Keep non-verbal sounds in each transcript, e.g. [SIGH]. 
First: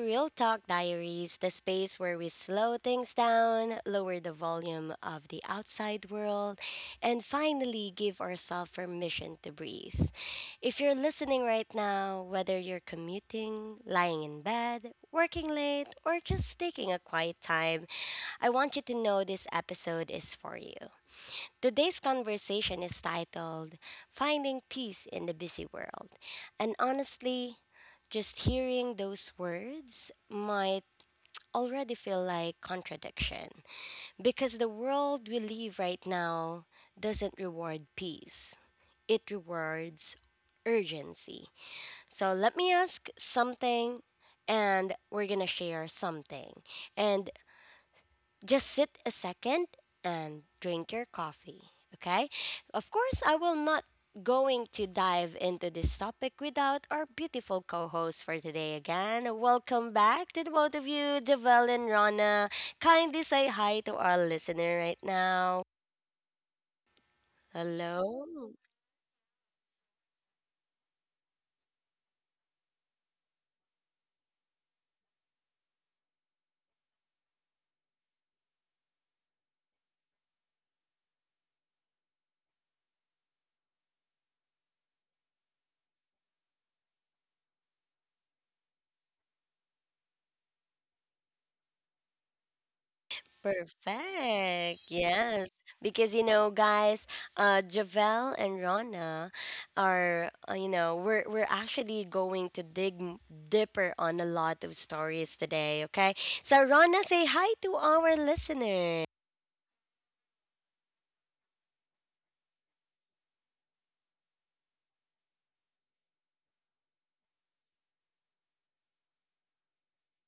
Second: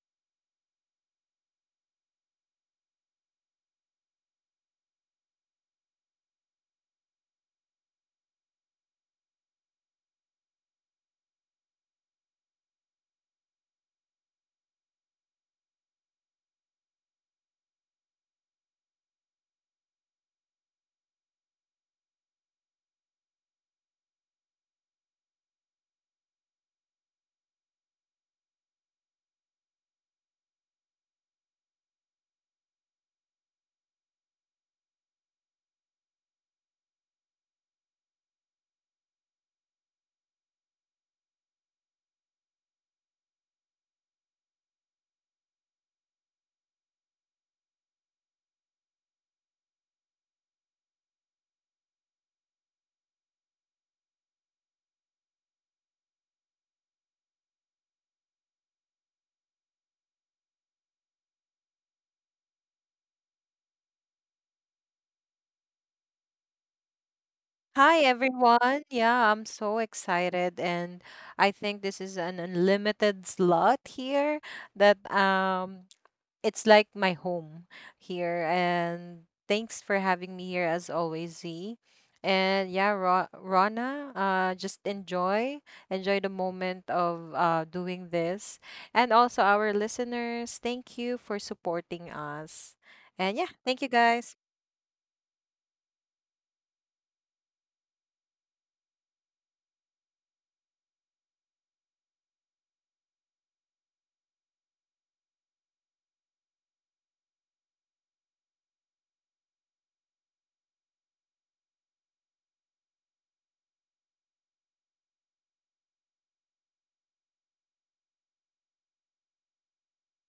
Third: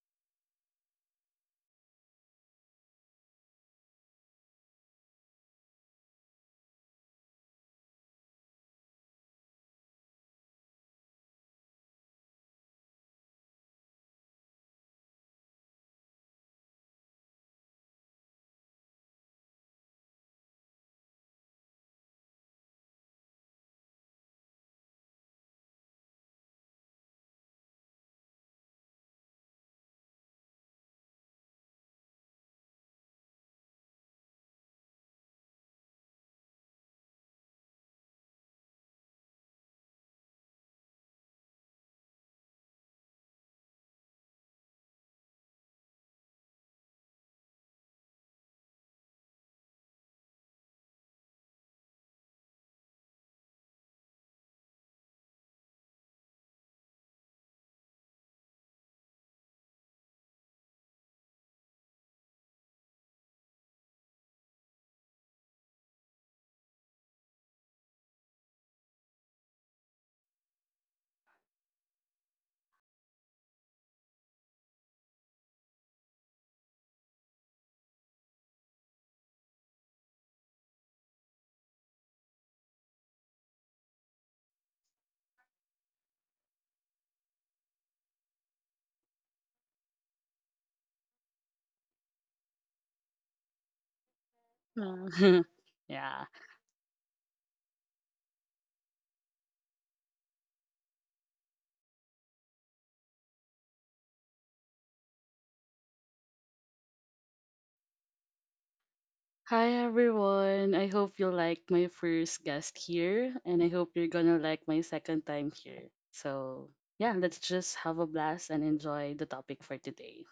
Real Talk Diaries, the space where we slow things down, lower the volume of the outside world, and finally give ourselves permission to breathe. If you're listening right now, whether you're commuting, lying in bed, working late, or just taking a quiet time, I want you to know this episode is for you. Today's conversation is titled Finding Peace in the Busy World. And honestly, just hearing those words might already feel like contradiction because the world we live right now doesn't reward peace. It rewards urgency. So let me ask something, and we're going to share something. And just sit a second and drink your coffee, okay? Of course, I will not going to dive into this topic without our beautiful co-host for today. Again, welcome back to the both of you, Javel and Rana. Kindly say hi to our listener right now. Hi Hello. everyone. Yeah, I'm so excited and I think this is an unlimited slot here that it's like my home here, and thanks for having me here as always, Z. And yeah, Ro Rana, just enjoy enjoy the moment of doing this. And also our listeners, thank you for supporting us. And yeah, thank you guys. Perfect. Uh, Yes. [LAUGHS] Because yeah. you know, guys, Javel and Rana are you know, we're actually going to dig deeper on a lot of stories today, okay? So Rana, say hi to our listeners. Hi everyone. I hope you like my first guest here and I hope you're going to like my second time here. So, yeah, let's just have a blast and enjoy the topic for today.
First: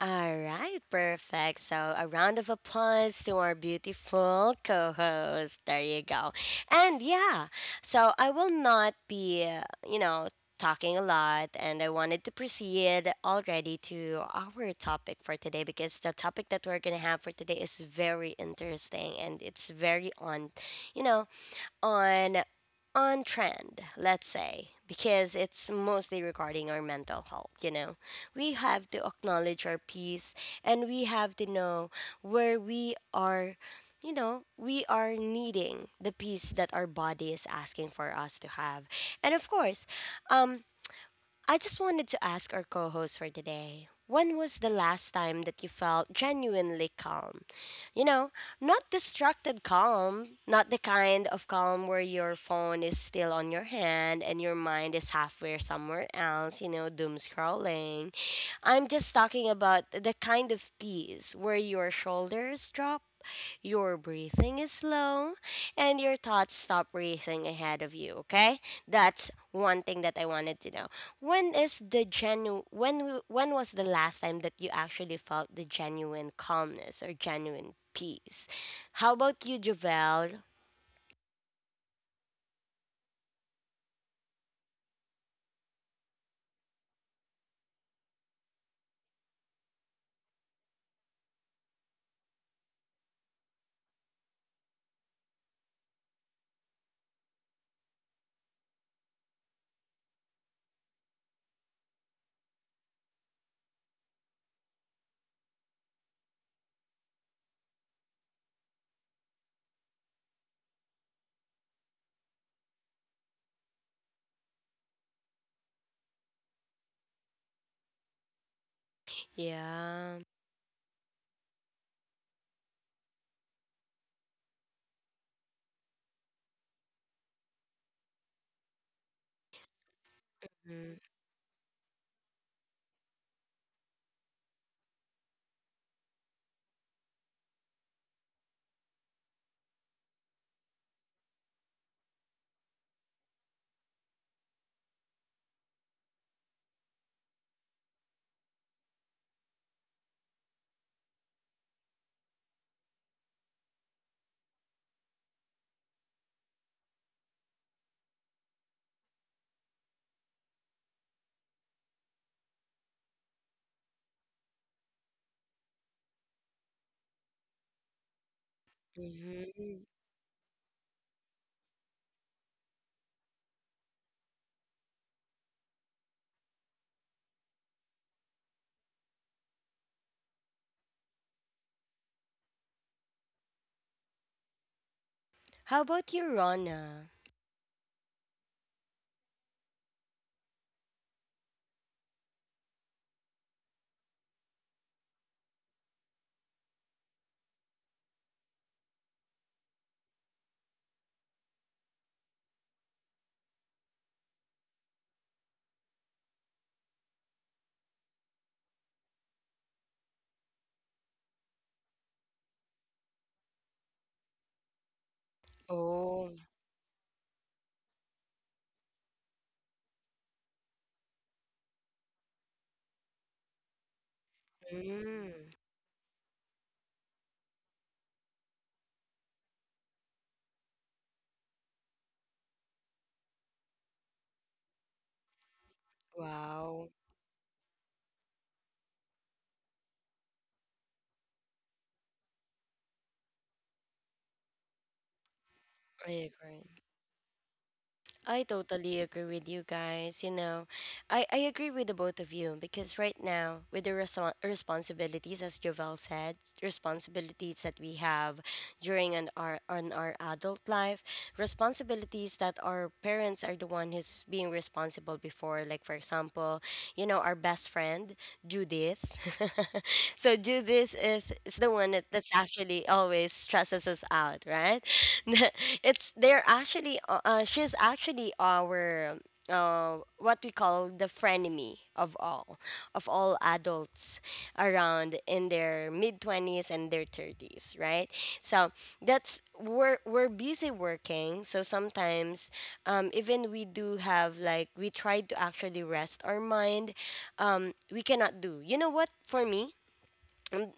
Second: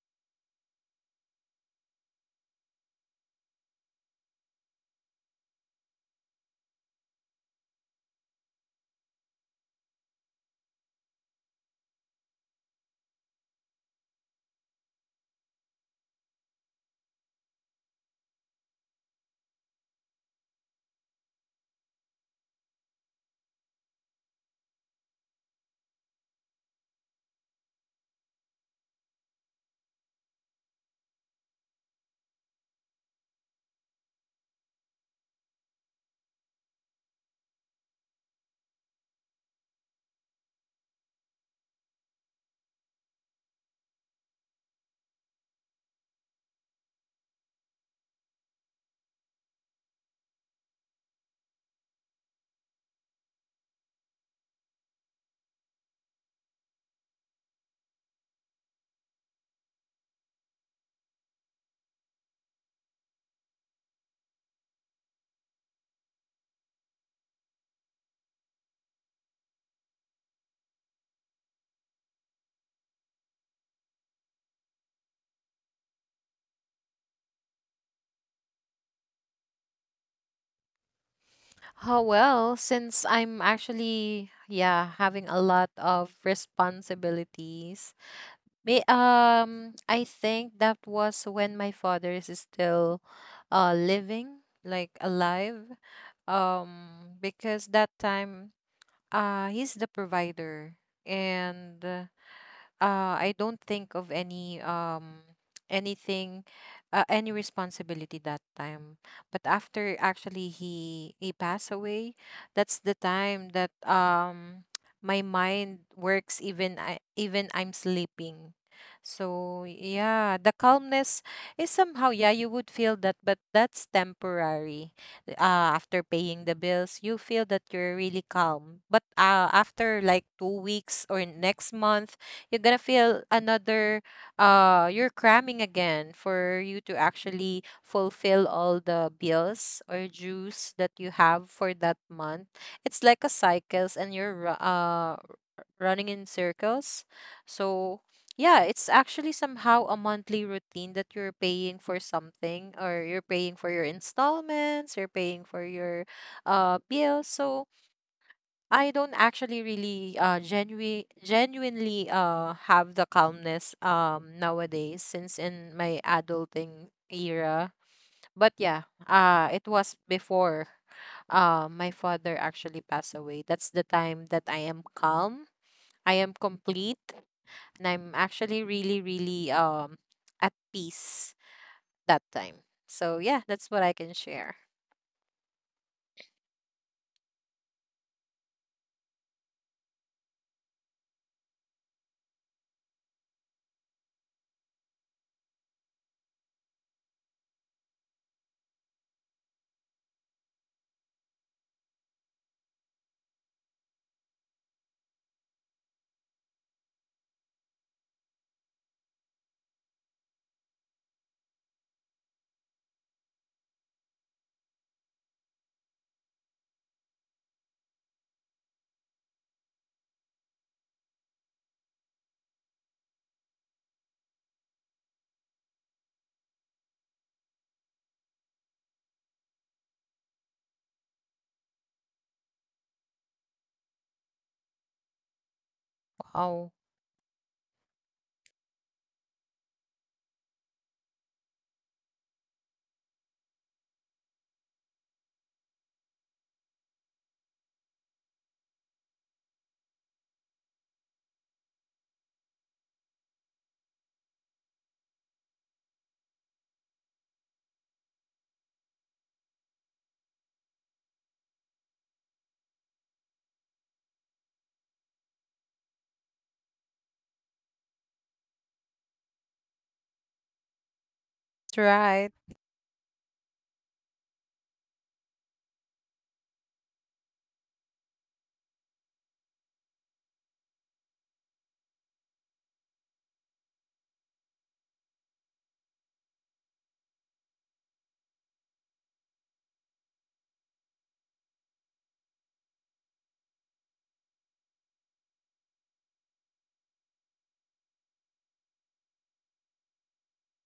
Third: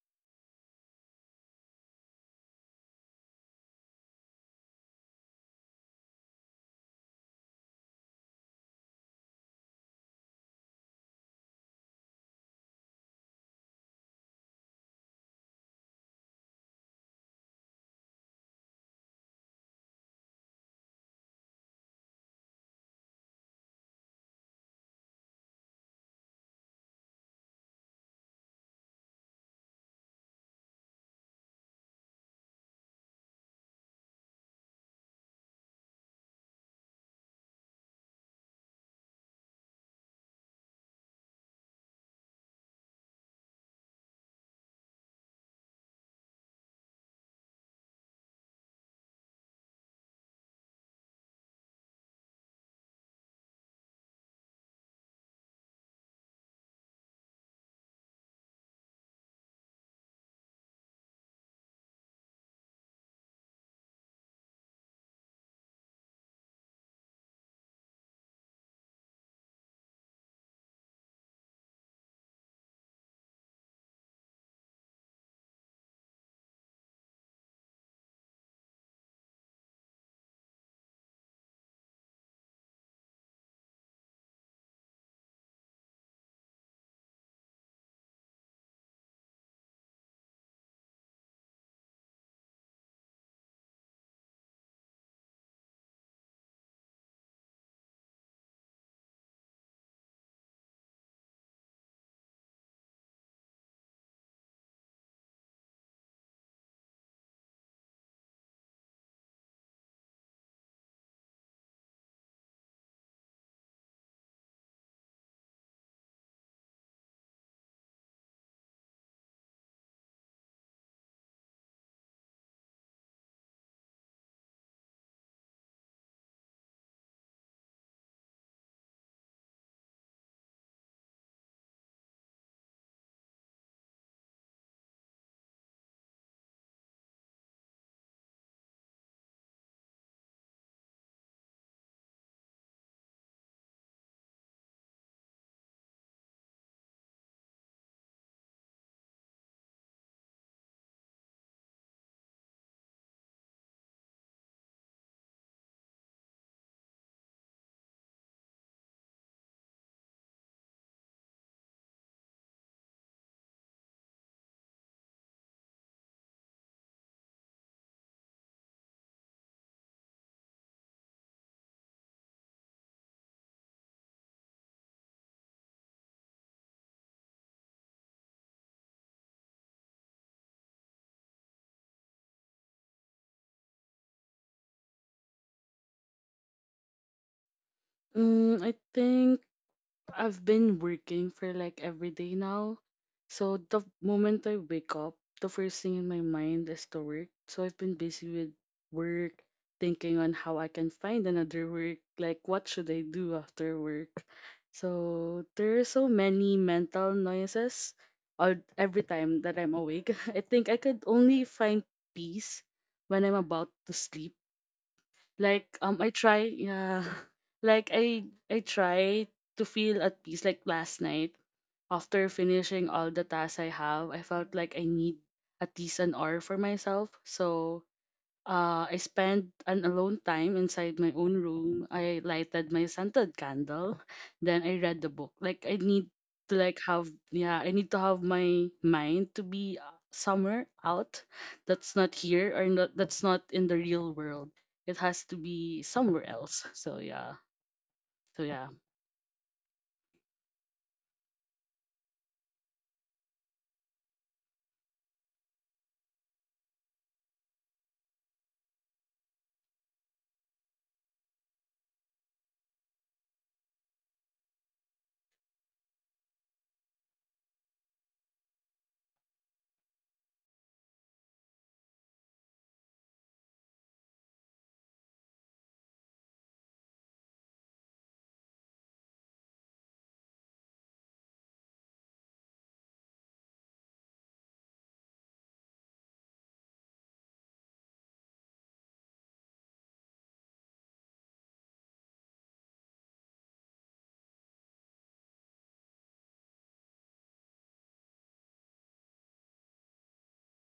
All right, perfect. So, a round of applause to our beautiful co host. There you go. And yeah, so I will not be, you know, talking a lot. And I wanted to proceed already to our topic for today because the topic that we're going to have for today is very interesting and it's very on, you know, on on trend, let's say, because it's mostly regarding our mental health, you know. We have to acknowledge our peace and we have to know where we are, you know, we are needing the peace that our body is asking for us to have. And of course, I just wanted to ask our co host for today, when was the last time that you felt genuinely calm? You know, not distracted calm, not the kind of calm where your phone is still on your hand and your mind is halfway somewhere else, you know, doom scrolling. I'm just talking about the kind of peace where your shoulders drop, your breathing is slow, and your thoughts stop racing ahead of you, okay? That's one thing that I wanted to know. When is the genu when w- When was the last time that you actually felt the genuine calmness or genuine peace? How about you, Javel? Oh, well, since I'm actually, yeah, having a lot of responsibilities. May I think that was when my father is still living, like alive. Because that time he's the provider, and I don't think of anything, any responsibility that time. But after actually he passed away, that's the time that [TSK] my mind works even I even I'm sleeping. So Yeah. yeah, the calmness is somehow, yeah, you would feel that, but that's temporary. After paying the bills, you feel that you're really calm. But after like 2 weeks or next month, you're gonna feel another you're cramming again for you to actually fulfill all the bills or dues that you have for that month. It's like a cycles, and you're running in circles. So yeah, it's actually somehow a monthly routine that you're paying for something, or you're paying for your installments, you're paying for your bills. So I don't actually really genuinely have the calmness nowadays since in my adulting era. But yeah, it Mm-hmm. was before my father actually passed away. That's the time that I am calm, I am complete, and I'm actually really, really at peace that time. So yeah, that's what I can share. How about you, Rona? I think I've been working for like every day now. So the moment I wake up, the first thing in my mind is to work. So I've been busy with work, thinking on how I can find another work, like what should I do after work. So there are so many mental noises all every time that I'm awake. [LAUGHS] I think I could only find peace when I'm about to sleep like I Oh, try yeah [LAUGHS] like I try to feel at peace like last night after finishing all the tasks I have I felt like I need mm, at least an hour for myself so I spent an alone time inside my own room. I lighted my scented candle. Then I read the book. Like I need to like Wow. wow. have yeah, I need to have my mind to be somewhere out that's not here or not that's not in the real world. It has to be somewhere I else. agree. So yeah. So I yeah. totally agree with you guys. You know, I agree with the both of you because right now, with the responsibilities, as Jovel said, responsibilities that we have our on our adult life, responsibilities that our parents are the one who's being responsible before. Like for example, you know, our best friend Judith. [LAUGHS] So Judith is the That's one that's right. actually always stresses us out, right? [LAUGHS] It's they're actually she's actually our what we call the frenemy of all adults around in their mid 20s and their 30s, right? So that's we're busy working, so sometimes even we do have like we try to actually rest our mind, we cannot do. You know what, for me,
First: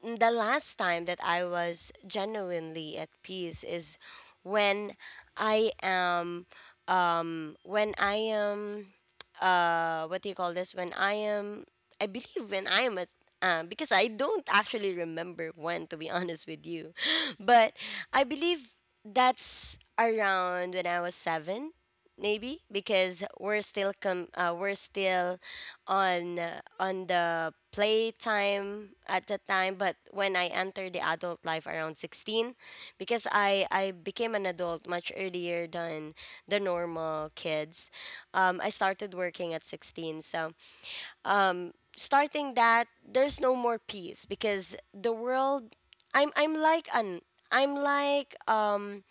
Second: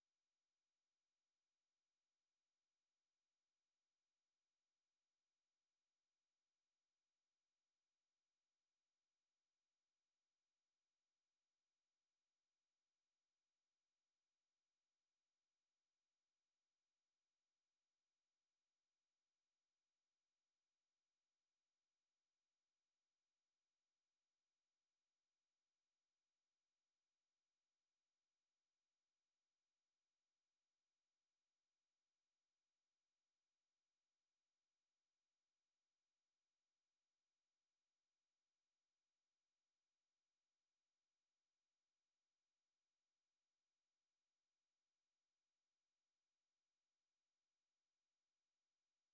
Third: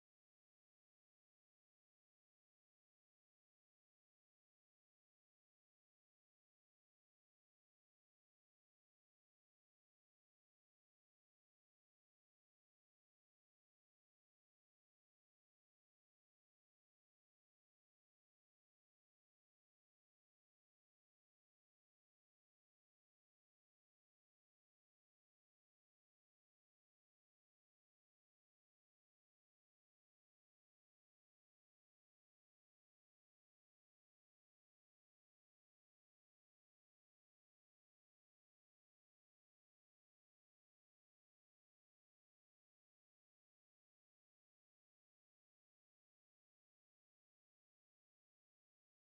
the last time that I was genuinely at peace is when I am, when I am, what do you call this, when I am, I believe, when I am at because I don't actually remember, when to be [LAUGHS] honest with you, [LAUGHS] but I believe that's around when I was 7, maybe because we're still we're still on the playtime at the time. But when I entered the adult life around 16, because I became an adult much earlier than the normal kids. I started working at 16, so starting that there's no more peace because the world I'm like an I'm like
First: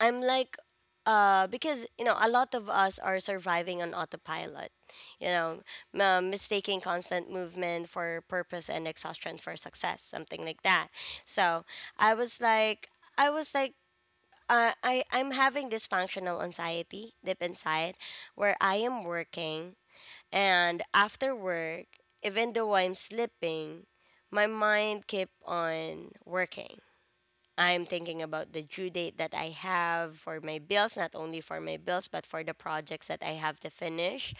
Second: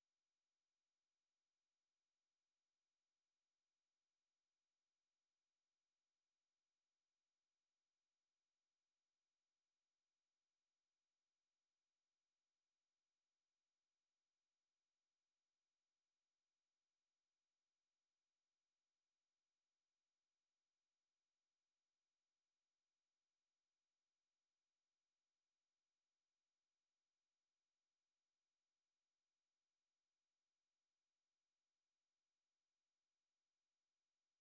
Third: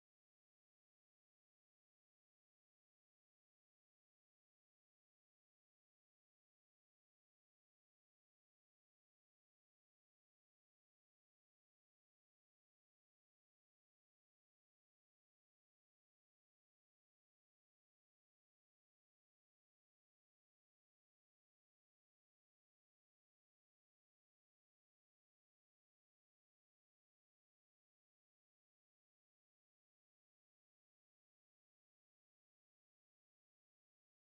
I'm like, because you know, a lot of us are surviving on autopilot. You know, mistaking constant movement for purpose and exhaustion for success, something like that. So I was like, I was like. I, I'm having this functional anxiety deep inside where I am working, and after work, even though I'm sleeping, my mind keep on working. I'm thinking about the due date that I have for my bills, not only for my bills, but for the projects that I have to finish.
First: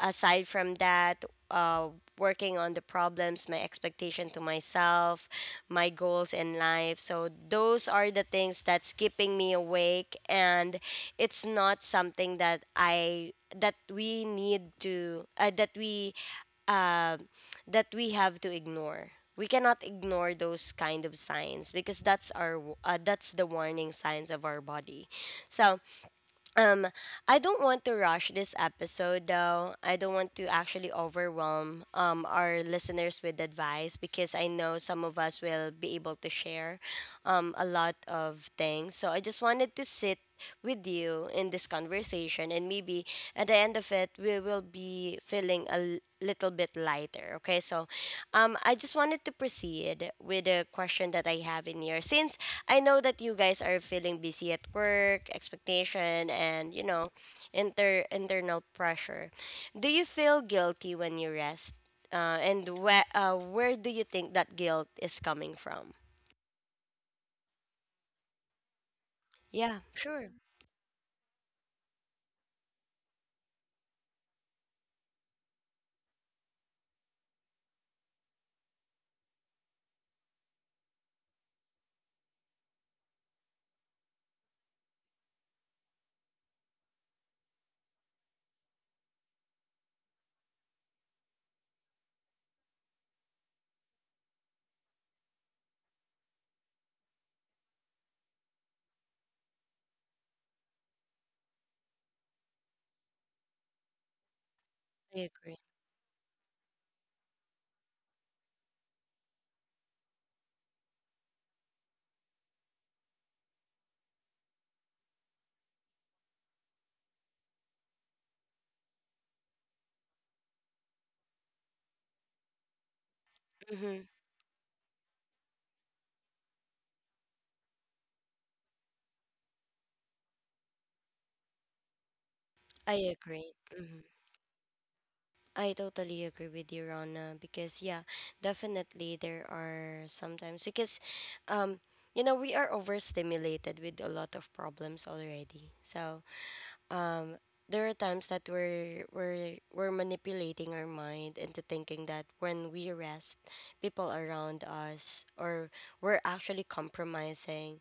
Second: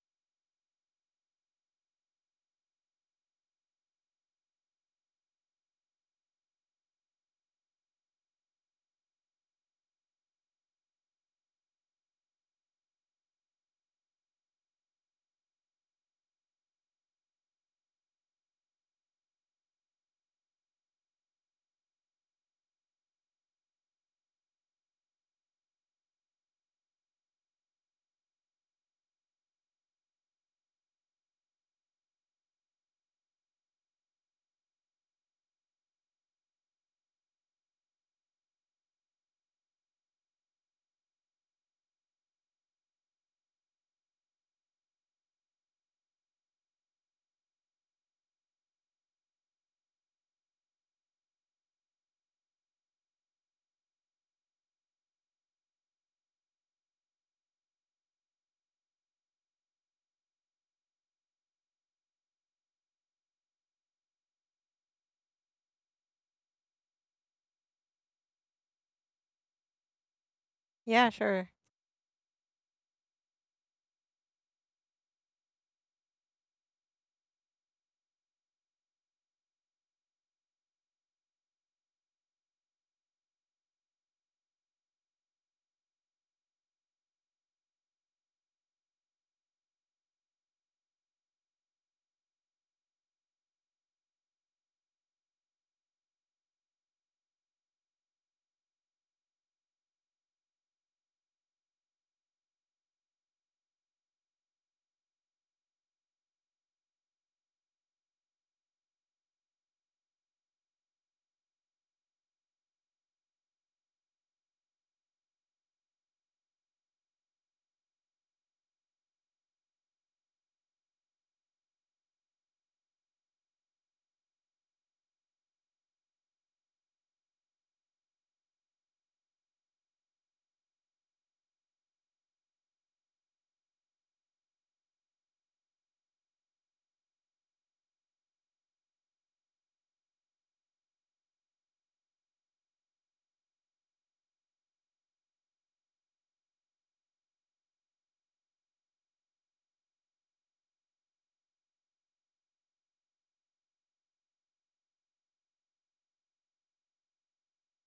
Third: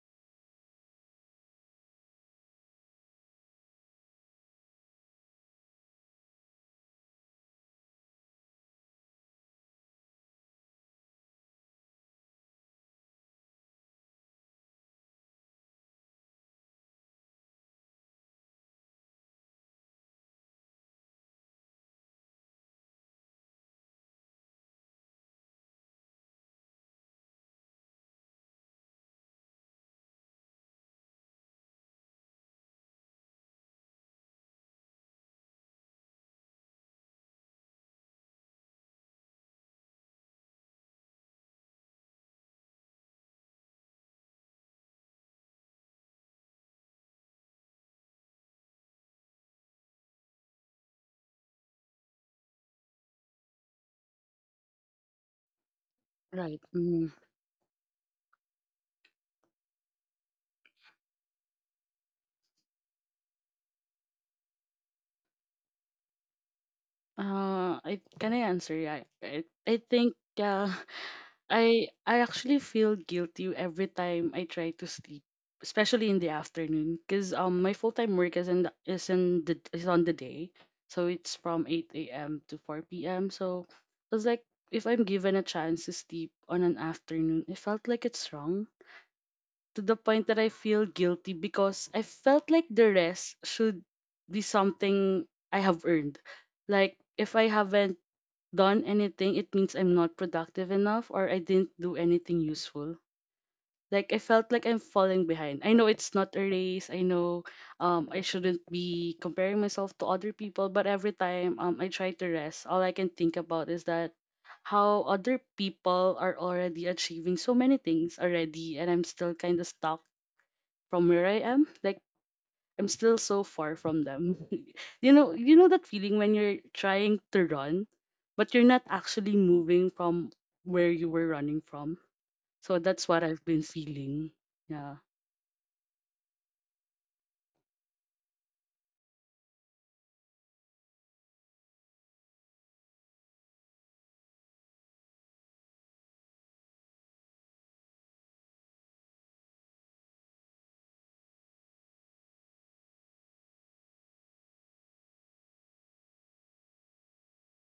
Aside from that, working on the problems, my expectation to myself, my goals in life. So those are the things that's keeping me awake, and it's not something that I that we need to uh, that we have to ignore. We cannot ignore those kind of signs because that's our that's the warning signs of our body. So um, I don't want to rush this episode though. I don't want to actually overwhelm our listeners with advice because I know some of us will be able to share a lot of things. So I just wanted to sit with you in this conversation and maybe at the end of it we will be feeling a little bit lighter. Okay, so I just wanted to proceed with a question that I have in here. Since I know that you guys are feeling busy at work, expectation, Right. and you know, Mm. Internal pressure, do you feel guilty when you rest? And where do you think that guilt is coming from? I can I answer? Yeah. I, Yeah, I think sure. yeah. Yeah, sure. I actually feel guilty every time I try to sleep, especially in the afternoon, because my full time work is in the, is in the is on the day, so it's from eight a.m. to four p.m. So it's like if I'm given a chance to sleep on an afternoon, it felt like it's wrong to the point that I feel guilty because I felt like the rest should be something I have earned, like if I haven't done anything, it means I'm not productive enough or I didn't do anything useful. Like I felt like I'm I falling agree. behind. I know it's not a race. I know I shouldn't be comparing myself to other people, but every time I try to rest, all I can think about is that how other people are already achieving so many things already and I'm still kind of stuck from where I am. Like I'm still so far Mm-hmm. from them. [LAUGHS] You know that feeling when you're trying to run, but you're not actually moving from where you were running from. So I that's what I've agree. been Mm-hmm. feeling. Yeah. I totally agree with you, Rona, because yeah, definitely there are sometimes because um you know, we are overstimulated with a lot of problems already. So there are times that we're manipulating our mind into thinking that when we rest, people around us or we're actually compromising.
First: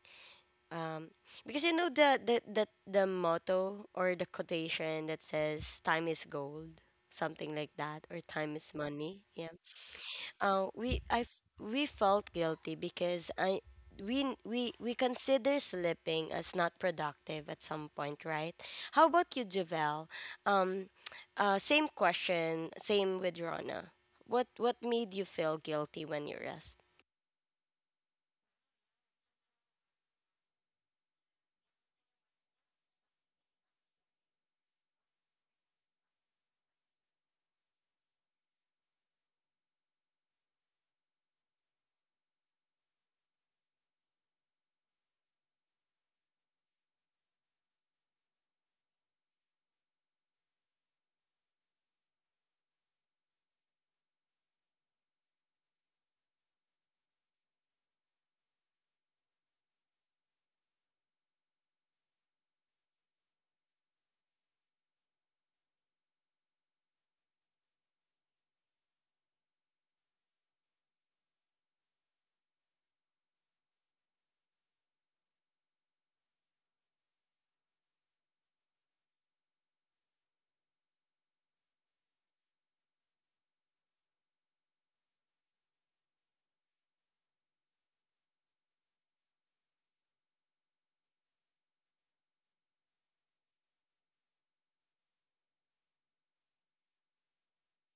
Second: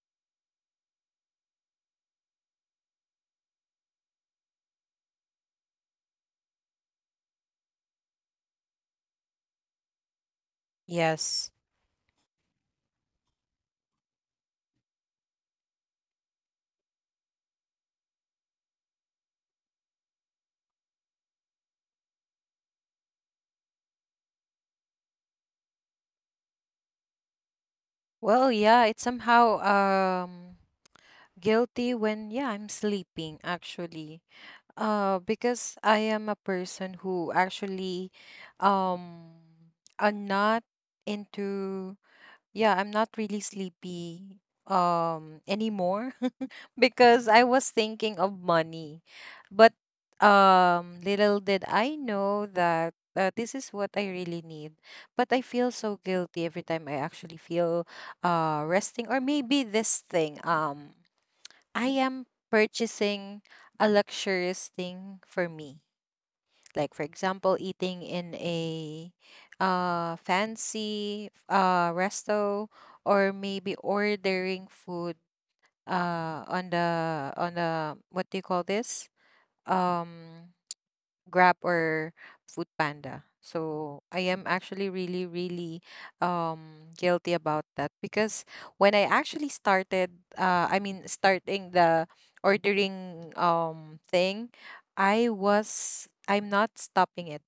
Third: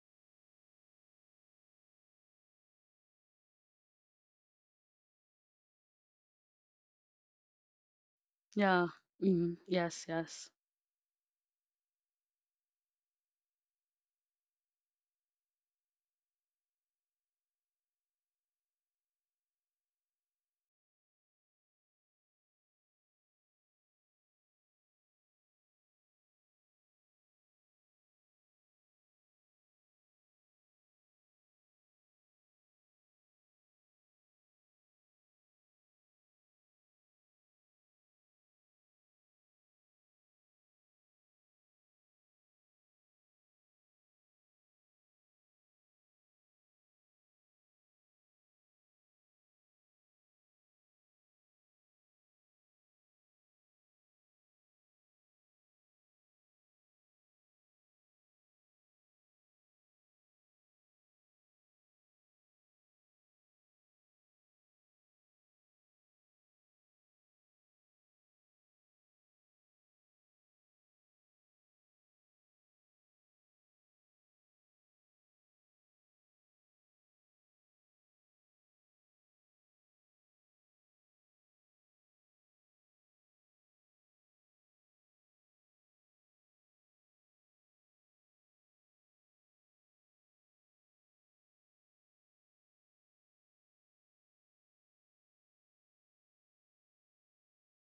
Because you know the the motto or the quotation that says time is gold, something like that, or time is Yeah. money. Yeah. Mm, yes, yes. We Yes. we felt guilty because I we consider sleeping as not productive at some point, right? How about you, Javel? Um, same question, same with Rona. What made you feel guilty when you rest? Well, yeah, it's somehow guilty when, yeah, I'm sleeping actually. Because I am a person who actually um are not into, yeah, I'm not really sleepy anymore [LAUGHS] because I was thinking of money. But little did I know that this is what I really need. But I feel so guilty every time I actually feel resting, or maybe this thing, I am purchasing a luxurious thing for me, like for example eating in a fancy resto, or maybe ordering food on the what do you call this, um Grab or food panda. So I am actually really, really guilty about that, because when I actually started I mean starting the ordering thing, I'm not stopping it.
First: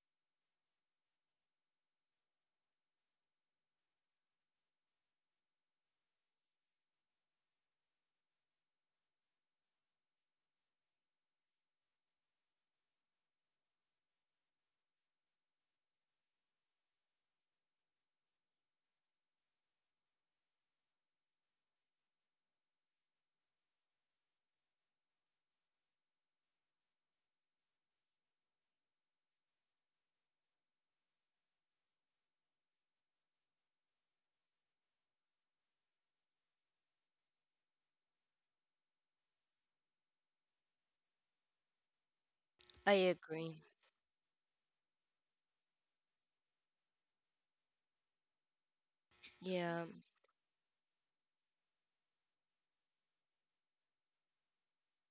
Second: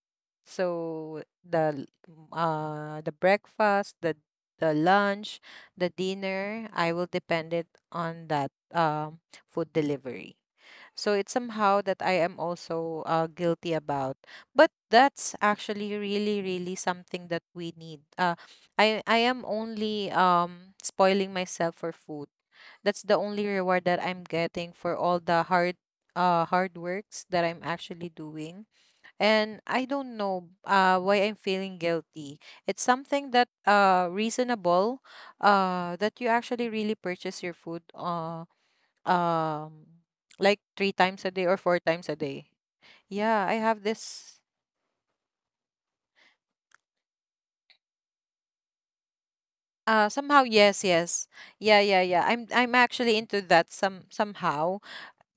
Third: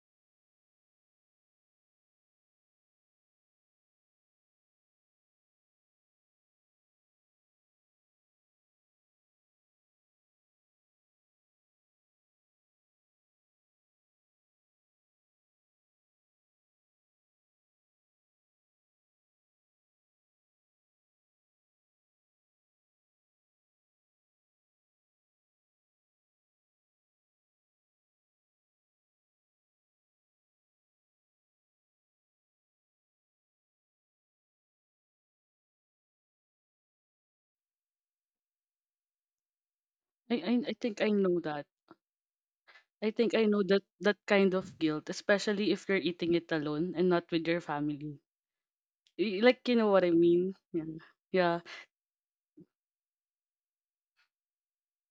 So the the breakfast, the lunch, the dinner, I will depend it on that food delivery. So it's somehow that I am also guilty about. But that's actually really, really something that we need. I am only spoiling myself for food. That's the only reward that I'm getting for all the hard works that I'm actually doing. And I don't know why I'm feeling guilty. It's something that reasonable that you actually really purchase your food um I, like I I three think times I a day or know four that. times a day. I I Yeah, think I I agree. know have that that this kind of guilt, especially if you're eating it alone and not with your family. Like you Yeah. Know what I somehow, mean? yes, Yeah. yes. Yeah, Yeah. yeah, yeah. I'm actually into that somehow.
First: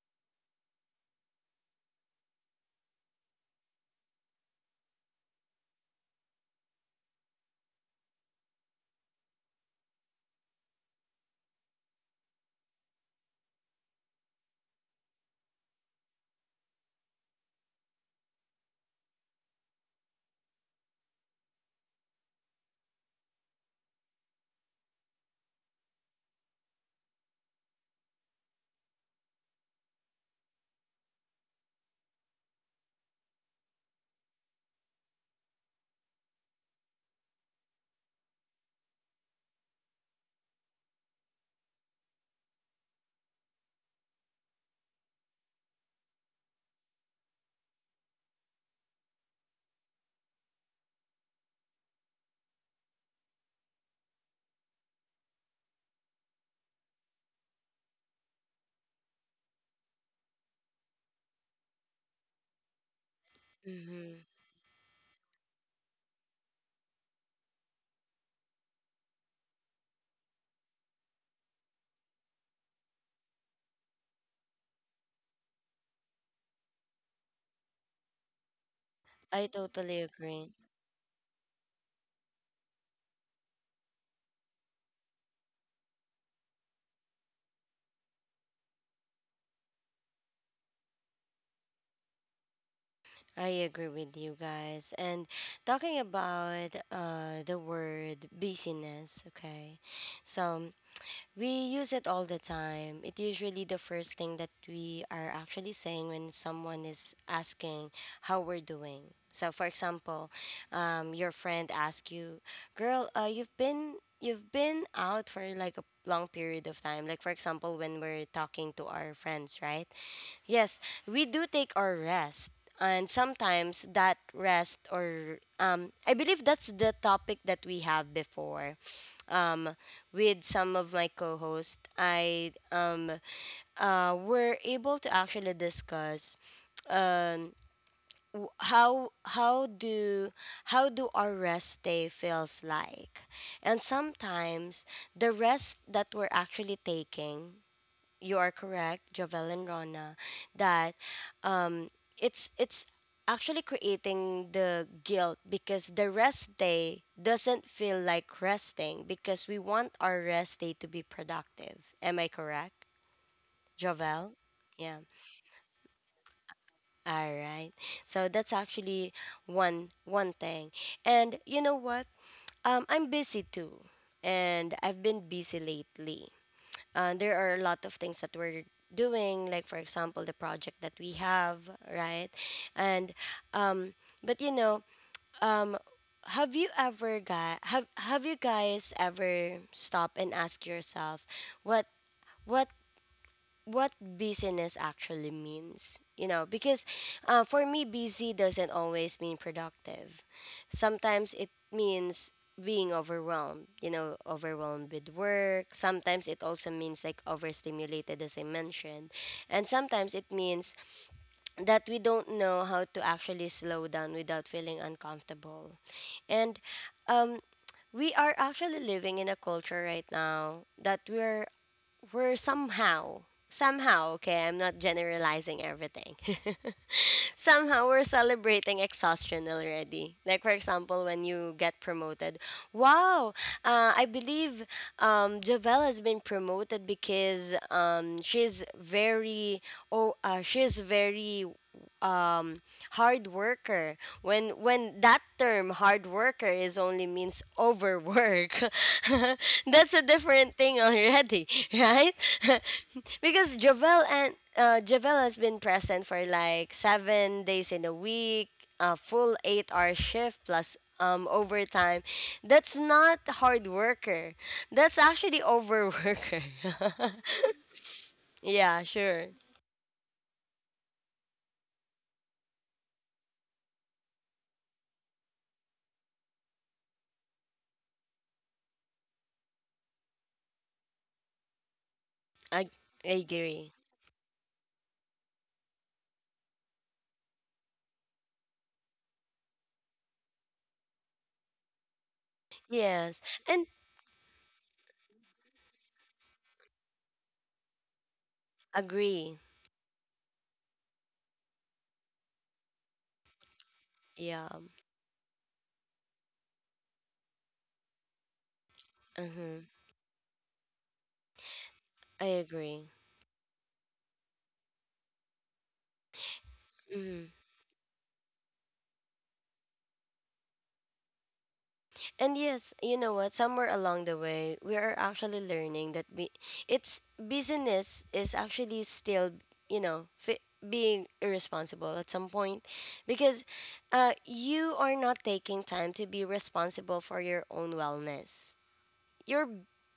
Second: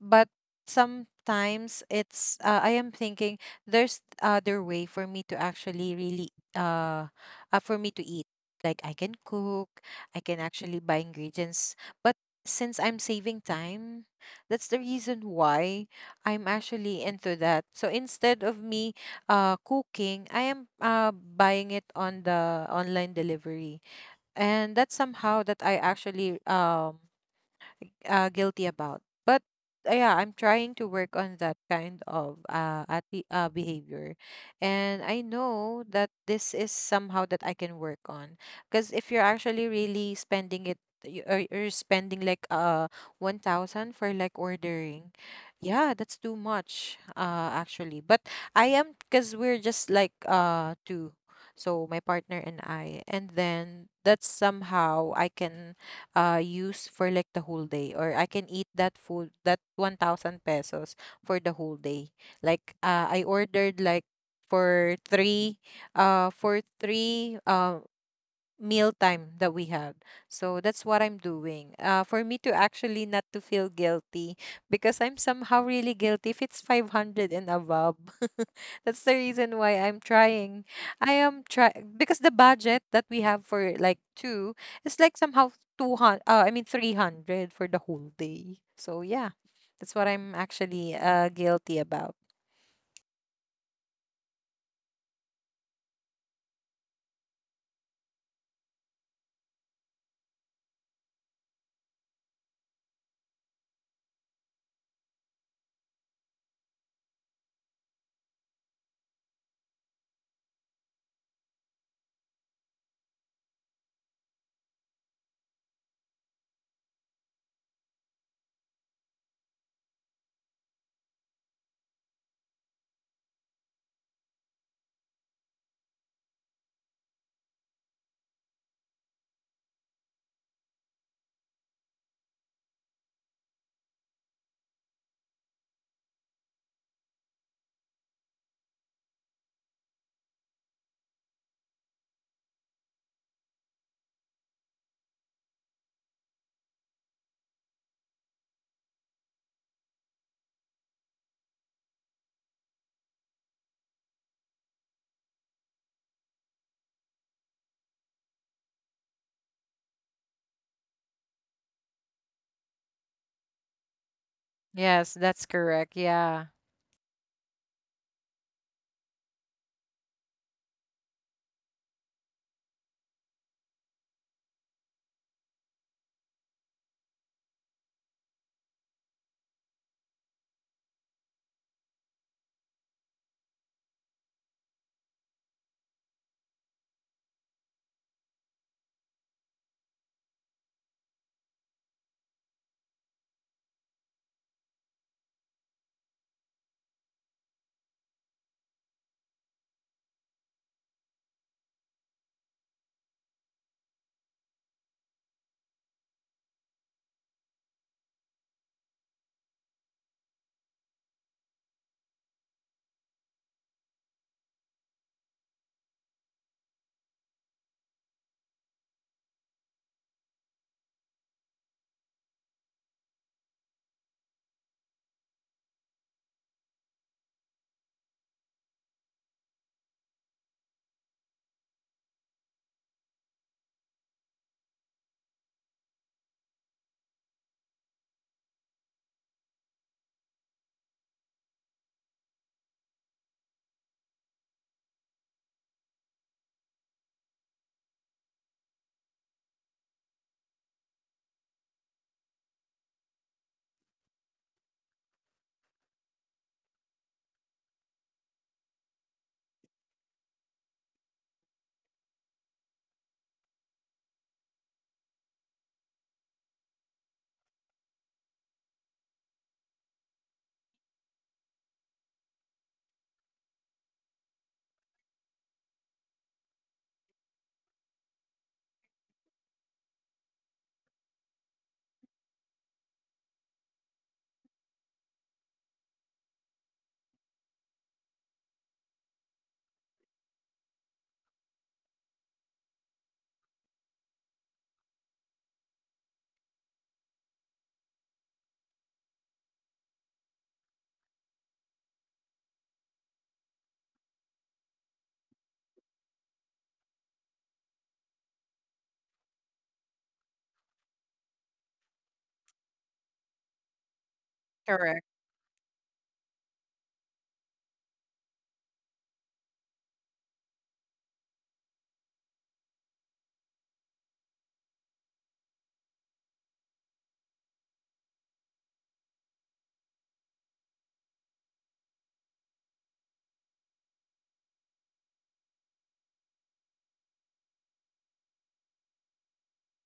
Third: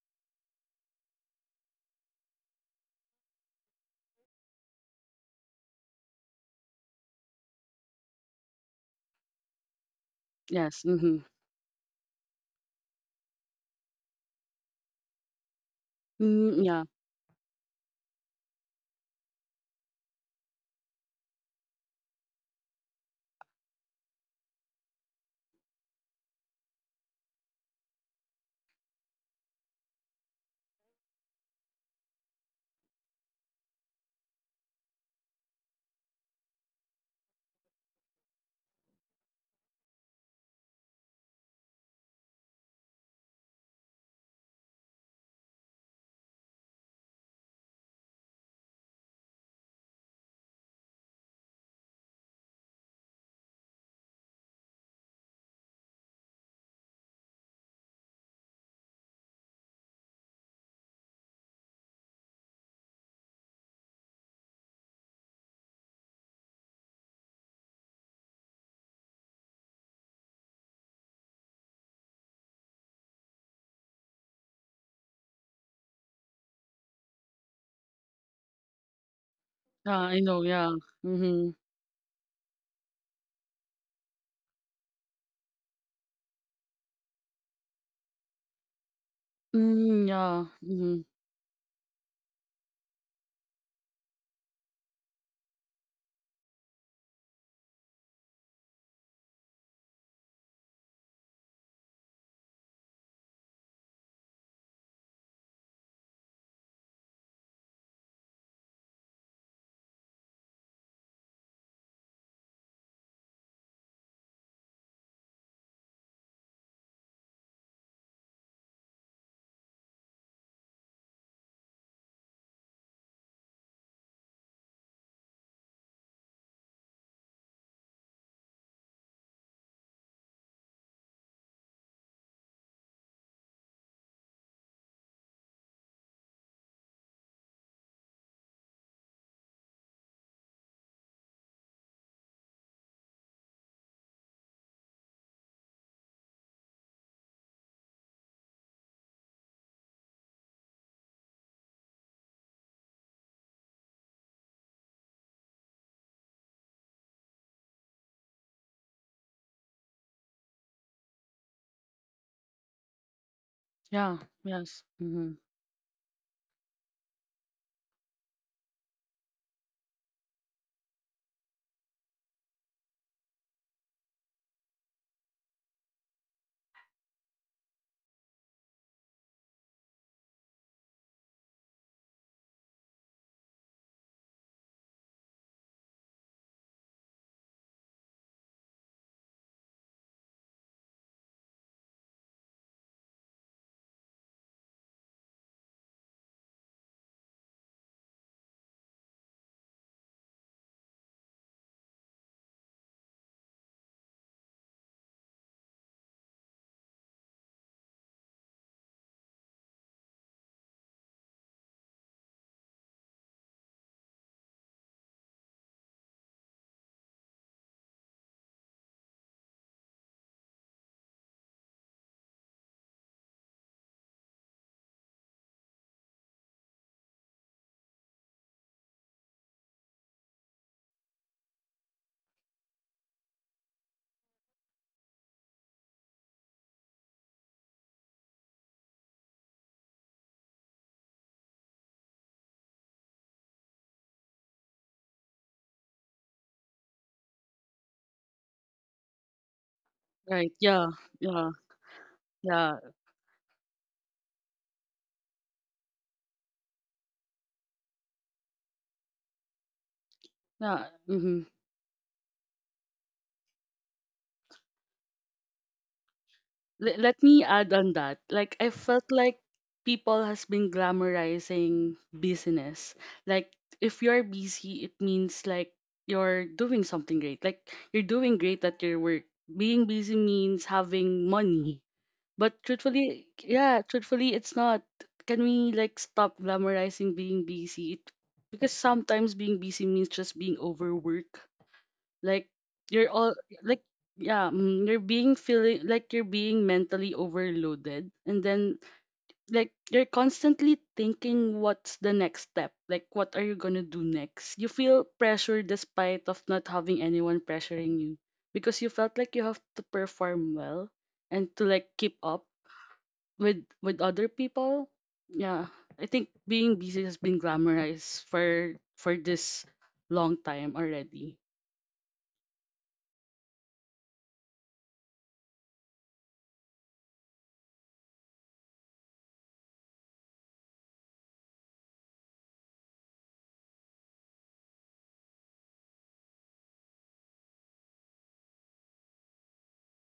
But sometimes it's I am thinking there's other way for me to actually really uh, for me to eat. Like I can cook, I can actually Yes. buy Mm-hmm. ingredients, but since I'm saving time, that's the reason why I'm Mm, yeah. actually into that. So instead of me cooking, I am buying it on the online delivery. And that's somehow that I actually guilty about. But yeah, I'm trying to work on that kind of behavior, and I know that this is somehow that I can work on. Because if you're actually really spending it, you're spending like 1,000 for like ordering. Yeah, that's too much, actually. But I am, because we're just like two, so my partner and I. And then that's somehow I can use for like the whole day, or I can eat that food that 1,000 pesos for the whole day. Like I Mm-hmm. ordered like for three uh for three uh, meal time that we have. So that's what I'm doing. For me to actually not to feel guilty, because I'm somehow really guilty if it's 500 and above. [LAUGHS] That's the I reason why Yeah, totally I'm I know. agree. Yeah. trying. I Mm-hmm. am try Because the budget that we have for like two is like somehow 200 uh, I mean 300 for the whole day. So yeah. Mm, That's what yeah. I'm Mm-hmm. actually guilty about. I agree with you guys. And talking about the word busyness, okay? So we use it all the time. It's usually the first thing that we are actually saying when someone is asking how we're doing. So, for example, your friend asks you, "Girl, you've been out for like a long period of time." Like for example, when we're talking to our friends, right? Yes, we do take our rest, and sometimes that rest, or I believe that's the topic that we have before um with some of my co-hosts. I were able to actually discuss um how how do how do our rest day feels like. And sometimes the rest that we're actually taking, you are correct, Jovel and Rona, that um, it's actually creating the guilt because the rest day doesn't feel like resting because we want our rest day to be productive. Am I correct, Yeah. Jovel? Yes. Yeah. Hmm. Yes, that's correct. Yeah. All right. So that's actually one one thing. And you know what? I'm busy too, and I've been busy lately. There are a lot of things that we're doing, like for example the project that we have, right? And um but you know, um have you guys ever stop and ask yourself what what what busyness actually means, you know? Because for me busy doesn't always mean productive. Sometimes it means being overwhelmed, you know, overwhelmed with work. Sometimes it also means like overstimulated, as I mentioned. And sometimes it means that we don't know how to actually slow down without feeling uncomfortable. And um we are actually living in a culture right now that we're were somehow, okay, I'm not generalizing everything. [LAUGHS] Somehow we're celebrating exhaustion already, like for example when you get promoted, wow. I believe Javel has been promoted because she's very um hard worker, when that term hard worker is only means overwork. [LAUGHS] That's a Right. different thing Yeah. Yeah. already, [LAUGHS] right? [LAUGHS] Yeah. Because Javel and Javel has been present for like 7 days in a week, a full 8 hour shift plus Yeah. Hmm. overtime. That's not hard worker. That's actually overworker. Let me add on that. [LAUGHS] Like I Yeah, felt sure. like people has been glamorizing business. Like if you're busy, it means like you're doing something great. Like you're doing great at your work. Being busy means having money. But I, I truthfully, agree. yeah, truthfully, it's not. Can we like stop glamorizing being busy? It, because sometimes being busy means just being overworked like you're Yes, all and like yeah you're being feeling like you're being mentally overloaded and then agree. like you're constantly thinking what's the next step, like what are you going to do Yeah. next, you feel pressure despite of not having anyone pressuring you because you felt like you have Mm-hmm. to perform well and to like keep I up agree. with other people. Correct. Yeah, I think being busy has Mhm. been glamorized for this long time already. And yes, you know what? Somewhere along the way, we are actually learning that we, it's business is actually still, you know, being irresponsible at some point, because you are not taking time to be responsible for your own wellness. You're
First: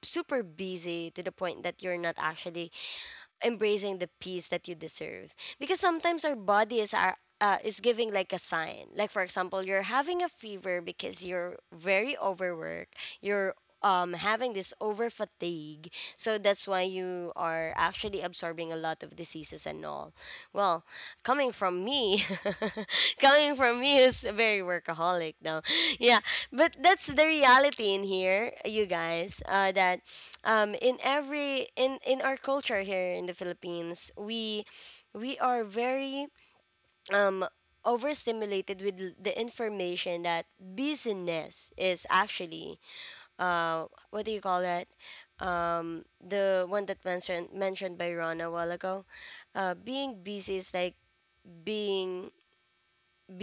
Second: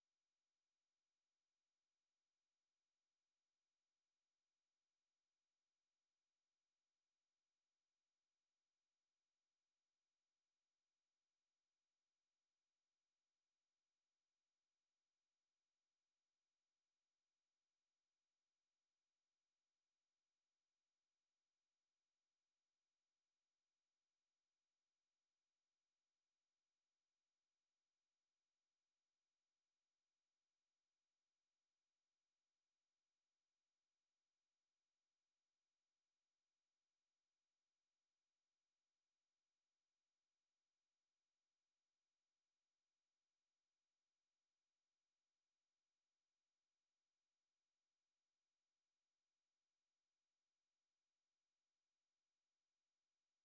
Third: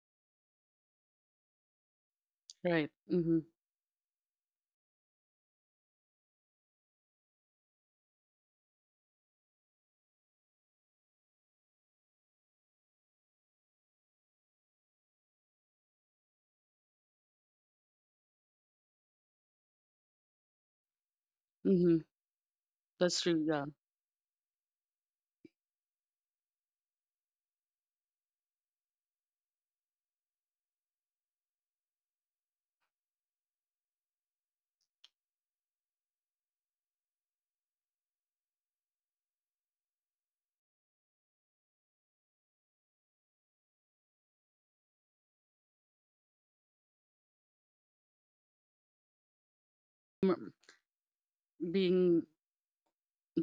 super busy to the point that you're not actually Right. Mm-hmm. embracing the peace that you deserve because sometimes our bodies are is giving like a sign, like for example you're having a fever because you're very overworked, you're having this over fatigue, so that's why you are actually absorbing a lot of diseases and all. Well, coming from Mm-hmm. me, [LAUGHS] That's true, coming yeah. from me who's very workaholic now. Yeah, but that's the reality in here, you guys, that in every in our culture here in the Philippines, we are very um overstimulated with the information that business is actually, what do you call that, the one that mentioned by Ron a while ago. Being M- busy is like Being being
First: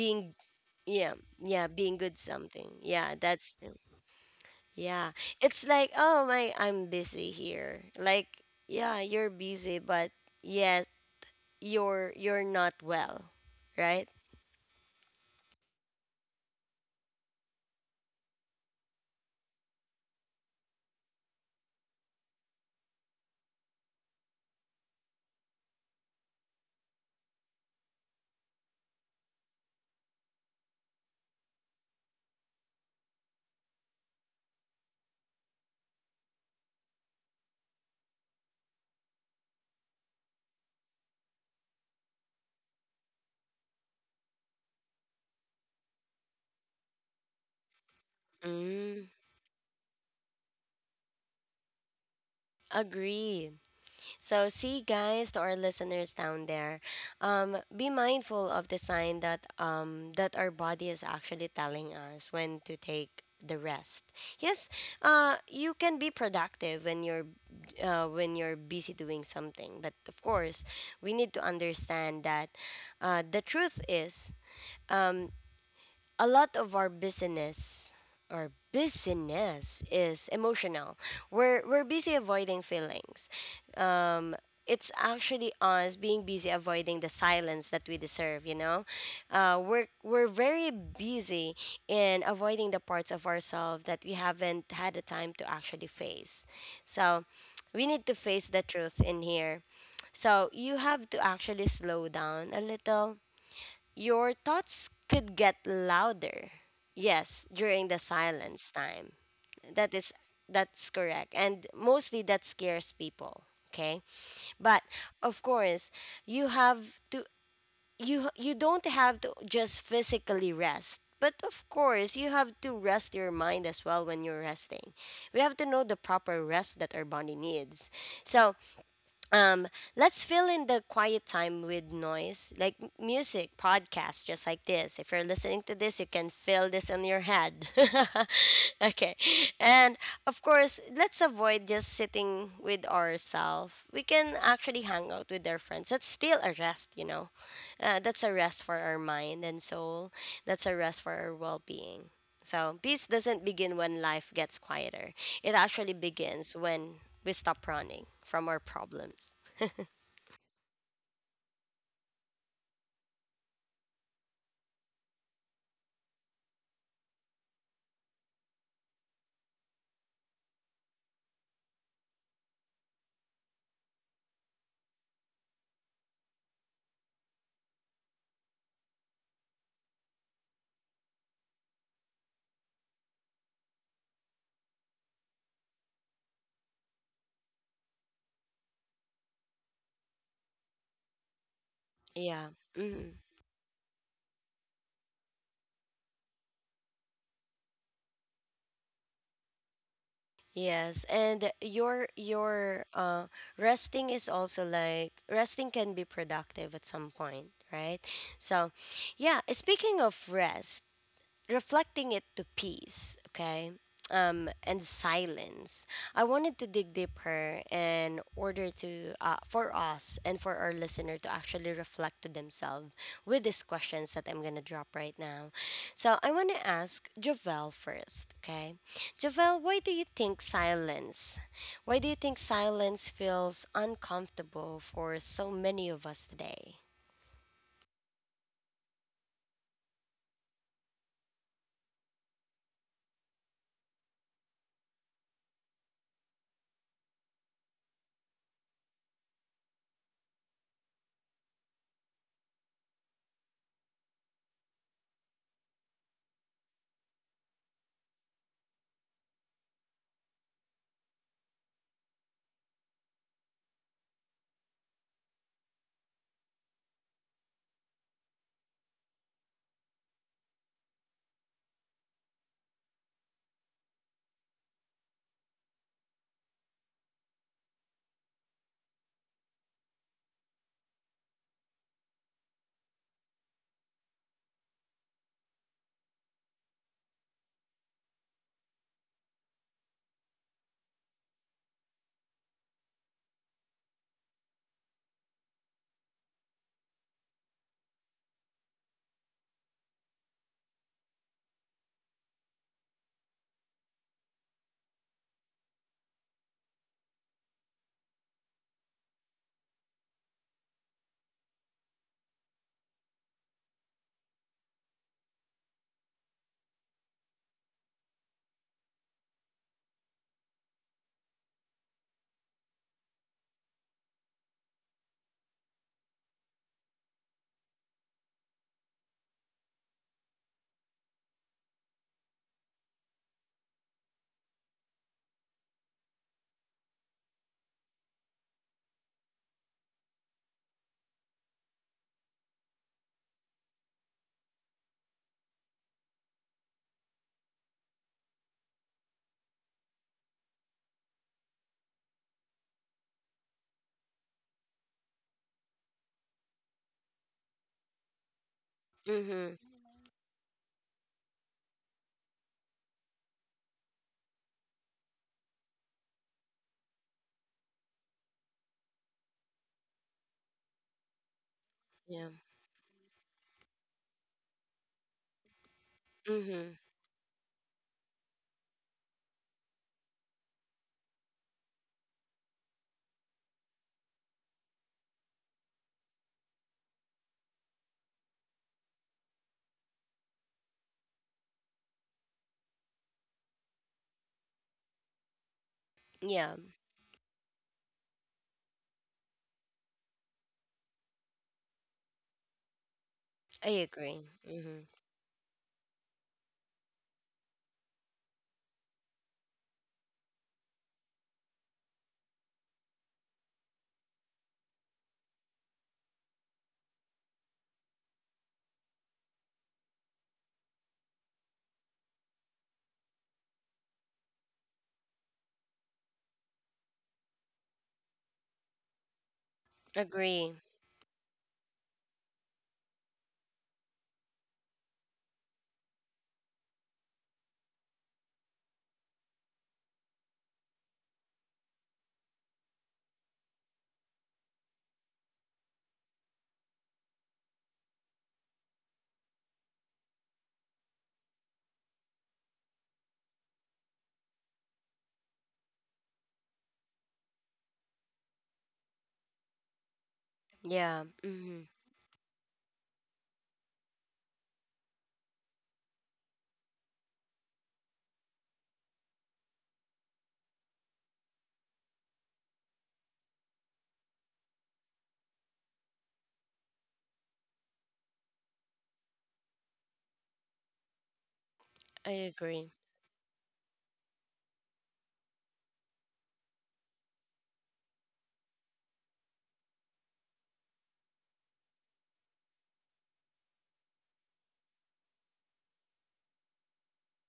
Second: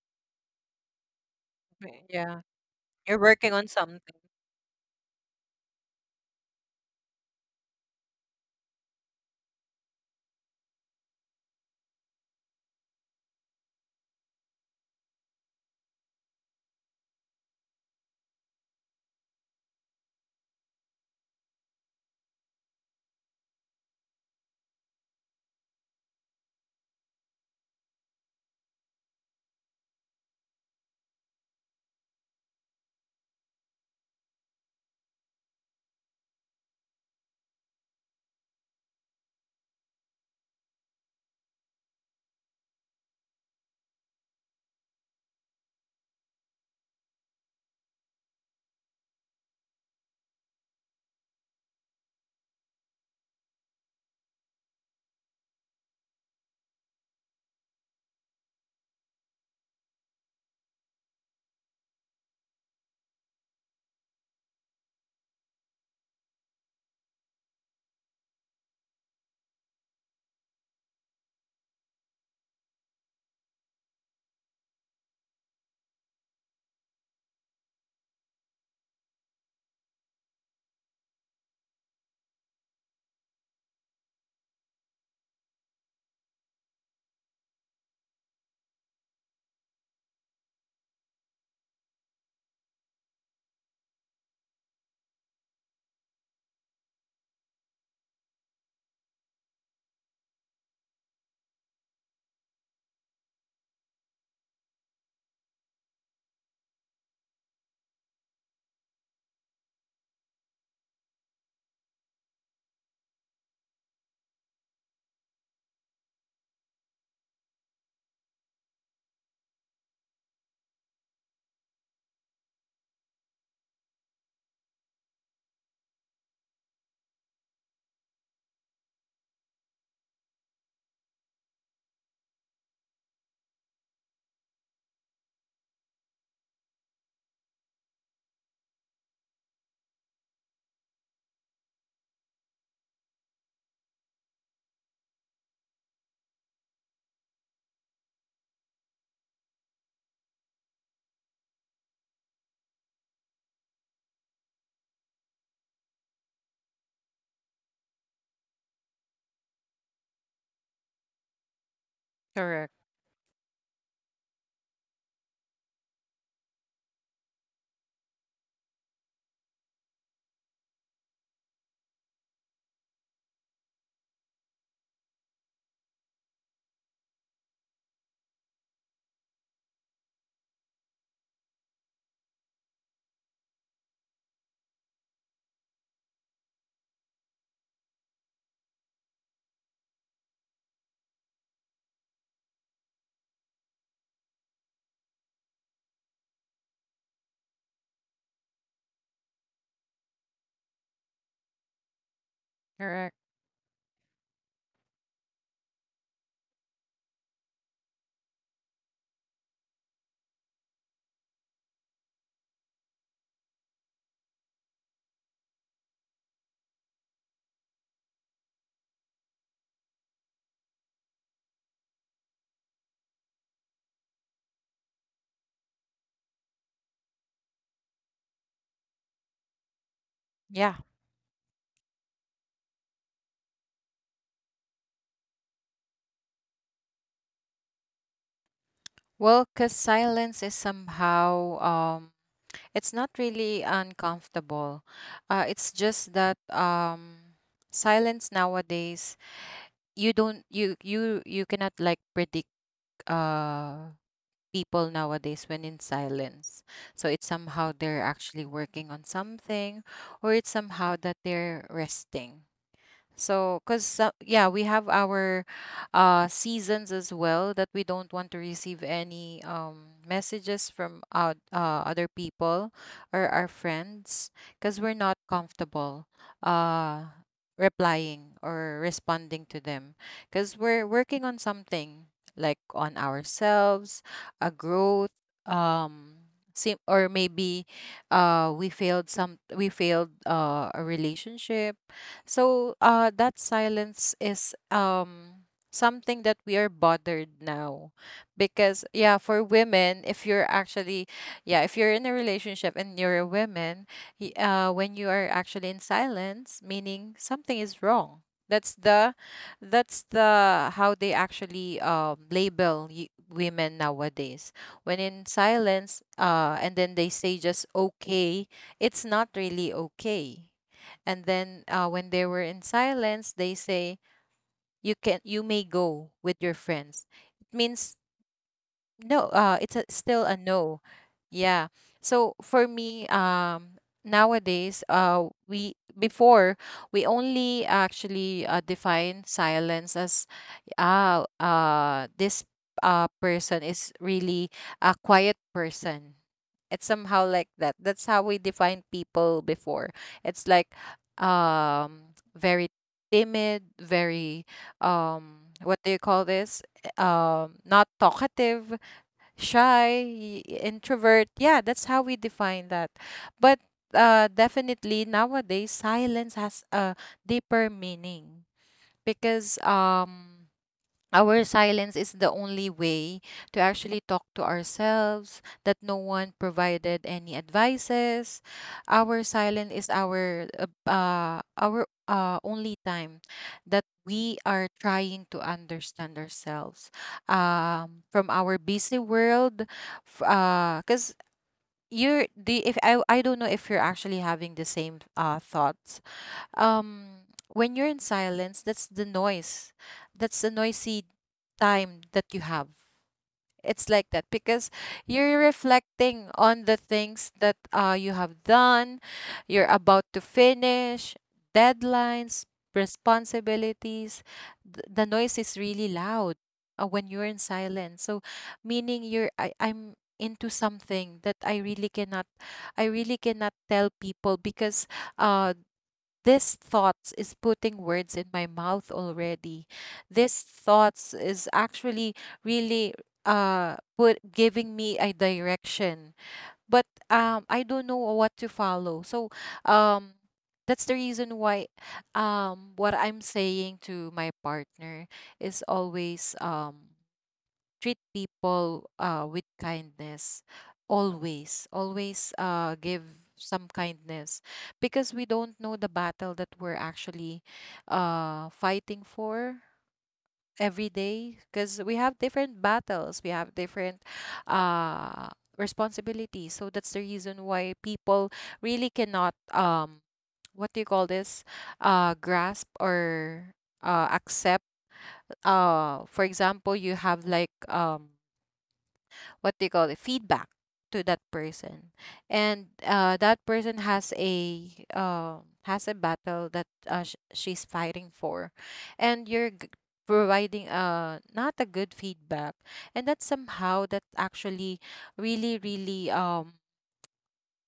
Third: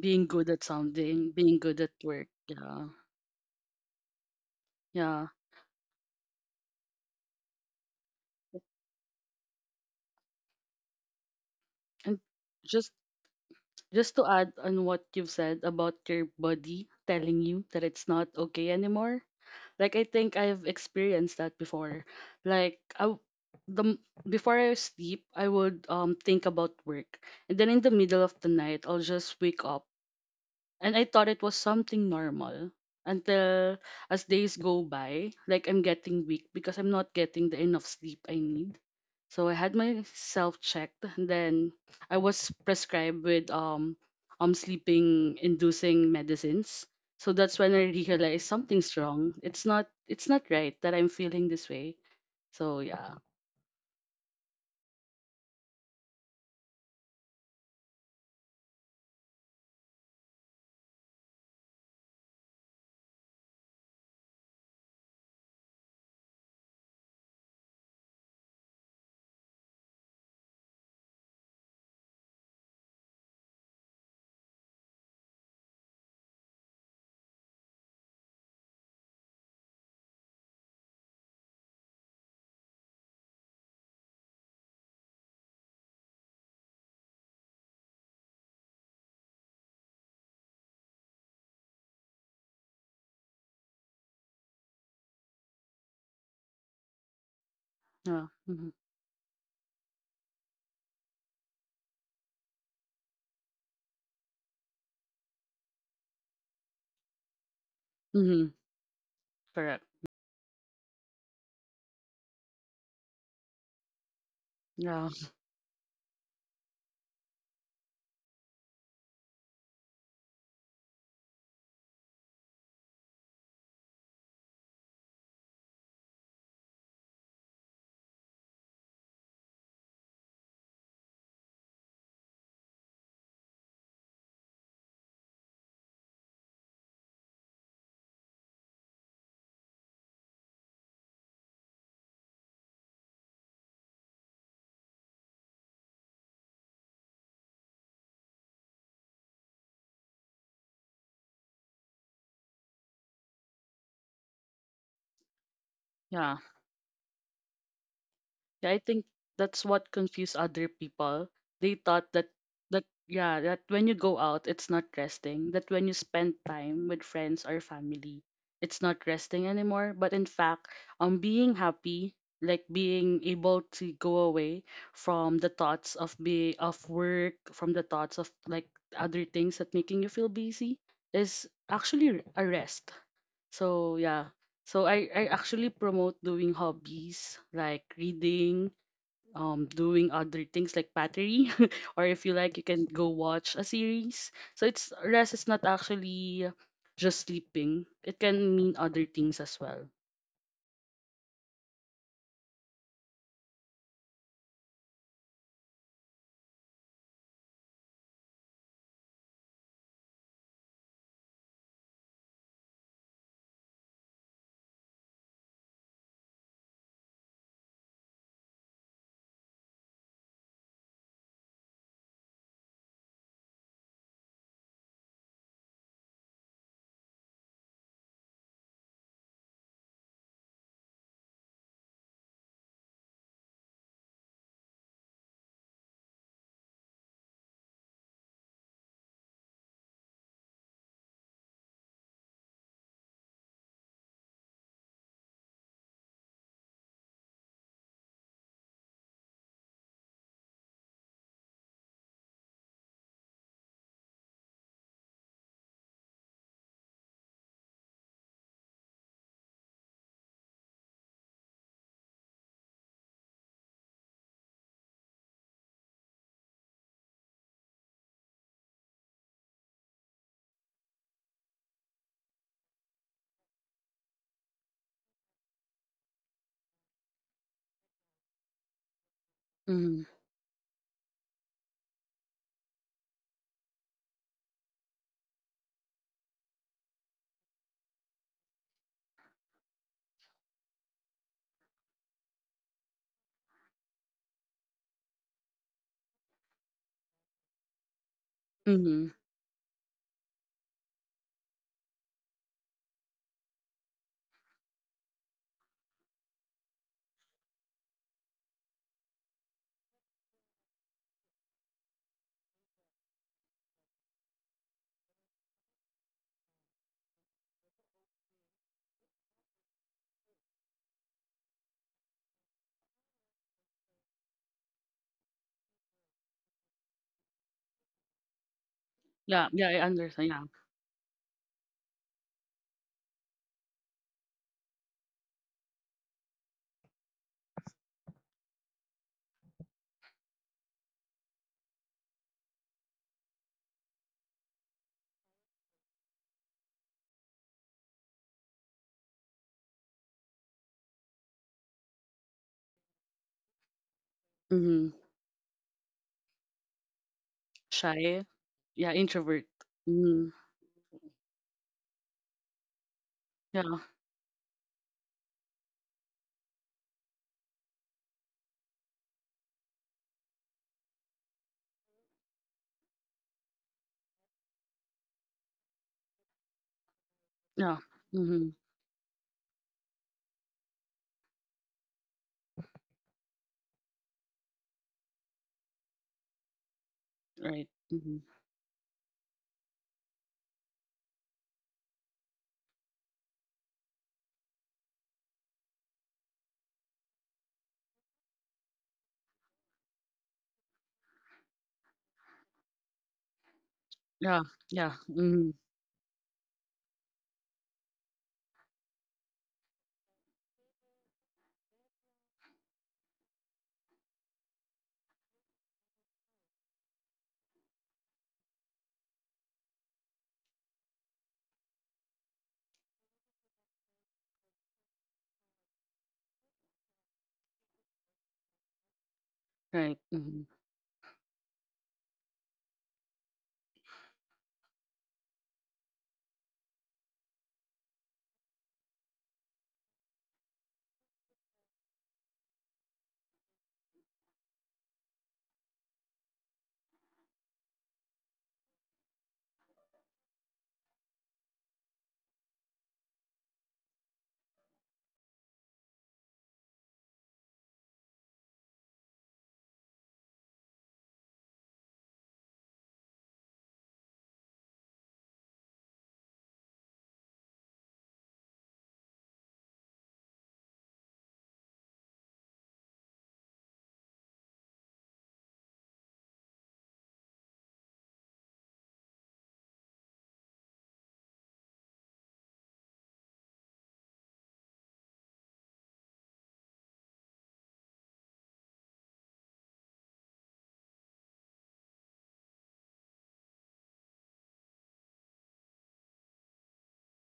being good at yeah, something, being yeah, good at being Mm, good work, yeah. something, yeah. yeah, You're working that's. on something. Yeah, Yeah. it's like, oh my, I'm busy here, like, yeah, you're busy, but yeah, you're And you're not just well. Right. To add on what you've said about your body telling you that it's not okay anymore. Like I think I've experienced that before. Like the m- before I sleep, I would think about work. And then in the middle of the night, I'll just wake up. And I thought it was something normal until as days go by, like I'm getting weak because I'm not getting the enough sleep I need. So I had myself checked and then I was prescribed with sleeping inducing medicines. So that's when I realized something's Mm. wrong. It's not right that I'm feeling this way. So yeah. Agree. So, see, guys, to our listeners down there, be mindful of the sign that our body is actually telling us when to take the rest. Yes, you can be productive when you're busy doing something, but of course, we need to understand that, the truth is. um, a lot of our business is emotional. We're busy avoiding feelings. Um, it's actually us being busy avoiding the silence that we deserve. You know, we're very busy in avoiding the parts of ourselves that we haven't had the time to actually face. So, we need to Yeah. face the Mm-hmm. truth in here. So you have to actually slow down a little, your thoughts could get louder. Yes, during the Mm-hmm. silence time. Correct. That is that's correct. And mostly that scares people, okay? But Yeah. of course, you have to you don't have to just physically rest. But of course, you have to rest your mind as well when you're resting. We have to know the proper rest that our body needs. So, um let's fill in the quiet time with noise, like music, podcasts just like this. If you're listening to this, you can feel this in your head. [LAUGHS] Okay, and of course, let's avoid just sitting with ourselves. We can actually hang out with our friends, that's still a rest, you know, that's a rest for our mind and soul, that's a rest for our well-being. So peace doesn't begin when life gets quieter. It actually Yeah. begins when we stop running from our Yeah, I think problems. that's what confused other people. They thought that Correct. Yeah, that when you go out, it's not resting. That when you spend time with friends or family, it's not resting anymore. But in fact, being happy, like being able to go away from the thoughts of be of work, from the thoughts of like other things that making you feel busy, is actually a rest. So yeah. So I actually promote doing hobbies like reading, doing other things like pottery [LAUGHS] or if you Yeah. like you can go Hmm. watch a series, so it's rest is not actually just sleeping, it can mean other things as well. Yes, and your your Correct. uh resting is also like resting can be productive at some point, right? So, yeah, speaking of rest, reflecting it to peace, okay, and silence. I wanted to dig deeper in order to, for us and for our listener to actually reflect to themselves with these questions that I'm gonna drop right now. So I wanna ask Javel first, okay? Javel, why do you think Yeah. silence? Why do you think silence feels uncomfortable for so many of us today? Well, because silence is somehow, it's not really uncomfortable. It's just that silence nowadays, you cannot like predict uh people nowadays when in silence. So it's somehow they're actually working on something, or it's somehow that they're resting. So, because yeah, we have our seasons as well that we don't want to receive any messages from other people or our friends, because we're not comfortable uh, replying or responding to them, Mm-hmm. because we're working on something like on ourselves, a growth, um, or maybe we failed a relationship. So that silence is something that we are bothered now, because yeah, Mm-hmm. for women, if you're actually, yeah, if you're in a relationship and you're a woman, when you are actually in silence, meaning something is wrong. That's the how they actually label women nowadays. When in silence, and then they say just okay, it's not really okay, and then when they were in silence, they say you can, you may go with your friends, it means no, Yeah, it's a, yeah, I still a understand. Yeah. no. Yeah, so for me, nowadays, we before, we only actually define silence as oh, this person is really a quiet person. It's somehow like that. That's how we define people before. It's like very timid, very, Mm-hmm. What do you call this? Not Shy. talkative, Yeah, introvert. Mm-hmm. shy, Mm-hmm. introvert. Yeah, that's how we define that. But Yeah. Definitely nowadays, silence has a deeper meaning, because our silence Yeah. is the only way to actually talk to ourselves, that no one Mm-hmm. provided any Yeah. Mm-hmm. advices. Our silence is our only time that we are trying to understand ourselves Right. Mm-hmm. from our busy world. Because 'cause you're the, if I, I don't know if you're actually having the same thoughts, Yeah, um when you're in silence, that's the noise, that's the noisy time that you have. It's I like that, agree. Yeah. because Mm-hmm. Yeah. you're Mm-hmm. reflecting on the things that you have done, you're about to finish deadlines, responsibilities. The noise is really loud when you're in silence. So meaning, I'm into something that I really cannot, I really cannot tell people, because uh this thoughts is putting words in my mouth already. Right. This Mm-hmm. Agree. thoughts is actually really put giving me a direction. But I don't know what to follow. So um that's the reason why what I'm saying to my partner is always treat people with kindness, always give some kindness, because we don't know the battle that we're actually fighting for every day, Yeah. because we Mm-hmm. have different battles, we have different uh, responsibilities. So that's the reason why people really cannot what do you call this, grasp or accept, for example you have like what do you call it, feedback to that person, I and agree. That person um has a battle that sh- she's fighting for, and providing not a good feedback, and that somehow that actually really, really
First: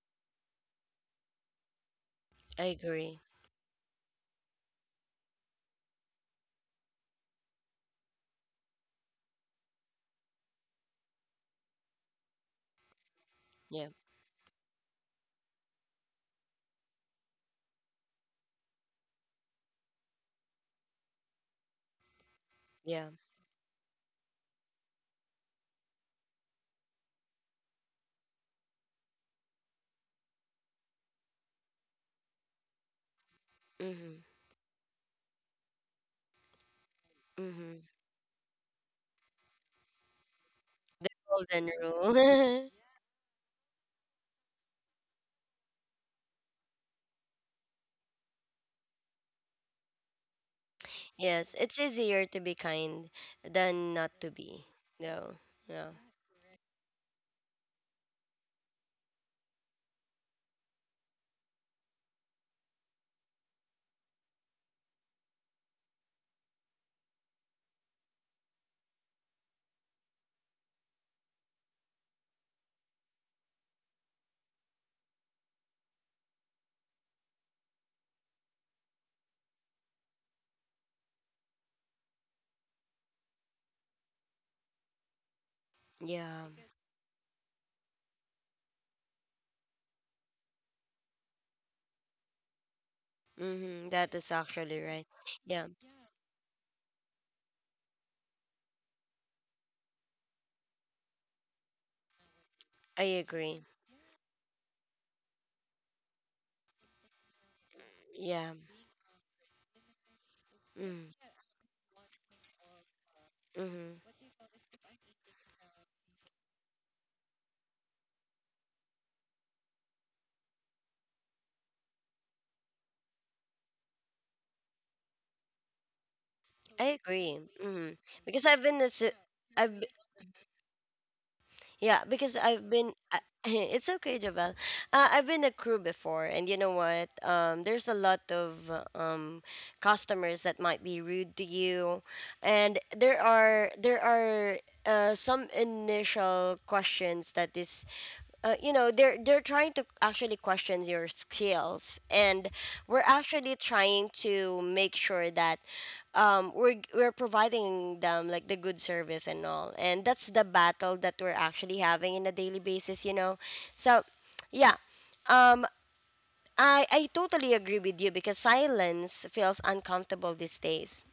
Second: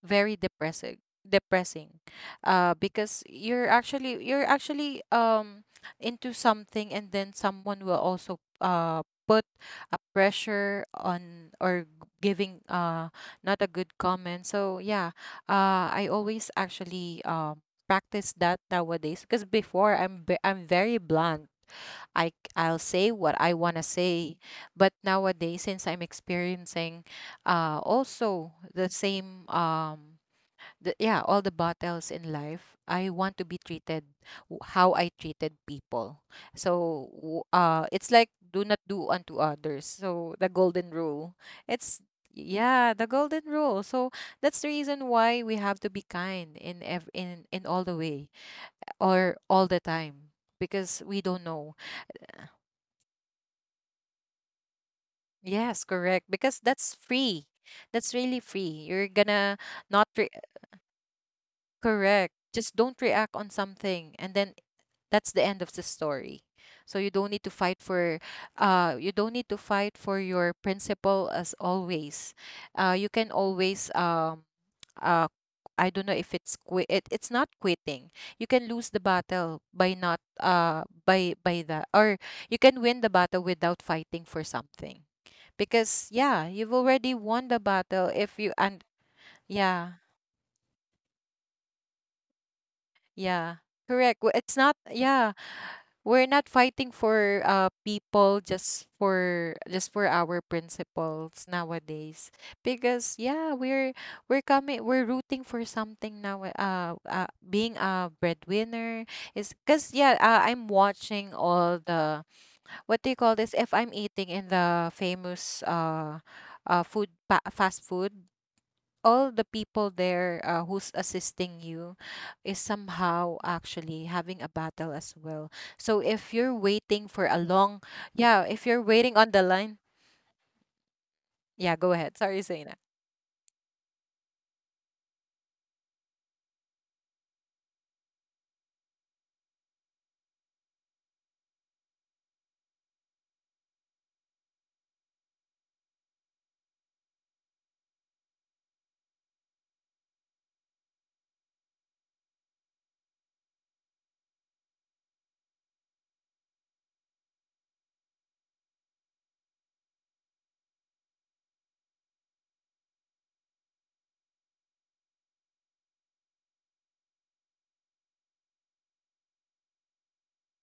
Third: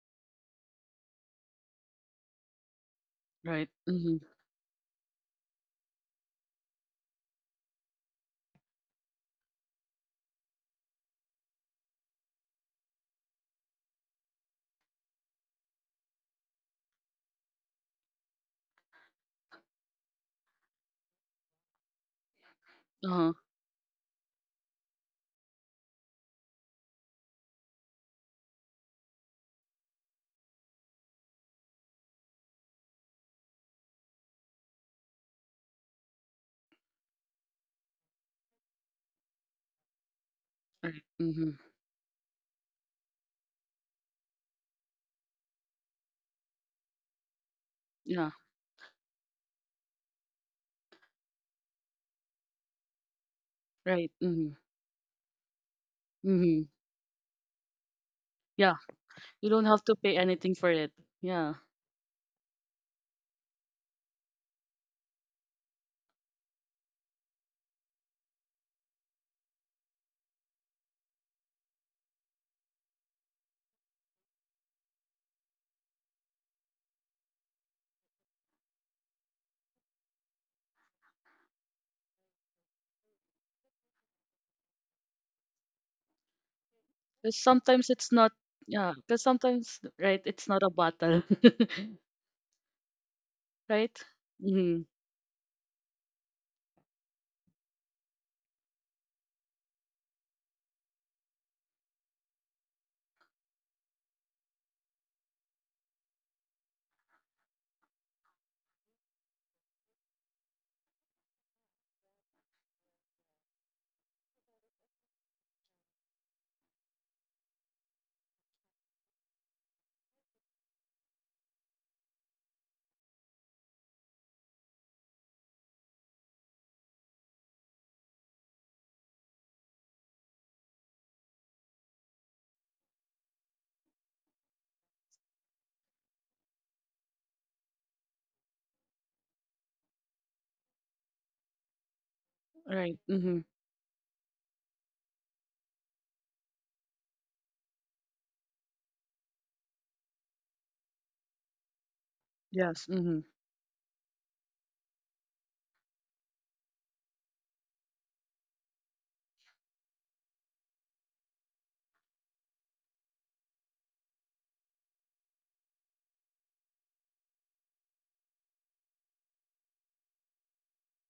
very depressing, depressing, I agree. because Right. Mm-hmm. You're actually into something, and then someone will also put a pressure on, or giving not a Yeah. good comment. So yeah, I always actually practice that nowadays, because before I'm very blunt. I'll say Yeah. Uh-huh. what I want to say, but nowadays, since I'm experiencing also the same yeah, all the battles in life, I want to be treated Mm-hmm. How I treated people. So, Mm-hmm. It's like do not do unto others. So, the golden Right. The rule. Mm-hmm. golden It's rule. Yeah, the golden rule. So that's the reason why we have to be kind in in all the way Yeah. or all the time, because [LAUGHS] we don't Yes, know. it's easier to be kind than Right. not to Mm-hmm. be. No. No. Yes, correct. Mm-hmm. Because that's free. That's really Yeah, free. You're you don't gonna have to pay not re- anything for it. Yeah. Correct. Just don't react on something, and then that's the end of the story. So you don't need to fight for, you don't need to fight for your principle as always. You can always, uh, I don't know if it's quit. It's not quitting. You can lose the battle by not, by that, or you can win the battle without fighting for something, Yeah. because yeah, you've 'Cause already sometimes won it's the not, battle if yeah. you 'Cause and sometimes, right, it's yeah, not a battle, [LAUGHS] Mm-hmm. right? That yeah, is actually correct. Mm-hmm. Well, right. it's not, Yeah. yeah, we're not fighting for people just for our principles nowadays I because agree. yeah we're coming, we're rooting for something now, Yeah. being a breadwinner is because yeah, Mm-hmm. I'm watching all the what do you Mm-hmm. call this, if I'm eating in the famous food fast food, all the people there, who's assisting you is somehow actually having a battle as well. So if I you're agree. waiting for Mm-hmm. a long, Because I've been yeah, this. if you're waiting I've on b- the line, yeah. yeah, Because go I've ahead. been. Sorry, I, Zaina. [LAUGHS] it's okay, Javel. I've been a crew before, and you know what? There's a lot of customers that might be rude to you, and Right. there Mm-hmm. are there are uh, some initial questions that is. You know they're trying to actually question your skills, and Yes. we're Mm-hmm. actually trying to make sure that, we're providing them like the good service and all. And that's the battle that we're actually having in a daily basis, you know. So yeah. Um I totally agree with you because silence feels uncomfortable these days.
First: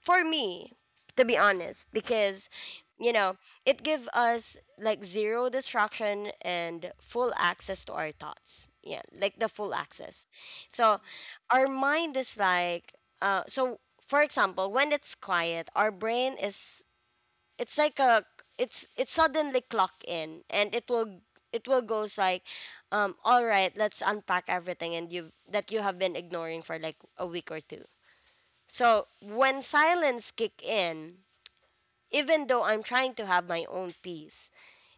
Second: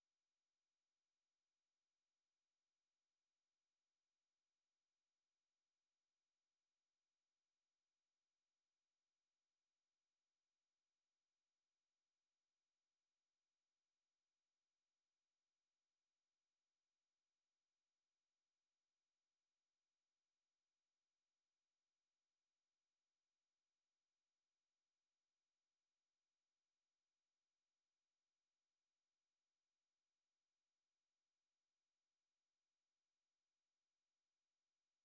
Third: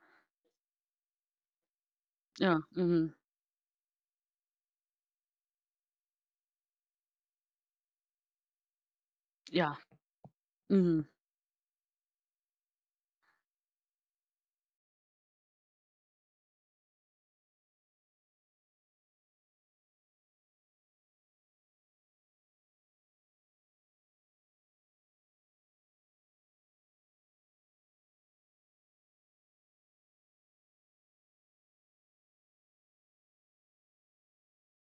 For me, to be honest, because Yeah. Mm-hmm. you know, it give us like zero distraction and full access to our thoughts. Yeah, like the Yeah. full access. So Mm-hmm. our mind is like, uh so for example, when it's quiet, our brain is, it's like a, it's suddenly clock in, and it will goes like, all right, let's unpack everything and you that you have been ignoring for like a week or two. So when silence kick in, even though I'm trying to have my own peace,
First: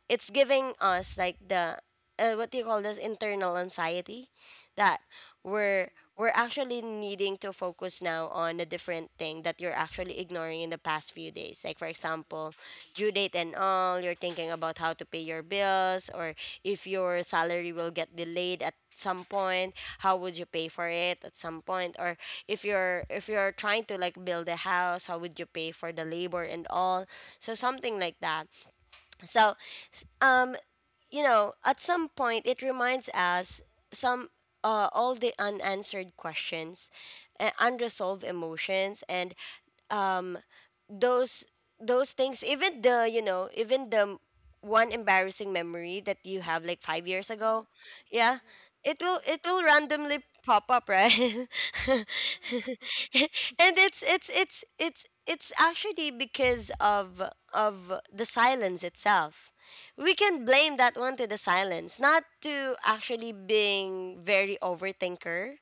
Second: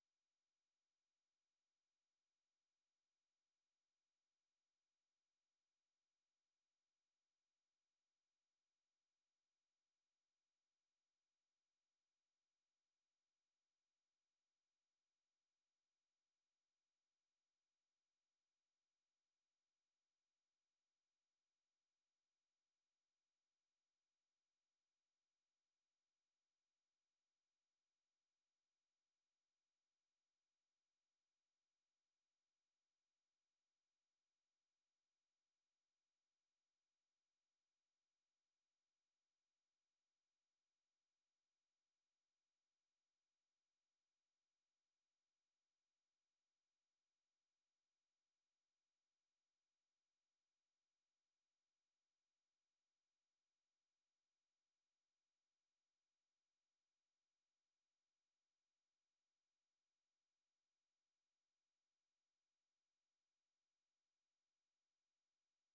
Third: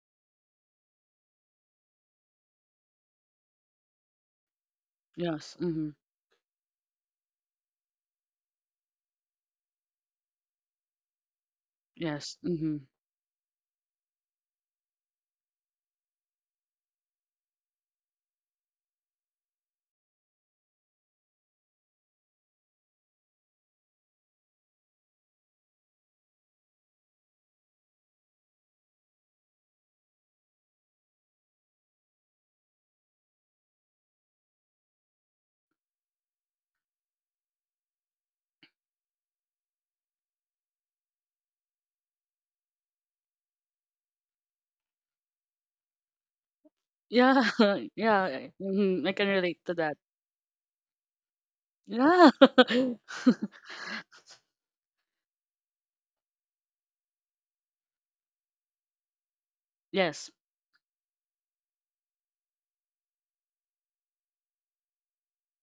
it's giving us like the, what do you call this, internal anxiety, that Yes. Mm-hmm. we're we're actually needing to focus now on a different thing that you're actually ignoring in the past few days, like for Yes. example Mm-hmm. due date and all. You're thinking about how to pay your bills, or if your salary will get delayed at some point, how would you pay for it at some point? Or if you're trying to like build a house, how would you pay for the labor and all? So something like that. So, s- um, you know, at some point, it reminds us some, all the unanswered questions, unresolved emotions, and um, those those things. Even the one embarrassing memory that you have like 5 years Yeah. ago, [LAUGHS] yeah, Yeah. it Mm-hmm. I will can it relate will to that. randomly pop up, right? [LAUGHS] Yeah. [LAUGHS] And it's actually because of the silence itself. We Yes. can blame that one to the silence, not to actually being very overthinker,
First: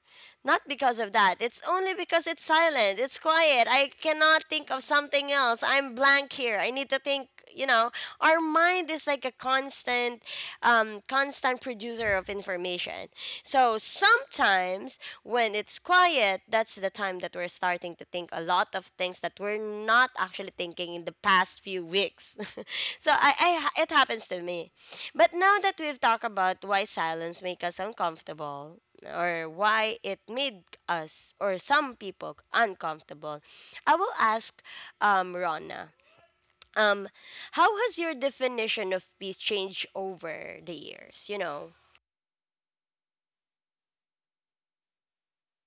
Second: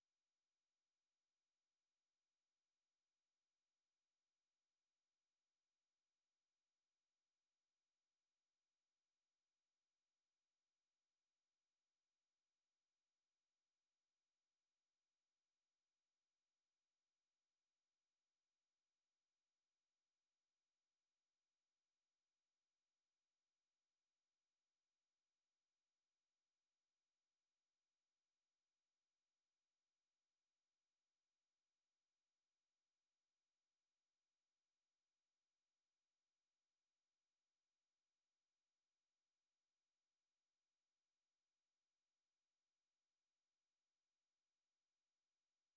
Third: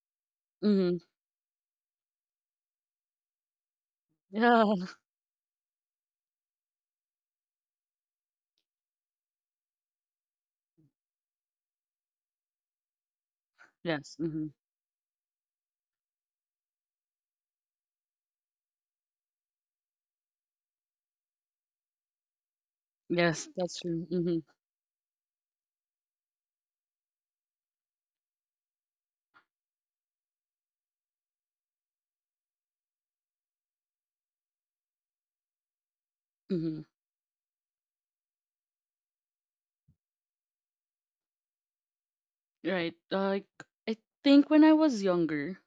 not Mm-hmm. because of that, it's only because it's silent, it's quiet, I cannot think of Yeah. something else, I'm blank here, I need to think, you know. Our mind is like a constant, constant producer of information. So Yes. Mm-hmm. sometimes when it's quiet, that's the time that we're starting to think a lot of things that we're not actually thinking in the past few weeks. [LAUGHS] So Yes. That's I it true. happens Mm-hmm. to me. But now that we've talked about why silence make us uncomfortable, or why it made us or some people uncomfortable, I will ask Rona. Mm-hmm. Um, how has your definition of peace changed over the years? You know. Right. Like I think when I was younger,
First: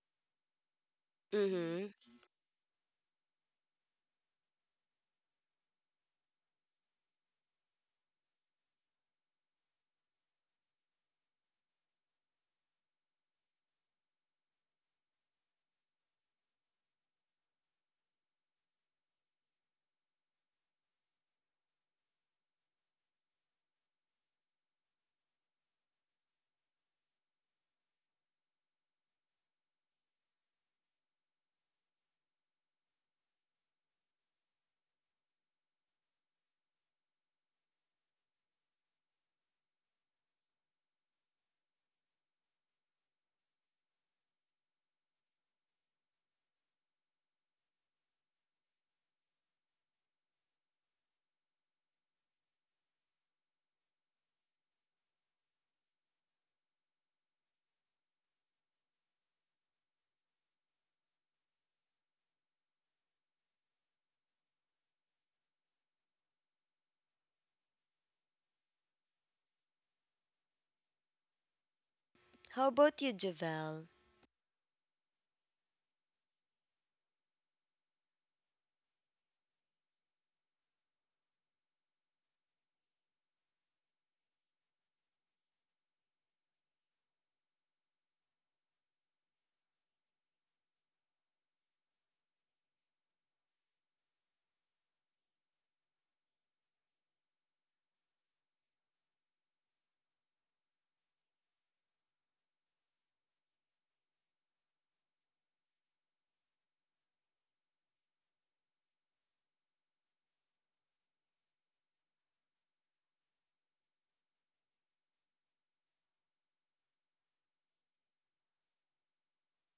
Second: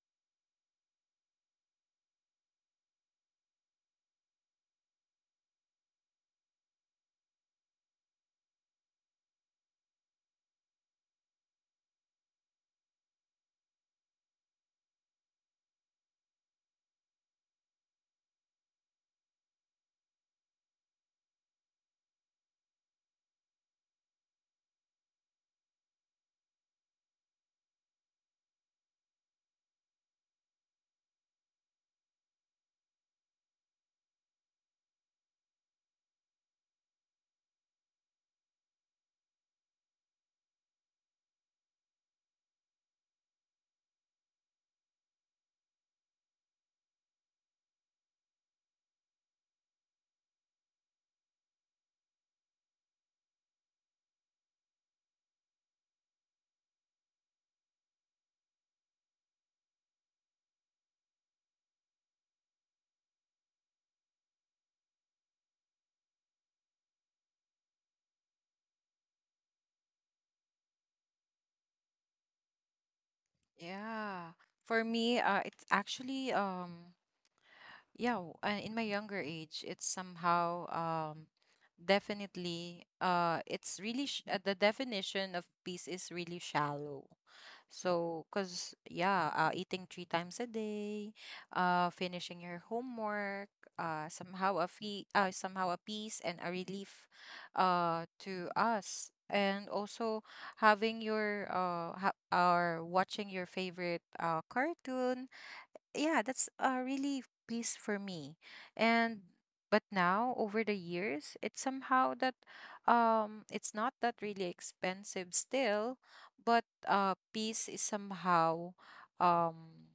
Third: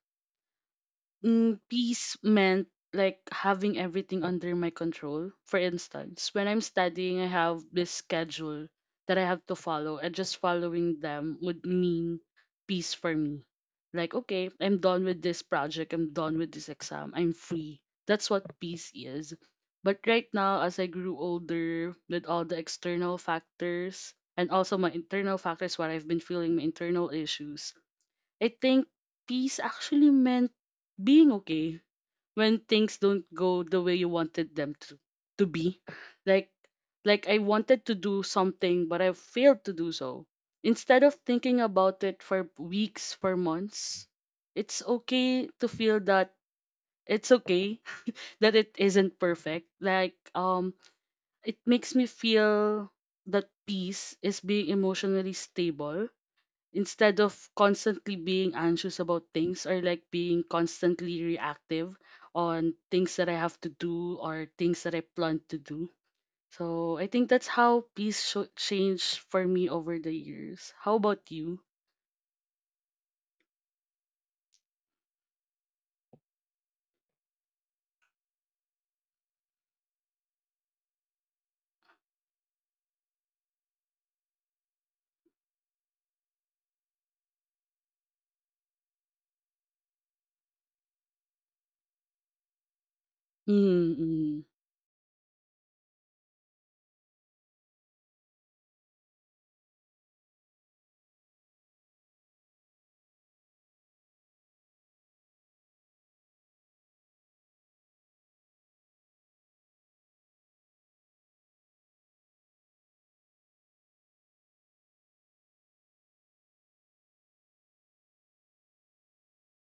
mm, Mm-hmm. peace meant like having everything under my control. For instance, when I'm studying, I have this schedule that I have to follow, and just following them would mean peace for me. Like, okay, I'm done with this project, I'm done with this exam, I'm free. That's what peace is. But right now, as I grew older, with all the external factors and also my internal factors, what I've been feeling, my internal issues, I think peace actually meant being okay when things don't go the way you wanted them to be. Like like I wanted to do something but I failed to do so. Instead of thinking about it for weeks, for months, it's okay to feel that, it's okay [LAUGHS] that it isn't perfect. Like it makes me feel that peace is being emotionally stable instead of constantly being anxious about things or like being constantly reactive on things that I have to do or things that I plan to do. So I think that's how peace sho changed for me over the years. How about you? How about you, Javel? Yeah. For me, it's actually yeah, in my younger age, it's somehow definitely it's really sh the definition of peace is really shallow. So, 'cause yeah, eating three times a day, finishing your homework, somehow Mm-hmm. a somehow a peace and a relief, to us, and also having your or watching your favorite cartoon, yeah, that's a really piece for me. And but now over the years, it's somehow that it's not that really expensive still, but peace is somehow um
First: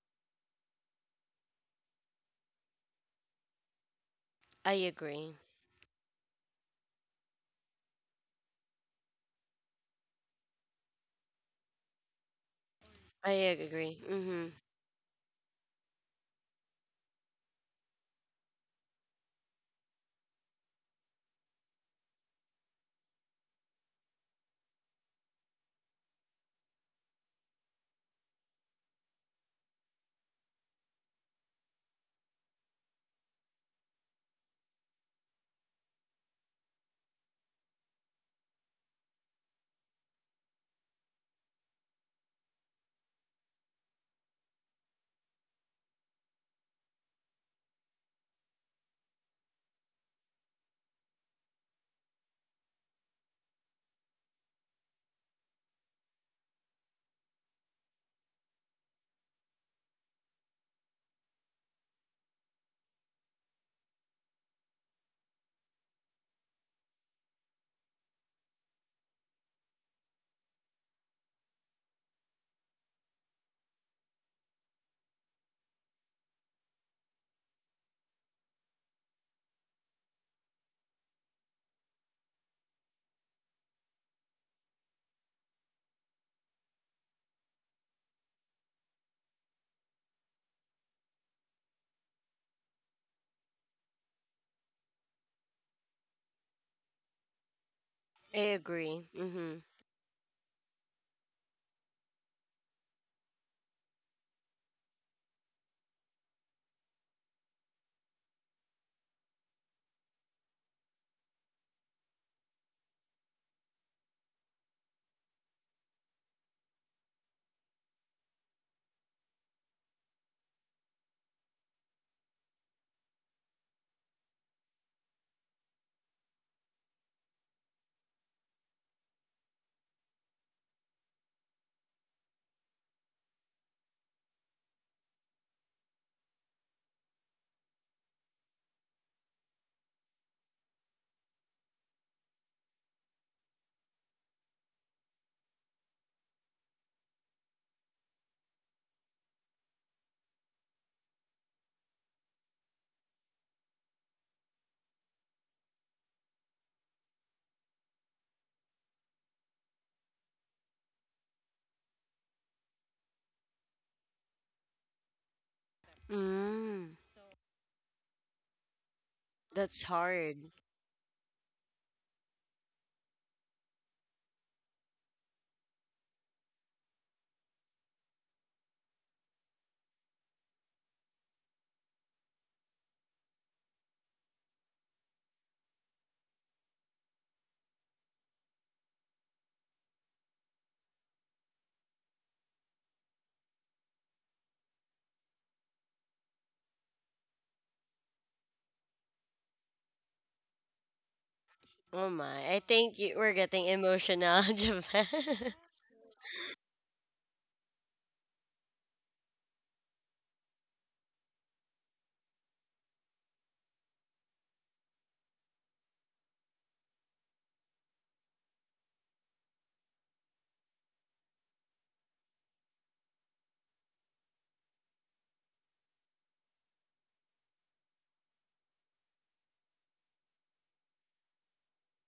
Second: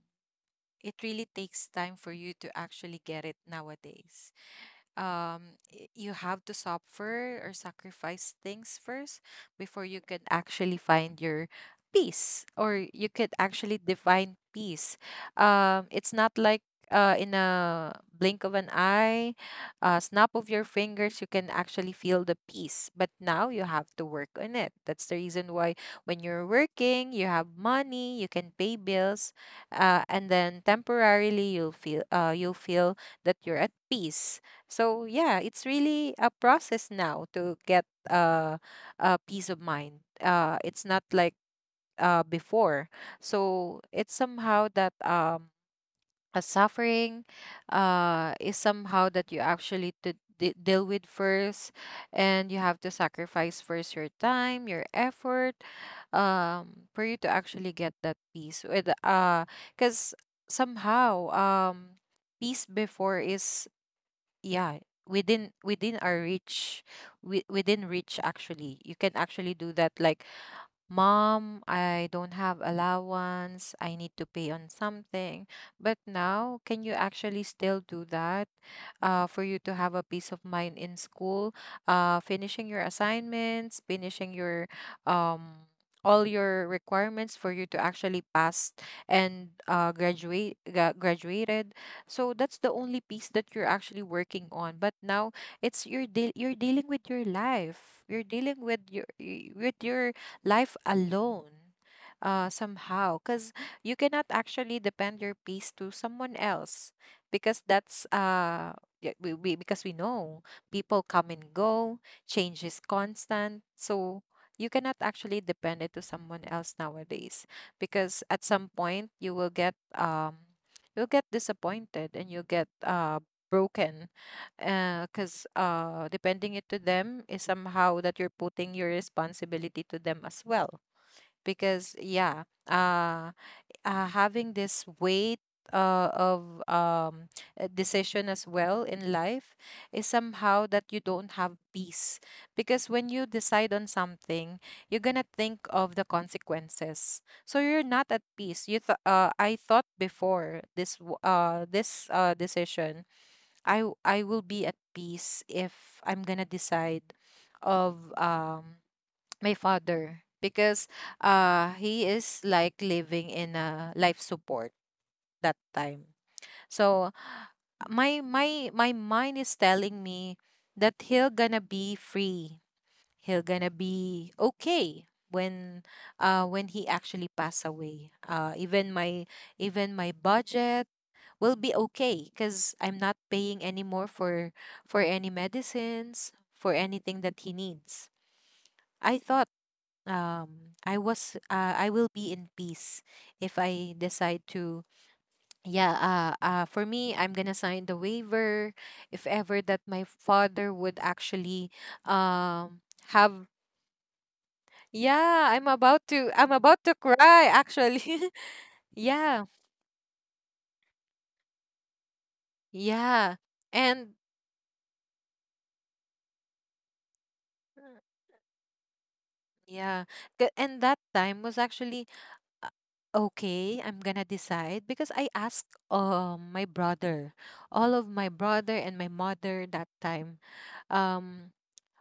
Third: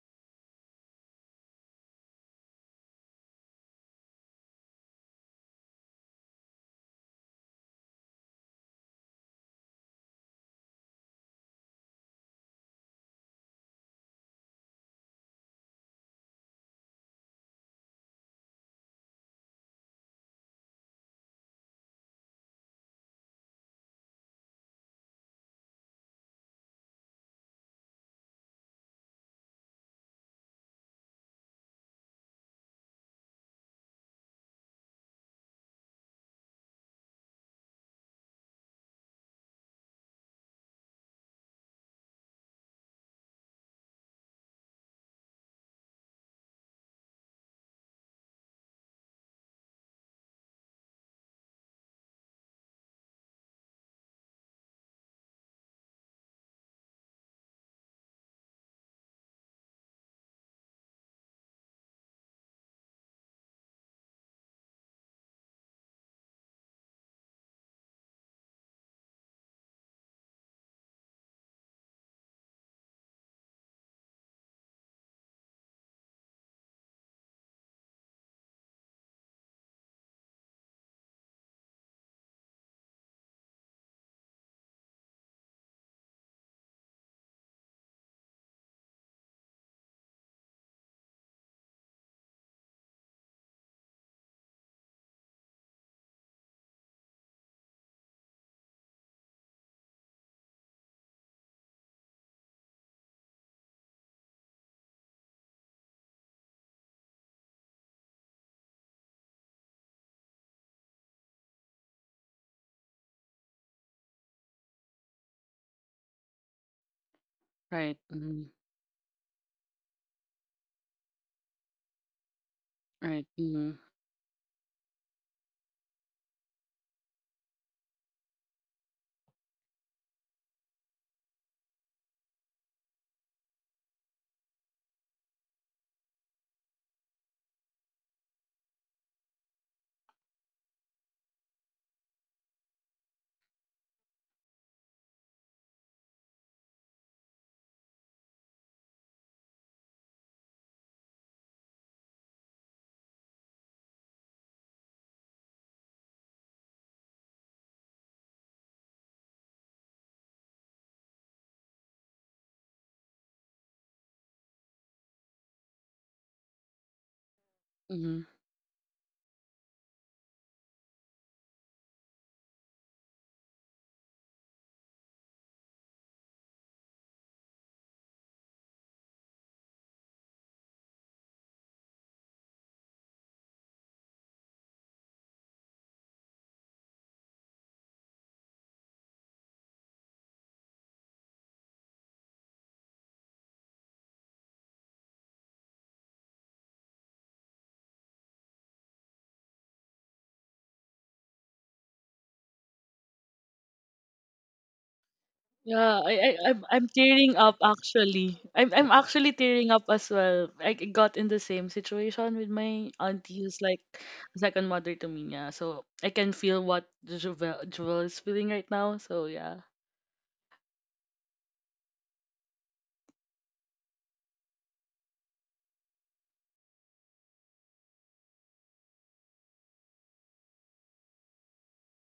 it really takes time for you to actually get it nowadays. I agree. You have to suffer or sacrifice things first before you can actually find your peace, or you I could actually agree. define Mm-hmm. peace. It's not like, in a blink of an eye, a snap of your fingers, you can actually feel the peace. But now you have to work on it. That's the reason why, when you're working, you have money, you can pay bills, and then temporarily you'll feel that you're at peace. So yeah, it's really a process now to get, a peace of mind. It's not like before. So it's somehow that a suffering, is somehow that you actually to deal with first, and you have to sacrifice first your time, your effort, for you to actually get that peace. With because somehow peace before is yeah within our reach, within reach. Actually you can actually do that, like, Mom, I don't have allowance. I need to pay on something. But now, can you actually still do that, for you to have a peace of mind in school? Finishing your assignments, finishing your um, all your requirements for you to actually pass and graduate, graduated. So that's the only piece that you're actually working on. But now it's, you're dealing with your life. You're I dealing with your agree. Mm-hmm. with your life alone, somehow, because you cannot actually depend your peace to someone else, because that's yeah, we, because we know people come and go, change is constant, so you cannot actually depend it to someone else nowadays, Right. because at Mm-hmm. some point you will get you'll get disappointed and you'll get Right. Mm-hmm. broken, because depending it to them is somehow that you're putting your responsibility to them as well. Because yeah, having this weight of decision as well in life is somehow that you don't have peace. Because when you decide on something, you're gonna think of the consequences. So you're not at peace. I thought before this this decision I I will be at peace if I'm gonna decide of [TSK] my father, because he is like living in a life support that time. Mm. So my mind is That's telling hard. me that he'll gonna be free. He'll gonna be okay when he actually pass away. Even my even my budget will be okay because I'm not paying anymore for any medicines for anything that he needs. I thought I was I will be in peace if I decide to yeah, for me, I'm gonna sign the waiver if ever that my father would actually Oh my. I think um you, we're getting have emotional, [LAUGHS] Japan. yeah, Yeah, I, I I'm I'm about to tearing up cry actually. actually. I'm [LAUGHS] actually Yeah, tearing up as well. Like, got in the same situation with my auntie yeah, who's like and a second mother to me. Yeah, so I can feel what Jovel is feeling right now. So yeah, yeah. And that time was actually, uh, okay, I'm gonna decide, because I asked my brother, all of my brother and my mother that time, um,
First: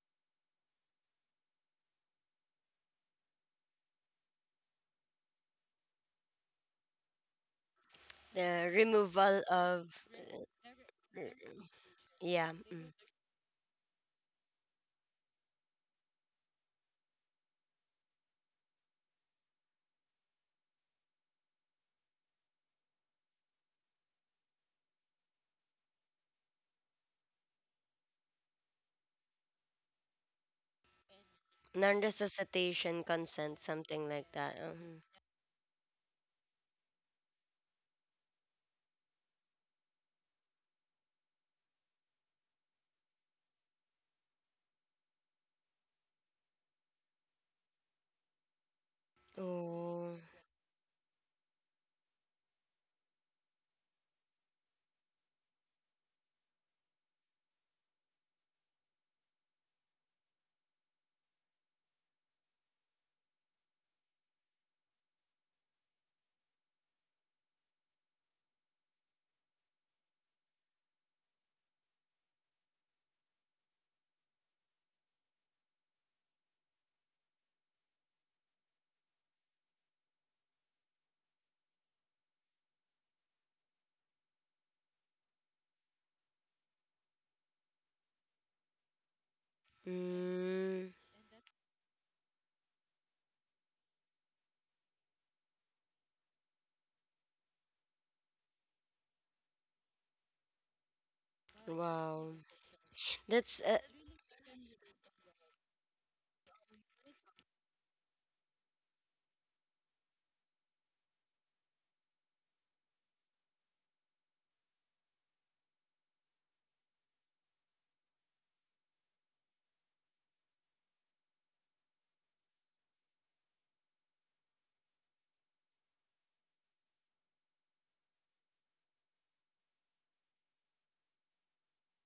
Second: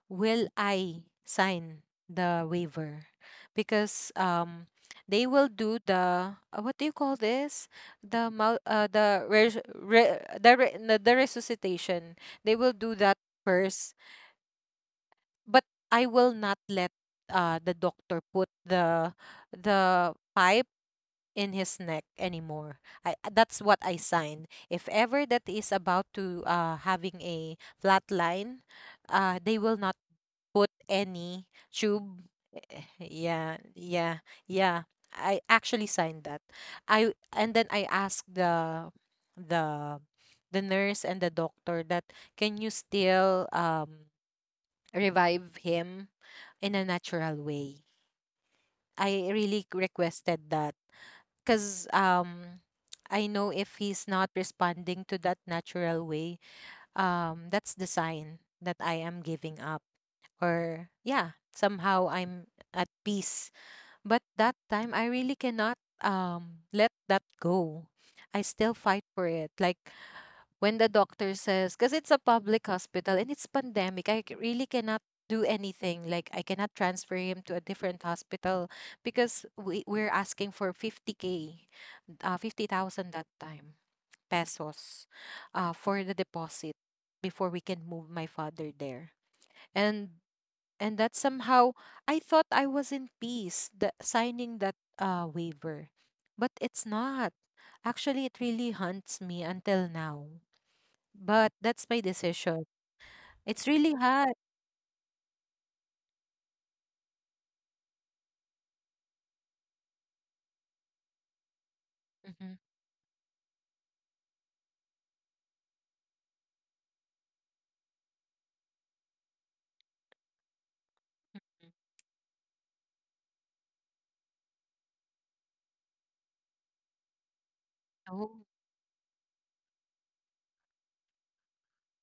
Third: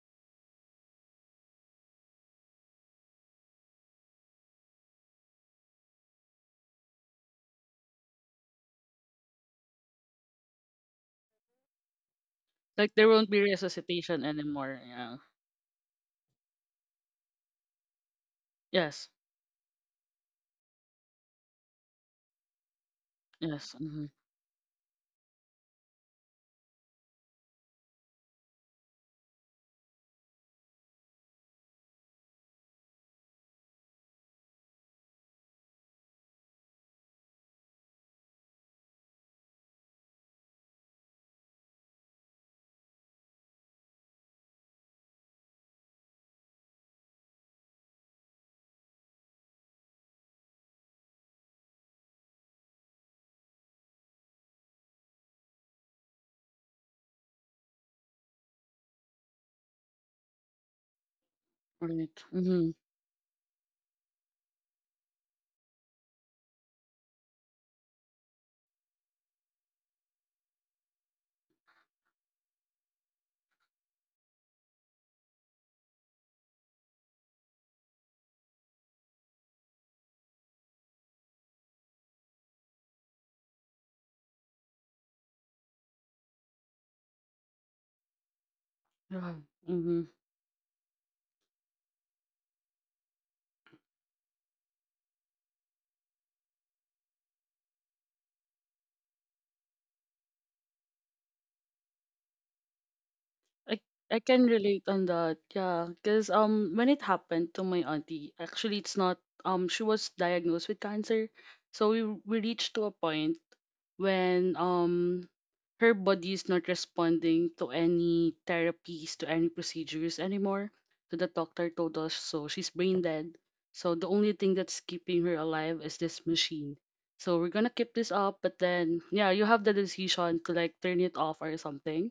will I sign the waiver? Because they will do the, what do you call this? The mou- The the removal res of, re- the re- no, the r- resuscitation. yeah, They will do like there that won't be first, resuscitation anymore. Yeah. but I will not let the doctor put Yes. The pipe in his neck anymore. I that's Yes. what I Mm-hmm. signed. If ever that is about to having a flat line, they will not put any tube. [LAUGHS] non-resuscitation consent, Yeah, something like yeah, that. Mhm. yeah. I actually signed that. I And then I asked the the nurse and the doctor that, can you still revive him in a natural way. I really Oh. requested that, because I know if he's not responding to that natural way, that's the sign that I am giving up, or yeah, Right. somehow Mm-hmm. I'm at peace. But that time I really cannot let that go. I still fight for it. Like when the doctor says, because it's a public hospital and it's pandemic, really cannot do anything, like I cannot transfer him to a different hospital, because we're asking for 50K 50,000 that time pesos, for the deposit before we can move my father there. Yeah. Mm-hmm. And Mm. and that somehow, I thought I was in peace, the signing that, waiver. But it's not. Actually, it really haunts me until now. But that's my Wow. decision. That's, It's I really I hard. can relate on that. Yeah, because when it happened to my auntie, actually it's not she was diagnosed with cancer, so we Hmm. reached to a point when her body is not responding to any therapies to any procedures anymore. So the doctor told us so she's brain dead. So the only thing that's keeping her alive is this machine. So we're gonna keep this up, Oh, but then yeah, you have the decision to like turn it off or something,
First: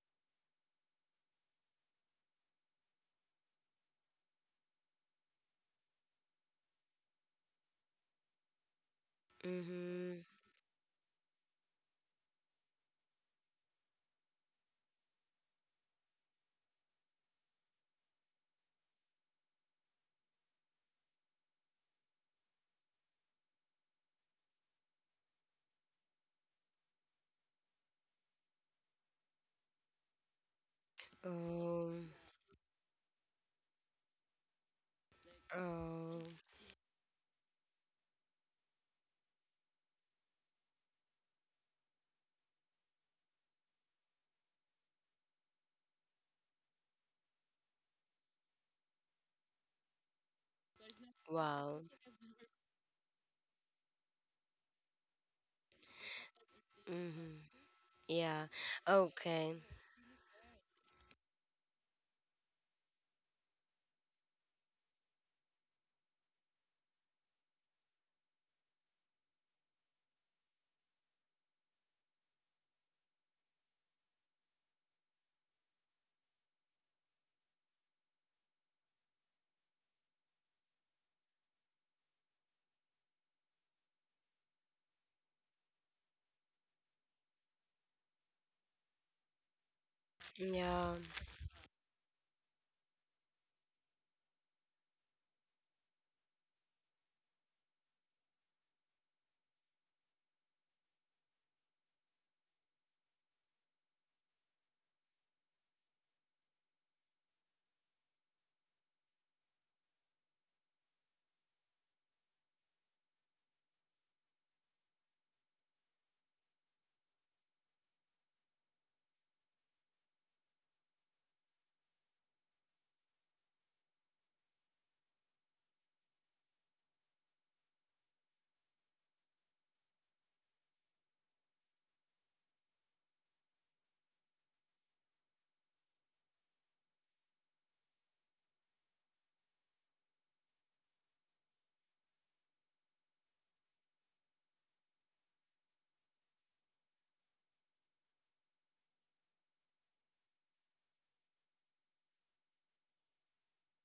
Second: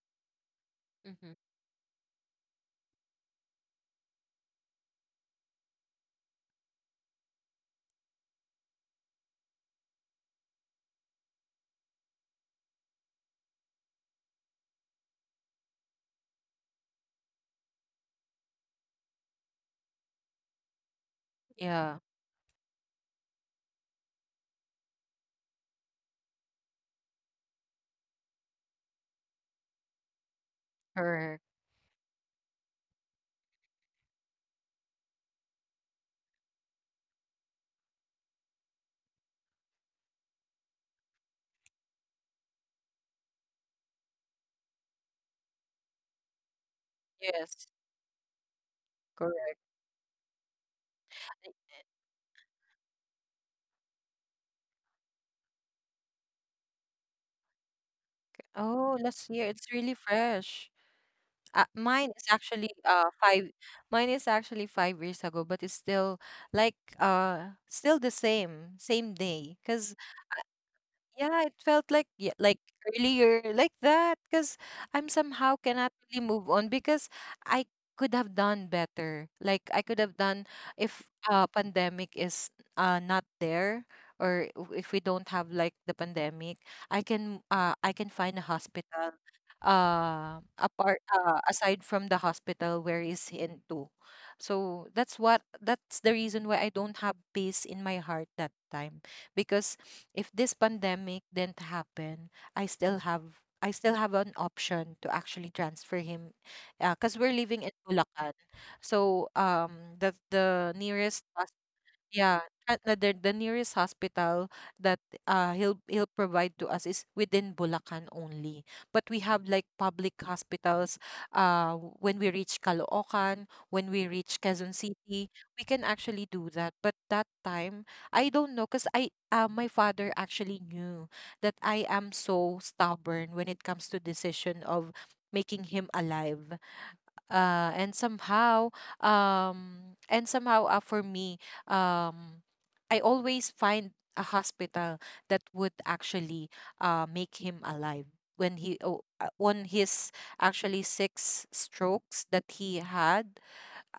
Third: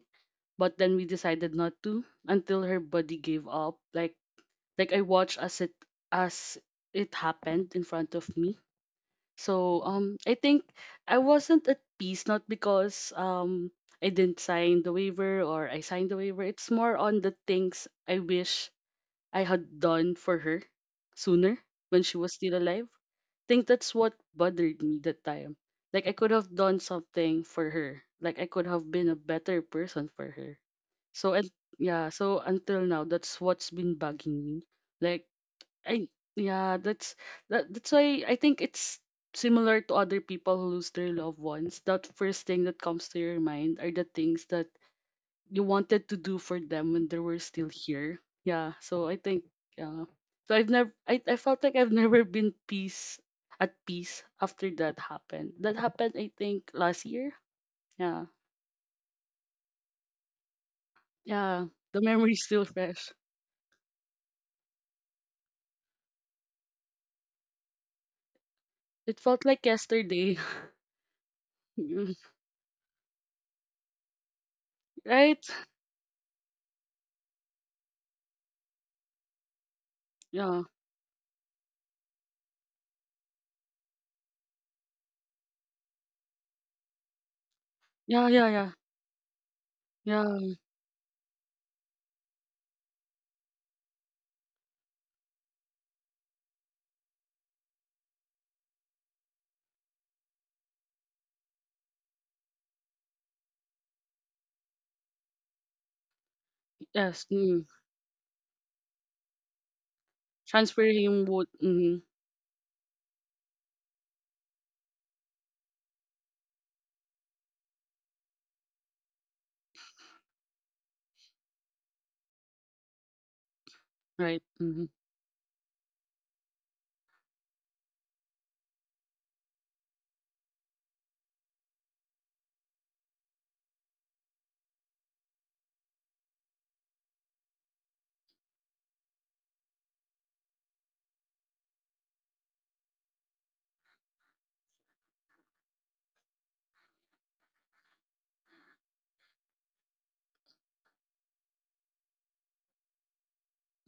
but then we hmm. decided not to until her body gave up, like I watched as it happened in front of me. So mm-hmm. I think I wasn't at peace not because I didn't sign the waiver or I signed the waiver, it's more on the things I wish I had done for her sooner Yeah, when she was still alive. Think that's what bothered me that time. Like I could have done something for her. Like I could have been a better person for her. So correct. and Oh. yeah, so until now that's what's been bugging me. Like I Oh. yeah, that's that's why I think it's similar to other people who lose their loved ones. That first thing that comes to your mind are the things that you wanted to do for them when they were Yes, still here. Yeah, so I think correct. yeah. So I felt like Wow. I've never been peace at peace after that happened. That happened I think last year. Mm-hmm. Yeah. Yeah. Oh, last year, Okay. it's really fresh. Yeah. The Mine is memory actually still fresh. five. Mine is actually 5 years ago, but it's still like still the same same It day. felt like Cause yesterday. [LAUGHS] yeah, it felt like Mm, yeah, like earlier like that, because I'm right? somehow cannot really move on, because I could have done better. Like I could have done Yeah. if pandemic is not there, or if we don't have like the pandemic, I can Yeah, find yeah, a yeah. hospital Yeah. Yeah. apart aside from the hospital where is into. So that's what, that's the reason why I don't have peace in my heart that time, because if this pandemic didn't happen, I still have an option to actually transfer him, because Yes. we're living Mm. in Bulacan. So the nearest Transferring wood. Mm, yeah, at the nearest hospital that he'll he'll provide to us is within Bulacan only. But we have like public hospitals, when we reach Caloocan, when we reach right. Quezon Mm-hmm. City, we can actually do that. But that time, I don't know, because I my father actually knew that I am so stubborn when it comes to decision of making him alive, and somehow for me, um I always find a hospital that would actually make him alive when he, on his actually six strokes that he had,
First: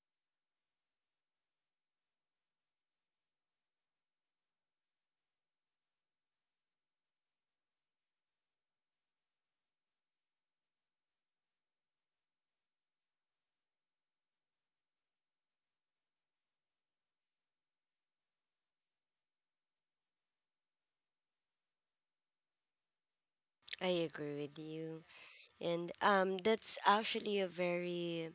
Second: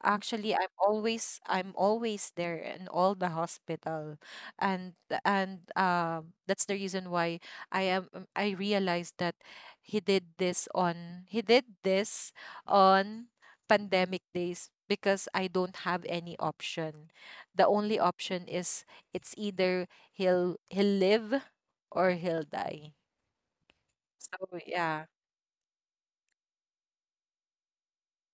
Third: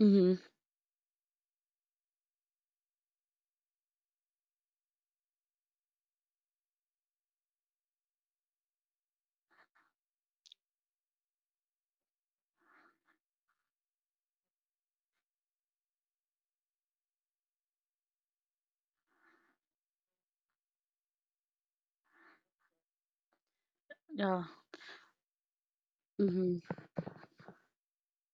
Mm-hmm. actually I'm always I'm always there in all the hospital, and and that's the reason why I am I realized that he did this on he did this on pandemic days because I don't have any option. The only option is, it's either he'll he'll live or he'll die. I agree Yeah. with So you. yeah, And Mm-hmm. that's actually a very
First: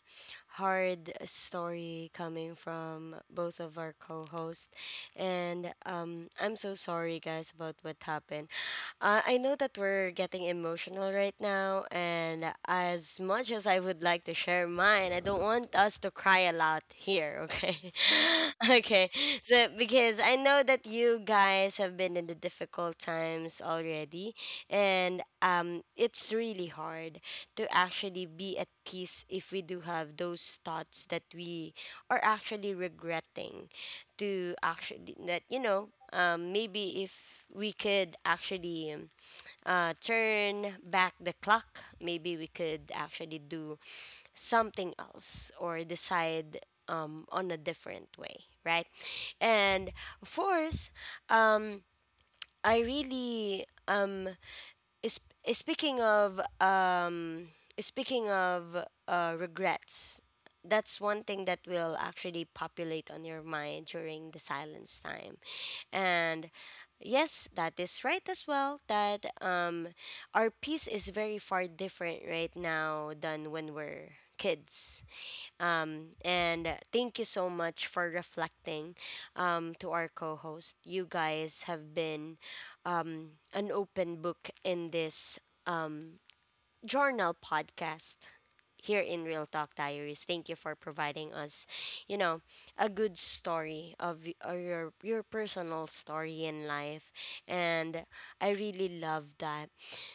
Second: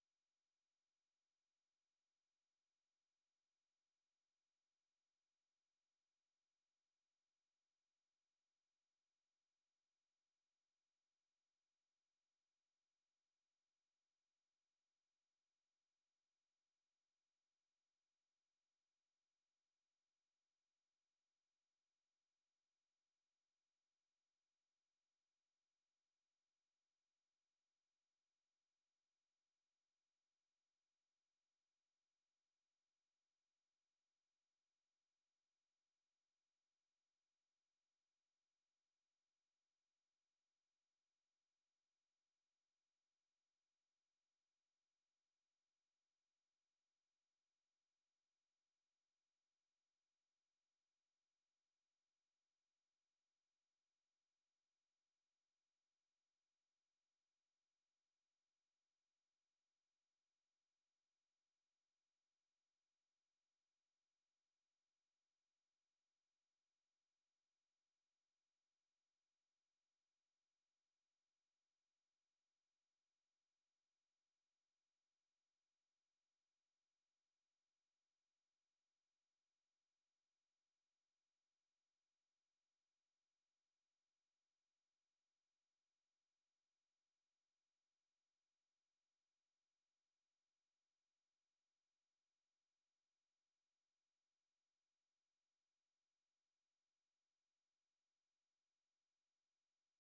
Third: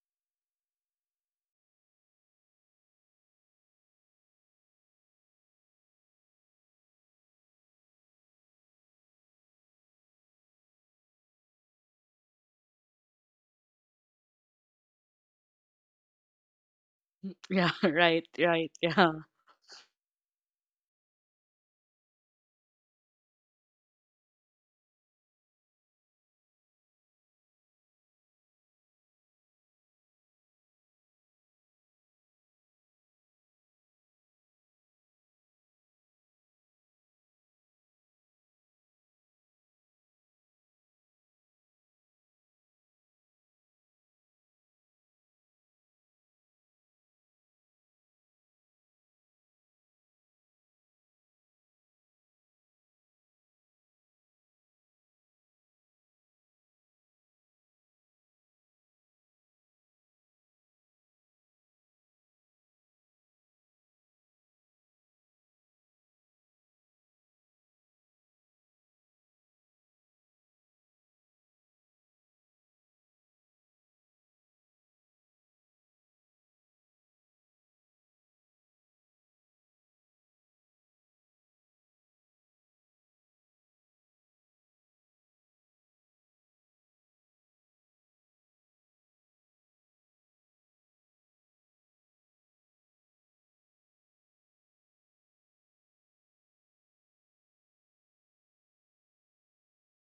hard story coming from both of our co-hosts. And I'm so sorry guys about what happened. I know that we're getting emotional right now, and as much as I would like to share mine, I don't want us to cry a lot here, Yeah, [LAUGHS] okay? right, [LAUGHS] right, Okay, yeah. so because I know that you guys have been in the difficult times already, and it's really hard to actually be at peace if we do have those thoughts that we are actually regretting to actually, that you know, maybe if we could actually, turn back the clock, maybe we could actually do something else or decide, on a different way, right? And of course, um, I really, is speaking of, speaking of, regrets, that's one thing that will actually populate on your mind during the silence time. And yes, that is right as well, that our peace is very far different right now than when we're kids. And thank you so much for reflecting, to our co host. You guys have been, an open book in this Journal podcast here in Real Talk Diaries. Thank you for providing us, you know, a good story of y- or your personal story in life, and I really love that.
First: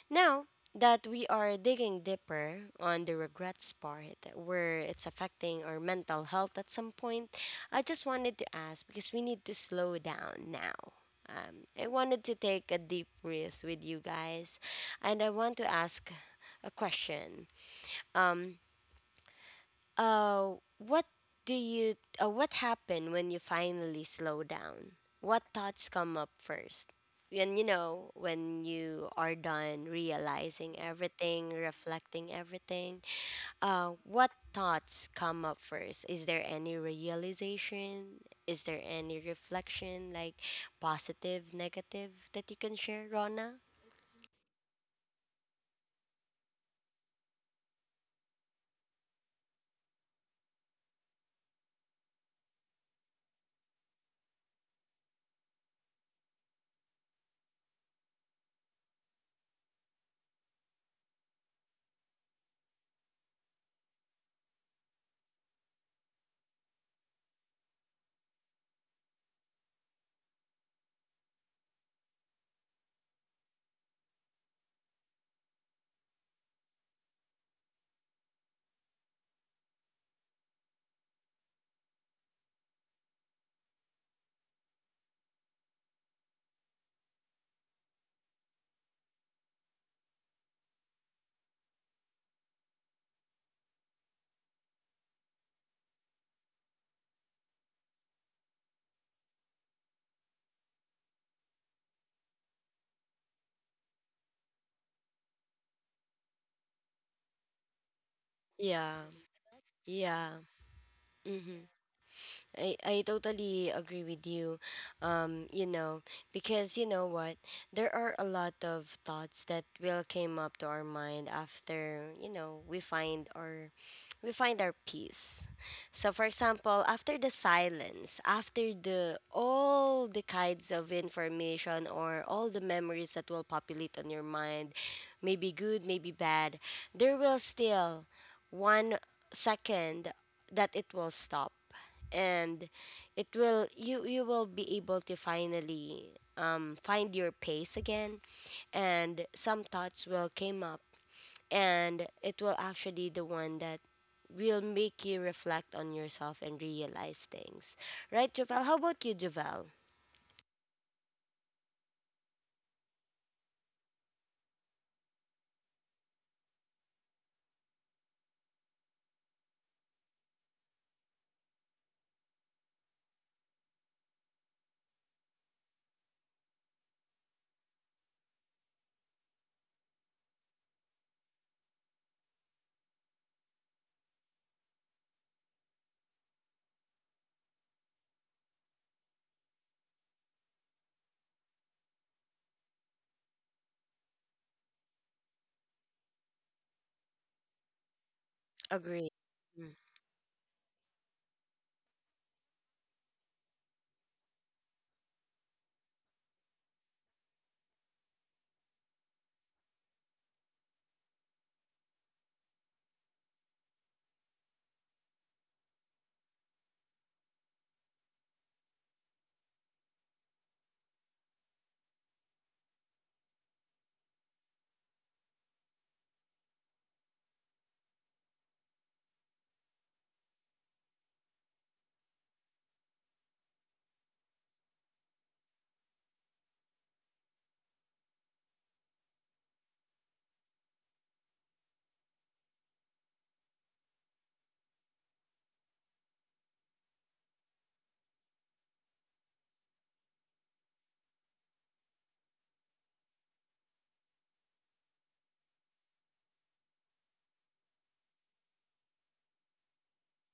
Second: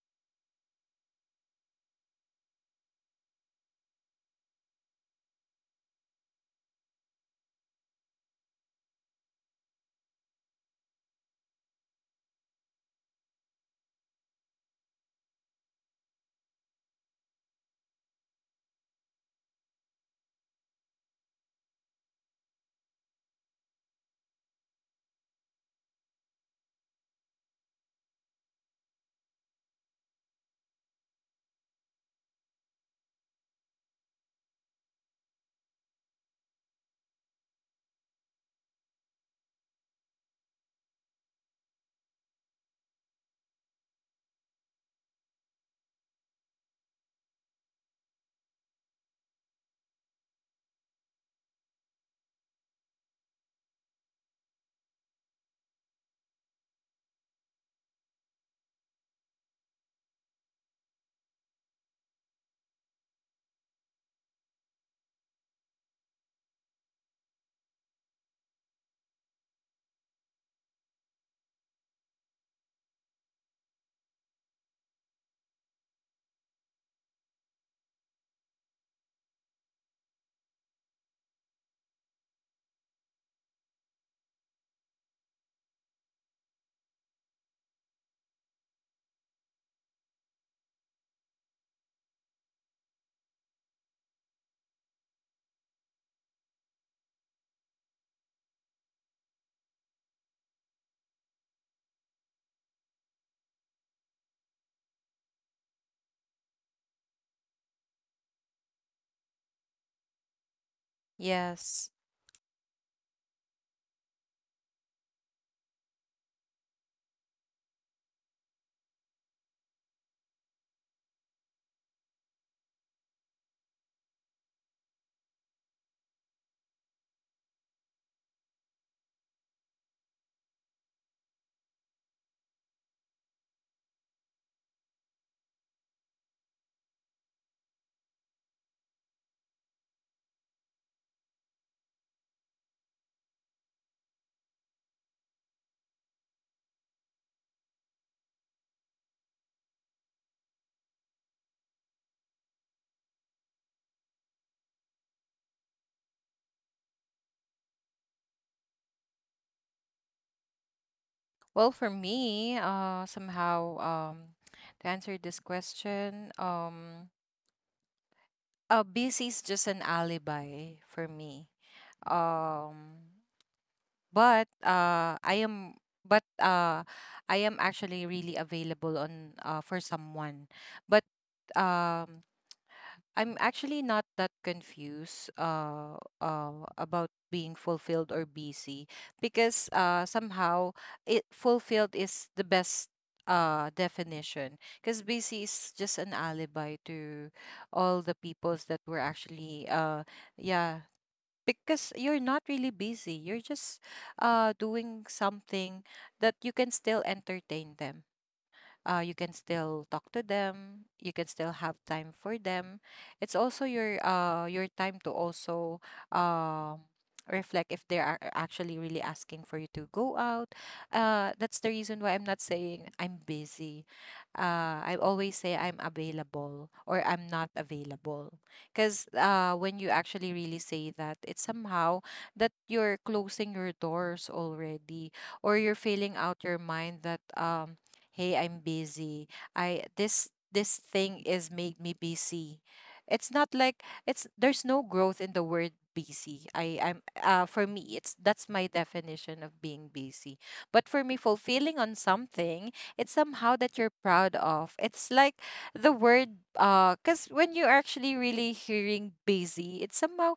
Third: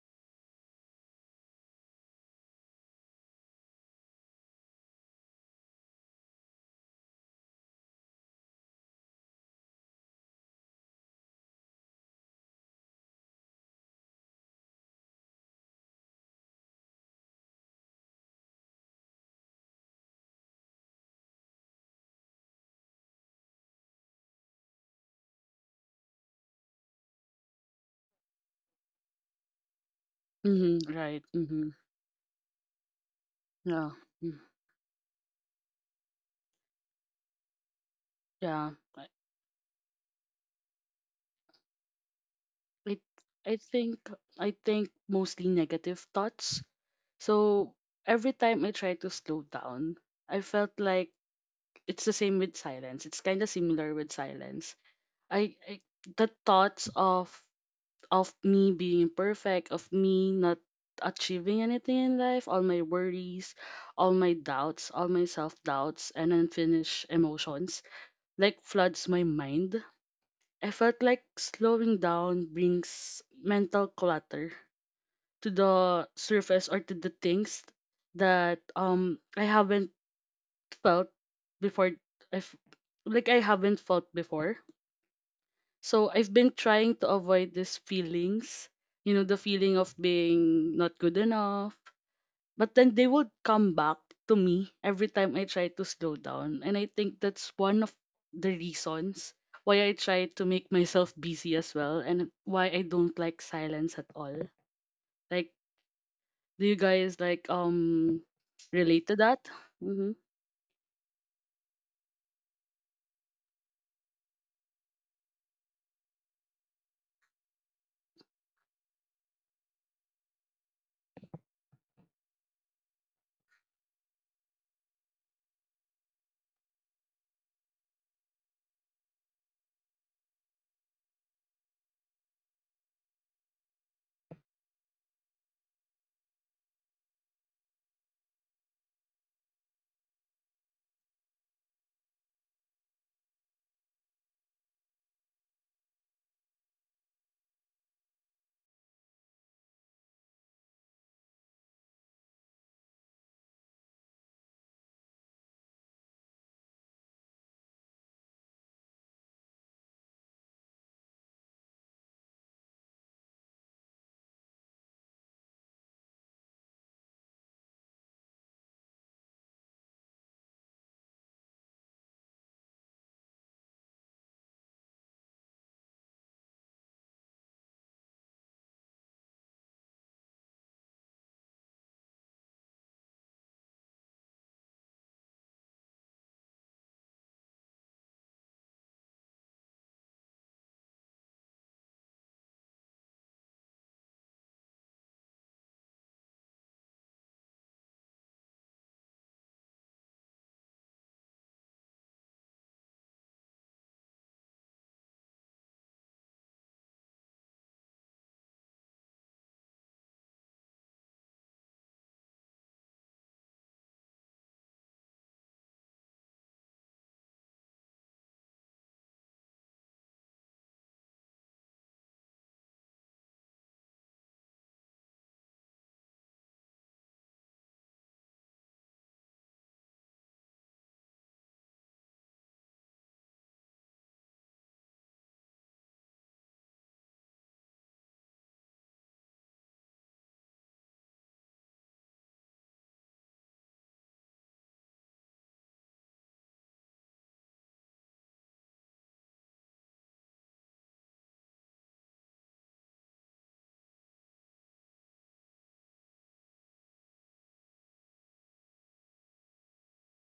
Now that we are digging deeper on the regrets part where it's affecting our mental health at some point, I just wanted to ask because we need to slow down now. I wanted to take a deep breath with you guys, and I want to ask a question. Um, what do you? What happened when you finally slow down? What thoughts come up first? When you know when you are done realizing Mm-hmm, right. everything, Mm-hmm. reflecting everything. Yeah. What Mm. thoughts come up first? Is there any realization? Is Yeah. there I any reflection, like positive, negative, that you can I share, I Rona? think I think mostly negative thoughts. So every time I try to slow down, I felt like it's the same with silence. It's kind of similar with silence. I the thoughts of me being imperfect, of me not achieving anything in life, all my worries, all my doubts, all my self doubts, and unfinished emotions like floods my mind. I felt like slowing down brings mental clutter to the surface or to the things that I haven't felt before. I've I haven't felt before. So I've been trying to avoid these feelings, you know, the feeling of being not good enough, but then they would come back to me every time I try to slow down. And I think that's one of the reasons why I try to make myself busy as well, and why I don't like silence at all. Like, do you guys like Yeah. relate to that? Mm-hmm. Yeah. Mm-hmm. yes. I totally agree with you. You know, because you know what? There are a lot of thoughts that will came up to our mind after, you know, we find our peace. So for example, after the silence, after the all the kinds of information or all the memories that will populate on your mind, maybe good, maybe bad, there will still 1 second that it will stop, and it will you you will be able to finally find your pace again. And some thoughts will came up, and it will actually the one that will make you reflect on yourself and realize things. Right, Javel, how about you, Javel? Well, for me, somehow, to answer this question, busy is just an alibi for me. Um, but but uh, I am actually really available on, for someone. But um, I'm actually not that confused about being fulfilled or busy, because somehow it fulfilled is the best definition, because busy is just an alibi to all the peoples that Agree. were Mm, actually yeah, because you're not really busy, you're just doing something, that you can still entertain them, you can still talk to them, you can still have time for them, it's also your time to also um reflect if they are actually really asking for you to go out. That's the reason why I'm not saying I'm busy. I always say I'm available or I'm not available, because when you actually really say that, it's somehow that you're closing your doors already, or you're filling out your mind that, hey, I'm busy, I this this thing is made me busy. It's not like it's, there's no growth in the word busy. I I'm for me it's, that's my definition of being busy. But for me, fulfilling on something, it's somehow that you're proud of, it's like the word because when you're actually really hearing busy, it's somehow,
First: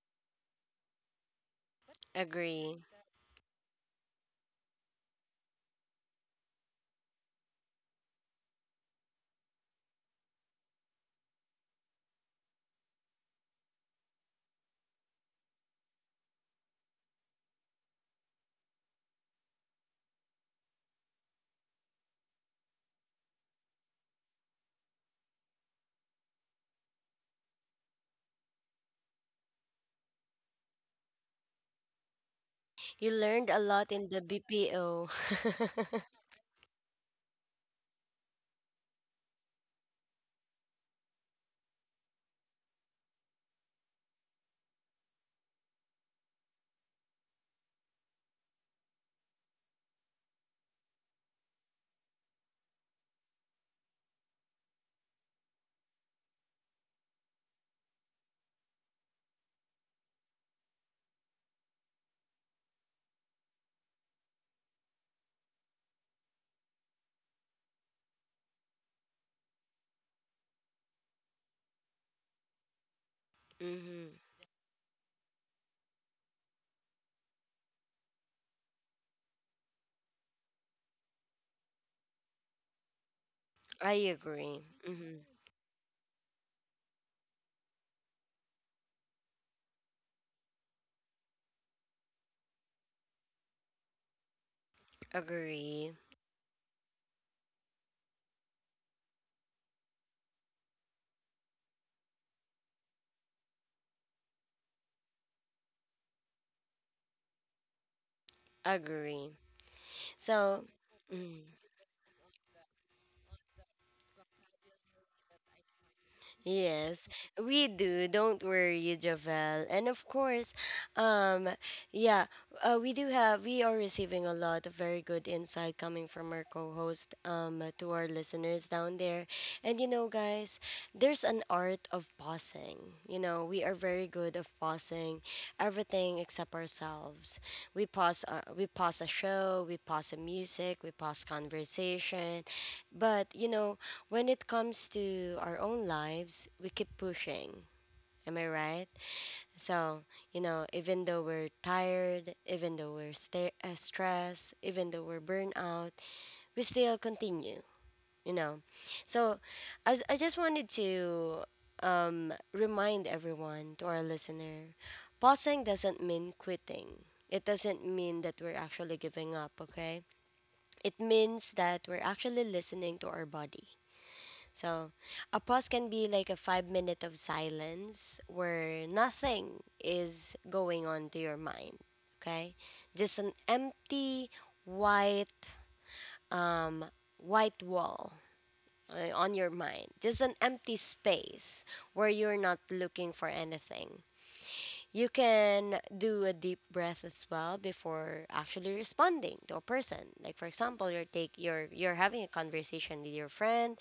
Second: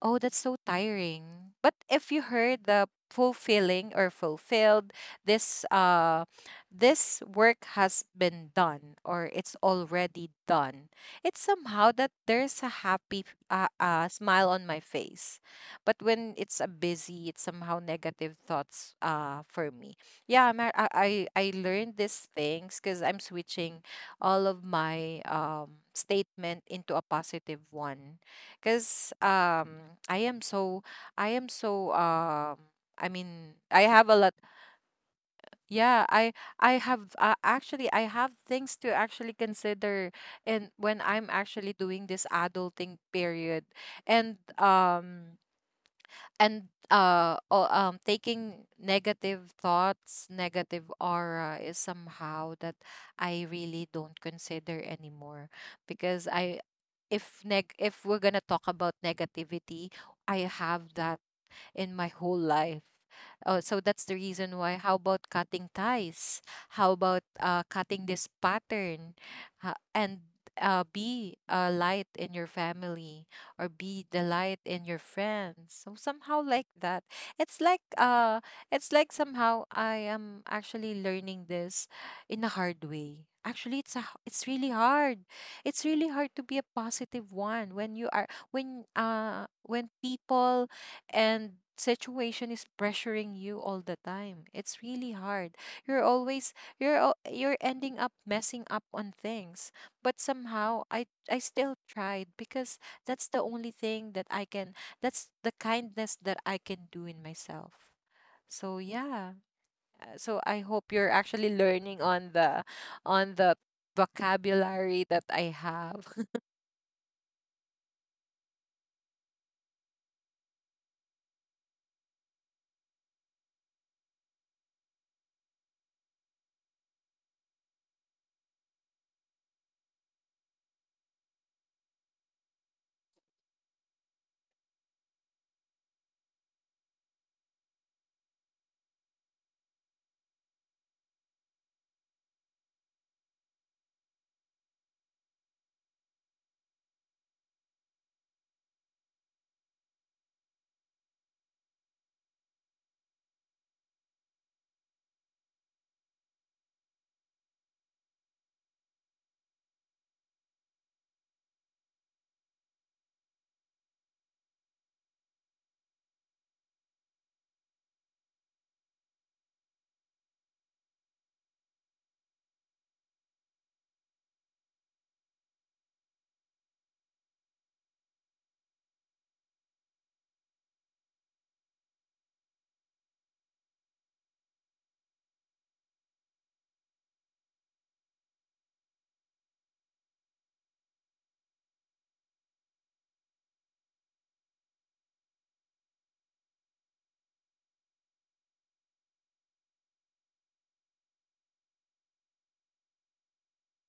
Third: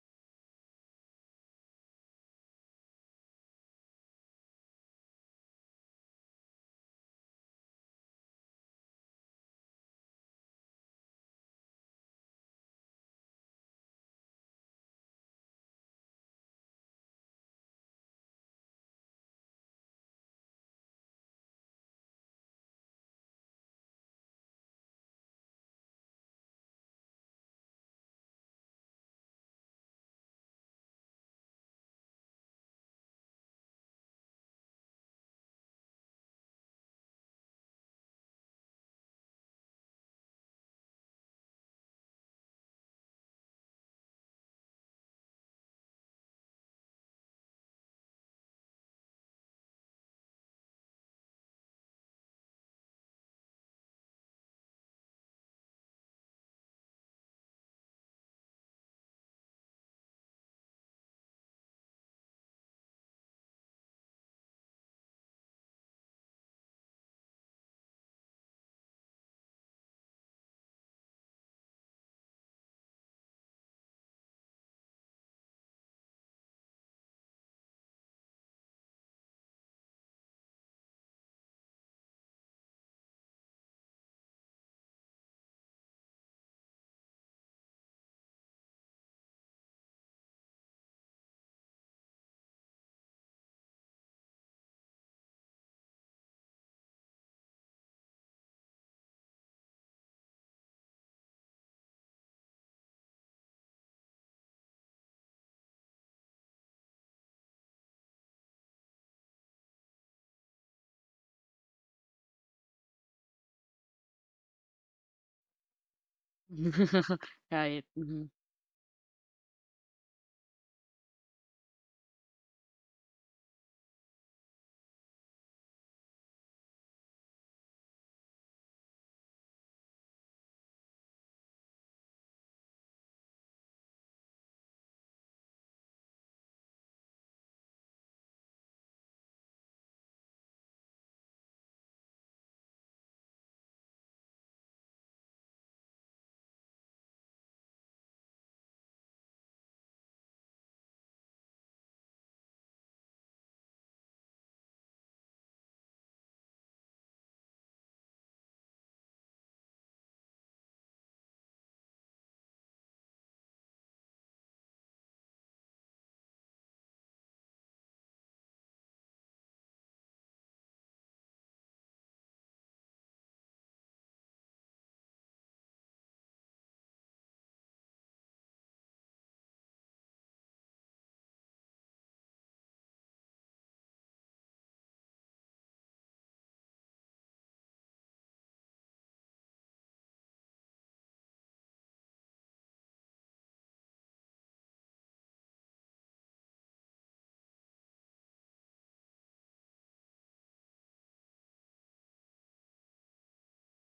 oh, that's so tiring. But if you heard agree. the fulfilling or fulfilled, this this work has been done or it's already done. It's somehow that there's a happy smile on my face. But when it's a busy, it's somehow negative thoughts for me. Yeah, I learned these things because I'm switching all of my statement into a positive one, because I am so I You learned mean, a I lot have in a the lot, BPO [LAUGHS] yeah, I have actually I have things to actually consider, and when I'm actually doing this adulting period, and taking negative thoughts negative aura is somehow that I really don't consider anymore, because I, if neg, if we're gonna talk about negativity, I have that in my whole life. Oh, so that's the reason why. How about cutting ties? How about, cutting this pattern? Ha- and be a light in your family, or be mm-hmm. the light in your friends. So somehow like that. It's like uh, it's like somehow I am actually learning this in a hard way. Actually, it's I it's agree. really Mm-hmm. hard. It's really hard to be a positive one when you are, when people and situation is pressuring you all the time, it's really hard. Agree. You're always, you're ending up messing up on things, but somehow I still tried, because that's the only thing that I can, that's the kindness that I can do in myself. So Agree. yeah, so I So, hope you're mm, actually learning on the vocabulary that I have. yes, [LAUGHS] we Right. do. Hmm. Don't worry, Javel. And of course, um, yeah, we are receiving a lot of very good insight coming from our co host to our listeners down there. And you know, guys, there's an art of pausing. You know, we are very good of pausing everything except ourselves. We pause a show, we pause a music, we pause conversation. But, you know, when it comes to our own lives, we keep pushing. Am I right? So, you know, even though we're tired, even though we're stressed, even though we're burnt out, we still continue, you know. So, as I just wanted to remind everyone, to our listener, pausing doesn't mean quitting. It doesn't mean that we're actually giving up, okay? It means that we're actually listening to our body. So, a pause can be like a 5 minute of silence where nothing is going on to your mind. Okay, just an empty white um, white wall on your mind, just an empty space where you're not looking for anything. You can do a deep breath as well before actually responding to a person. Like for example, you're take you're having a conversation with your friend,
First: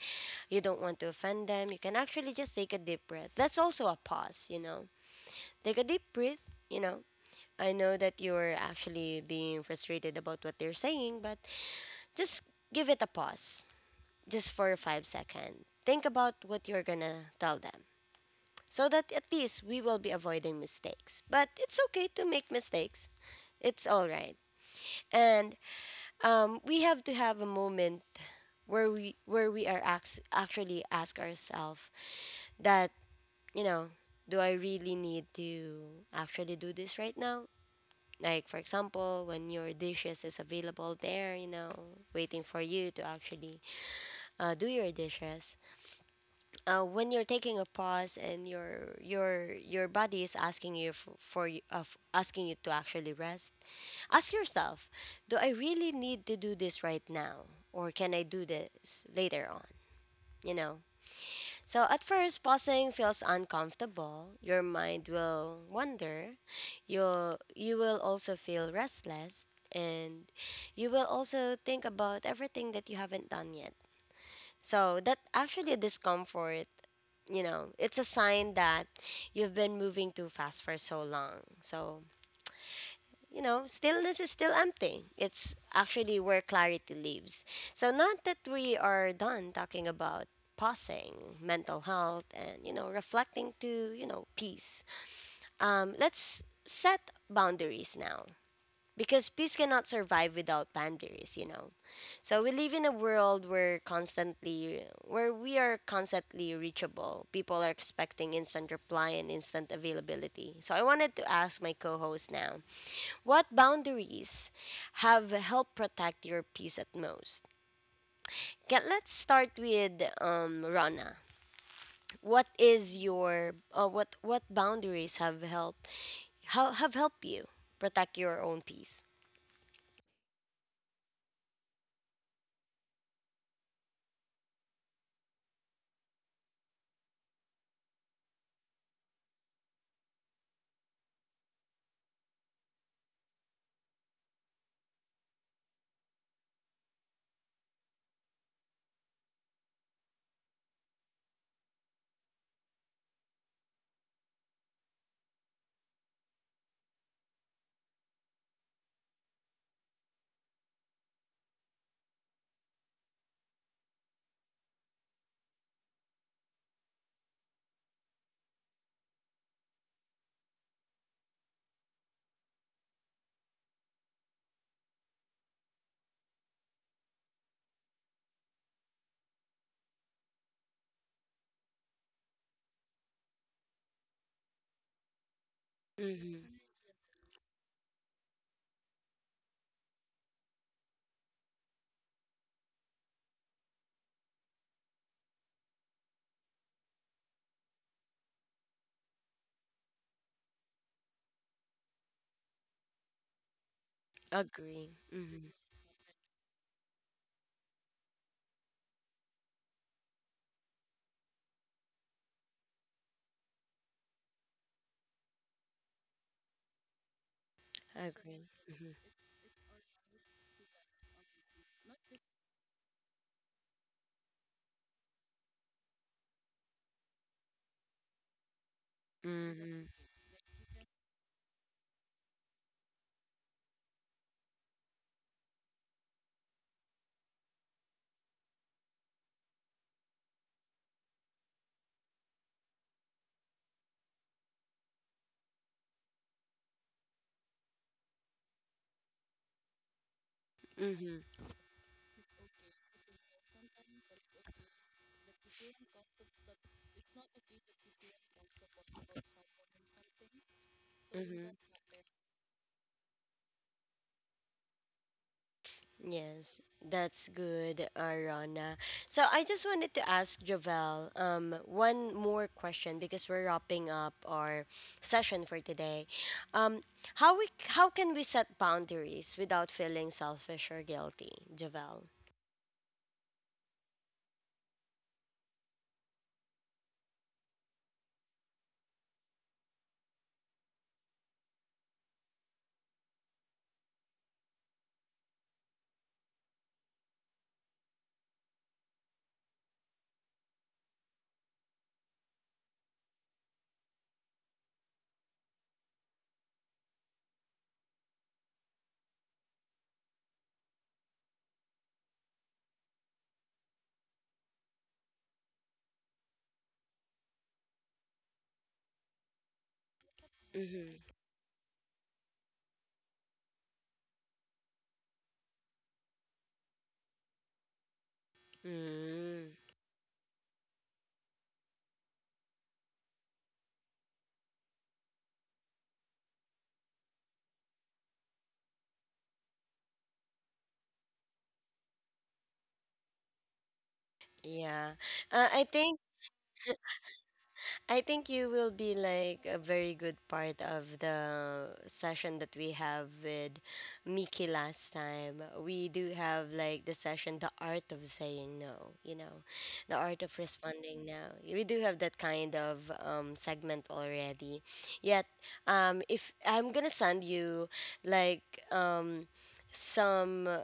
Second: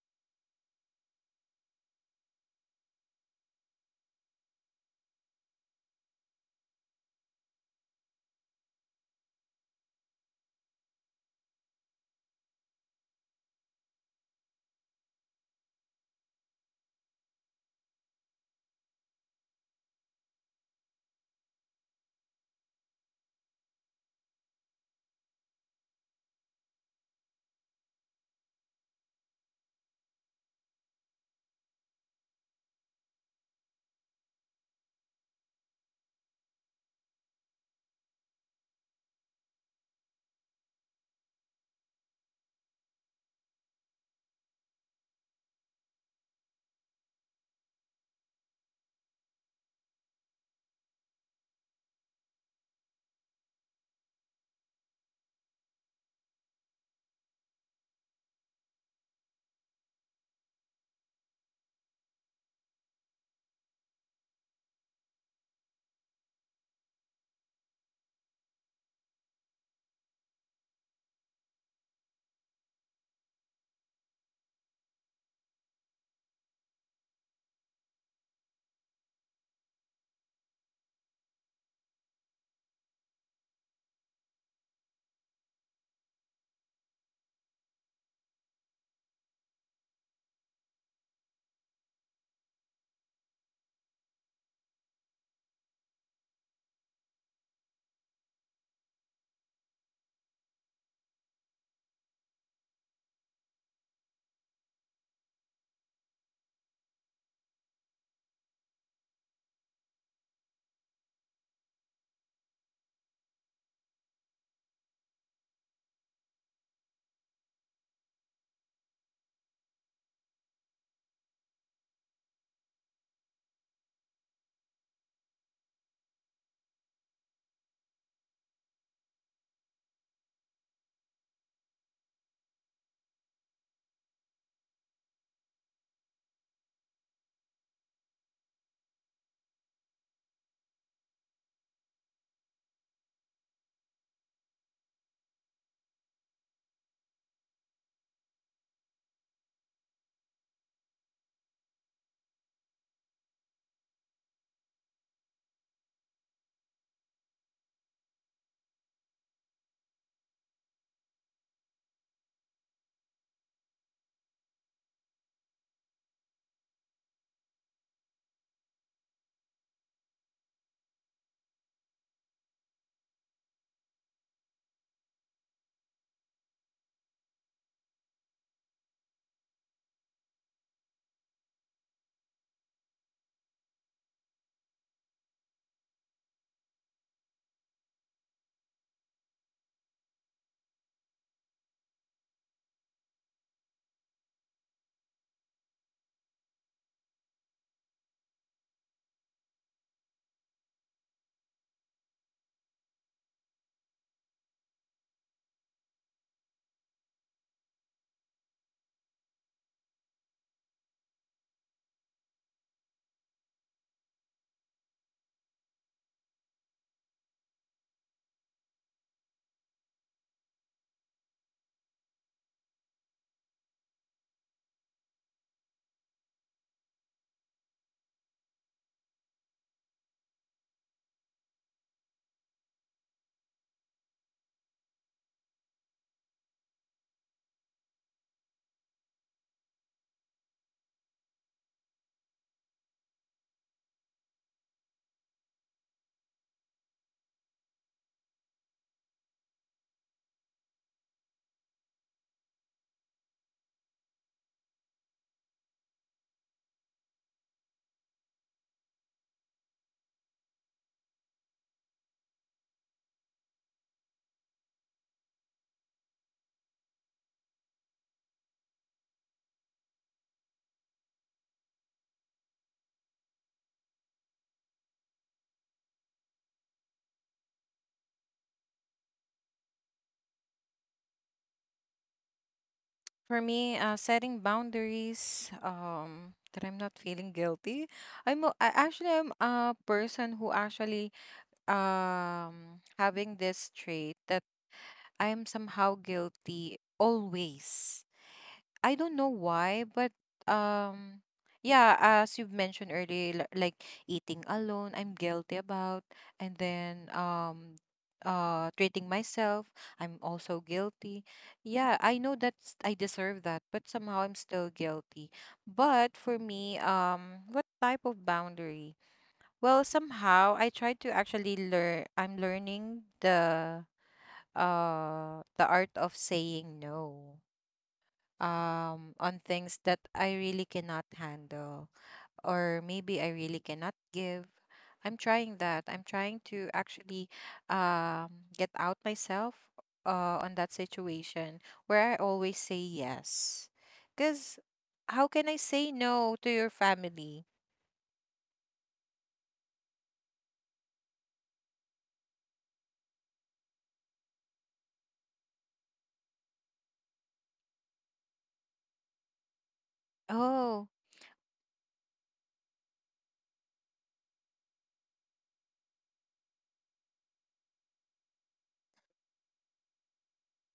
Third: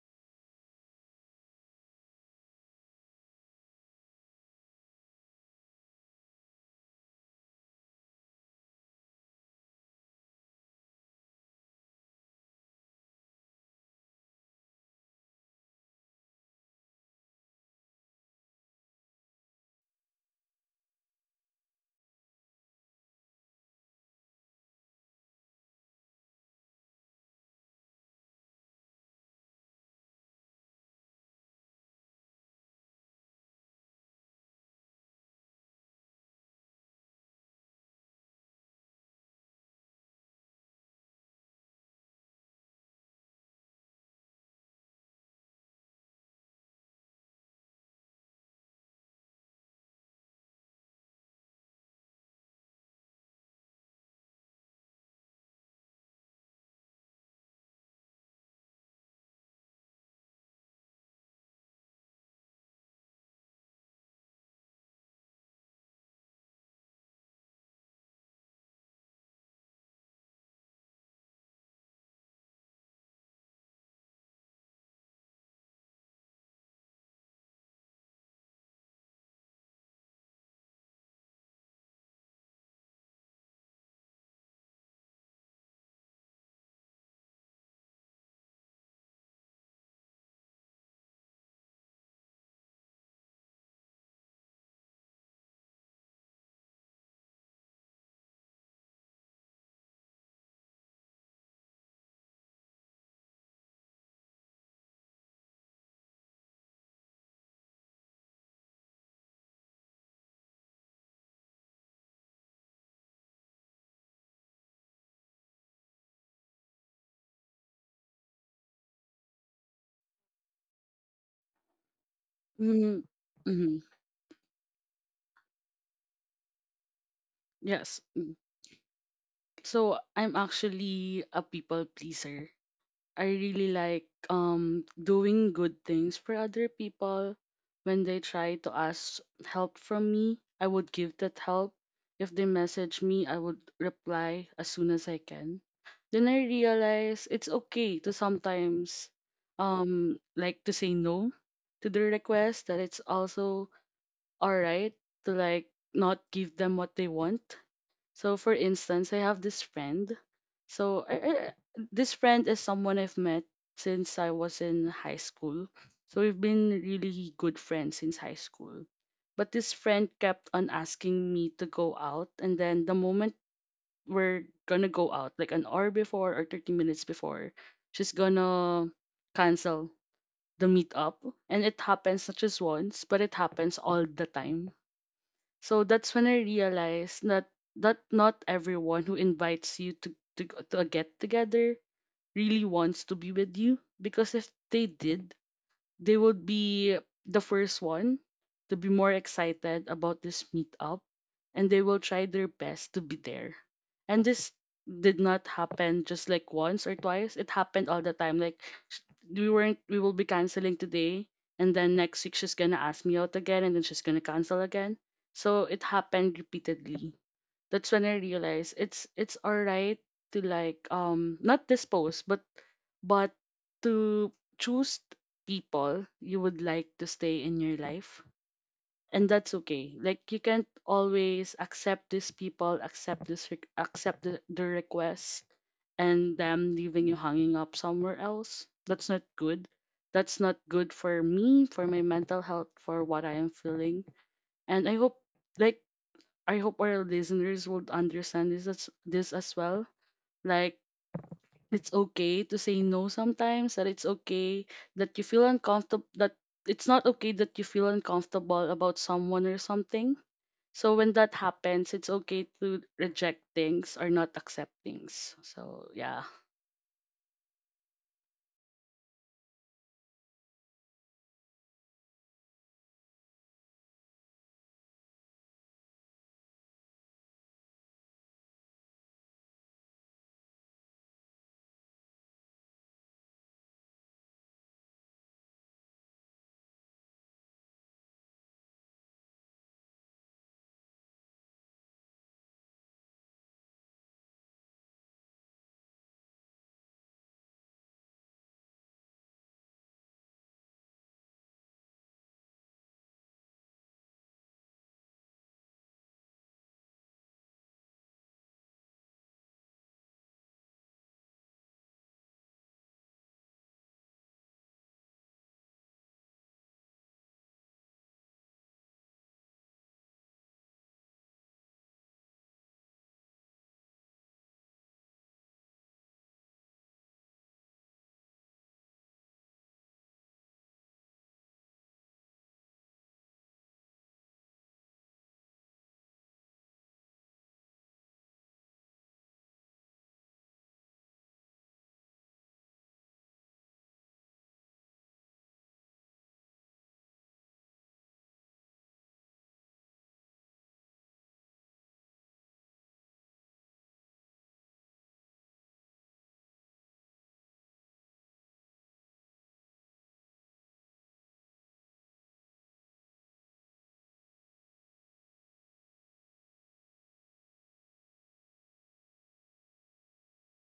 you don't want to offend them, you can actually just take a deep breath. That's also a pause, you know. Take a deep breath, you know. I know that you're actually being frustrated about what they're saying, but just give it a pause just for 5 seconds. Think about what you're going to tell them, so that at least we will be avoiding mistakes. But it's okay to make mistakes, it's all right. And we have to have a moment where we are actually ask ourselves that, you know, do I really need to actually do this right now? Like for example, when your dishes is available there, you know, waiting for you to actually do your dishes when you're taking a pause, and your body is asking you for you of asking you to actually rest. Ask yourself, do I really need to do this right now, or can I do this later on, you know? So at first pausing feels uncomfortable. Your mind will wander, you will also feel restless, and you will also think about everything that you haven't done yet. So that actually discomfort, you know, it's a sign that you've been moving too fast for so long. So, you know, stillness is still empty. It's actually where clarity lives. So not that we are done talking about pausing, mental health, and, you know, reflecting to, you know, peace. Let's set boundaries now, because peace cannot survive without boundaries, you know. So we live in a world where we are constantly reachable. People are expecting instant reply and instant availability. So I wanted to ask my co-host now, what boundaries have helped protect your peace at most? Let's start with Rana. what Mm-hmm. is your Mm-hmm. uh, what what boundaries have helped, how have helped you Yes. protect Mm. your own peace? So I'm actually a people pleaser. I really like doing good things for other people. When they try to ask help from me, I would give that help. If they message me, I would reply as soon as I can. Then I realize it's okay to sometimes like to say no to the request, that it's also alright to like not give them what they want. So, for instance, I have this friend. So, this friend is someone I've met since I was in high school. So, we've been really good friends since high school. But this friend kept on asking me to go out. And then the moment we're gonna go out, like an hour before or 30 minutes before, she's gonna cancel the meetup. And it happens not just once, but it happens all the time. So that's when I realized that not everyone who invites you to to a get together really wants to be with you, because if they did, they would be the first one to be more excited about this meetup and they will try their best to be there. And this Agree. did Mm-hmm. not happen just like once or twice. It happened all the time. Like sh- we weren't we will be canceling today, and then next week she's gonna ask me out again and then she's gonna cancel again. So it happened repeatedly. That's when I Agree. realized Mm-hmm. It's alright to like not dispose, but to choose people you would like to stay in your life. And that's Mm-hmm. okay. Like you can't always accept these people, accept accept the request and them leaving you hanging up somewhere else. That's not good. That's not good for me, for my mental health, for what I am feeling. And I hope, like I hope our listeners would understand this as well. Like Mm-hmm. it's okay to say no sometimes, that it's okay that you feel uncomfortable, that it's not okay that you feel uncomfortable about someone or something. So when that Mm-hmm. happens, it's okay to reject things or not accept things. So yeah. Yes, that's good, Arana. So I just wanted to ask Jovel one more question because we're wrapping up our session for today. Um, how we how can we set boundaries without feeling selfish or guilty, Jovel? For me, setting boundaries, that I'm not feeling guilty. I actually I'm a person who actually having this trait that I'm somehow guilty always. I don't know why, but um yeah, as you've mentioned earlier, li- like eating alone, I'm guilty about, and then treating myself, I'm also guilty. Yeah, I know that's I deserve that, but somehow I'm still guilty. But for me, what type of boundary? Well, somehow I try Mm-hmm. to actually learn, I'm learning the art of saying no on Mm-hmm. things that I really cannot handle, or maybe I really cannot give. I'm trying that. I'm trying to actually get out myself on that situation where I always say yes. Cuz Yeah, how can I uh, I say think. no to your family? I think you will be like a very good part of the session that we have with Miki last time. We do have like the session, the art of saying no, you know, the art of Oh. responding now. We do have that kind of segment already. Yet, if I'm gonna send you like um, some uh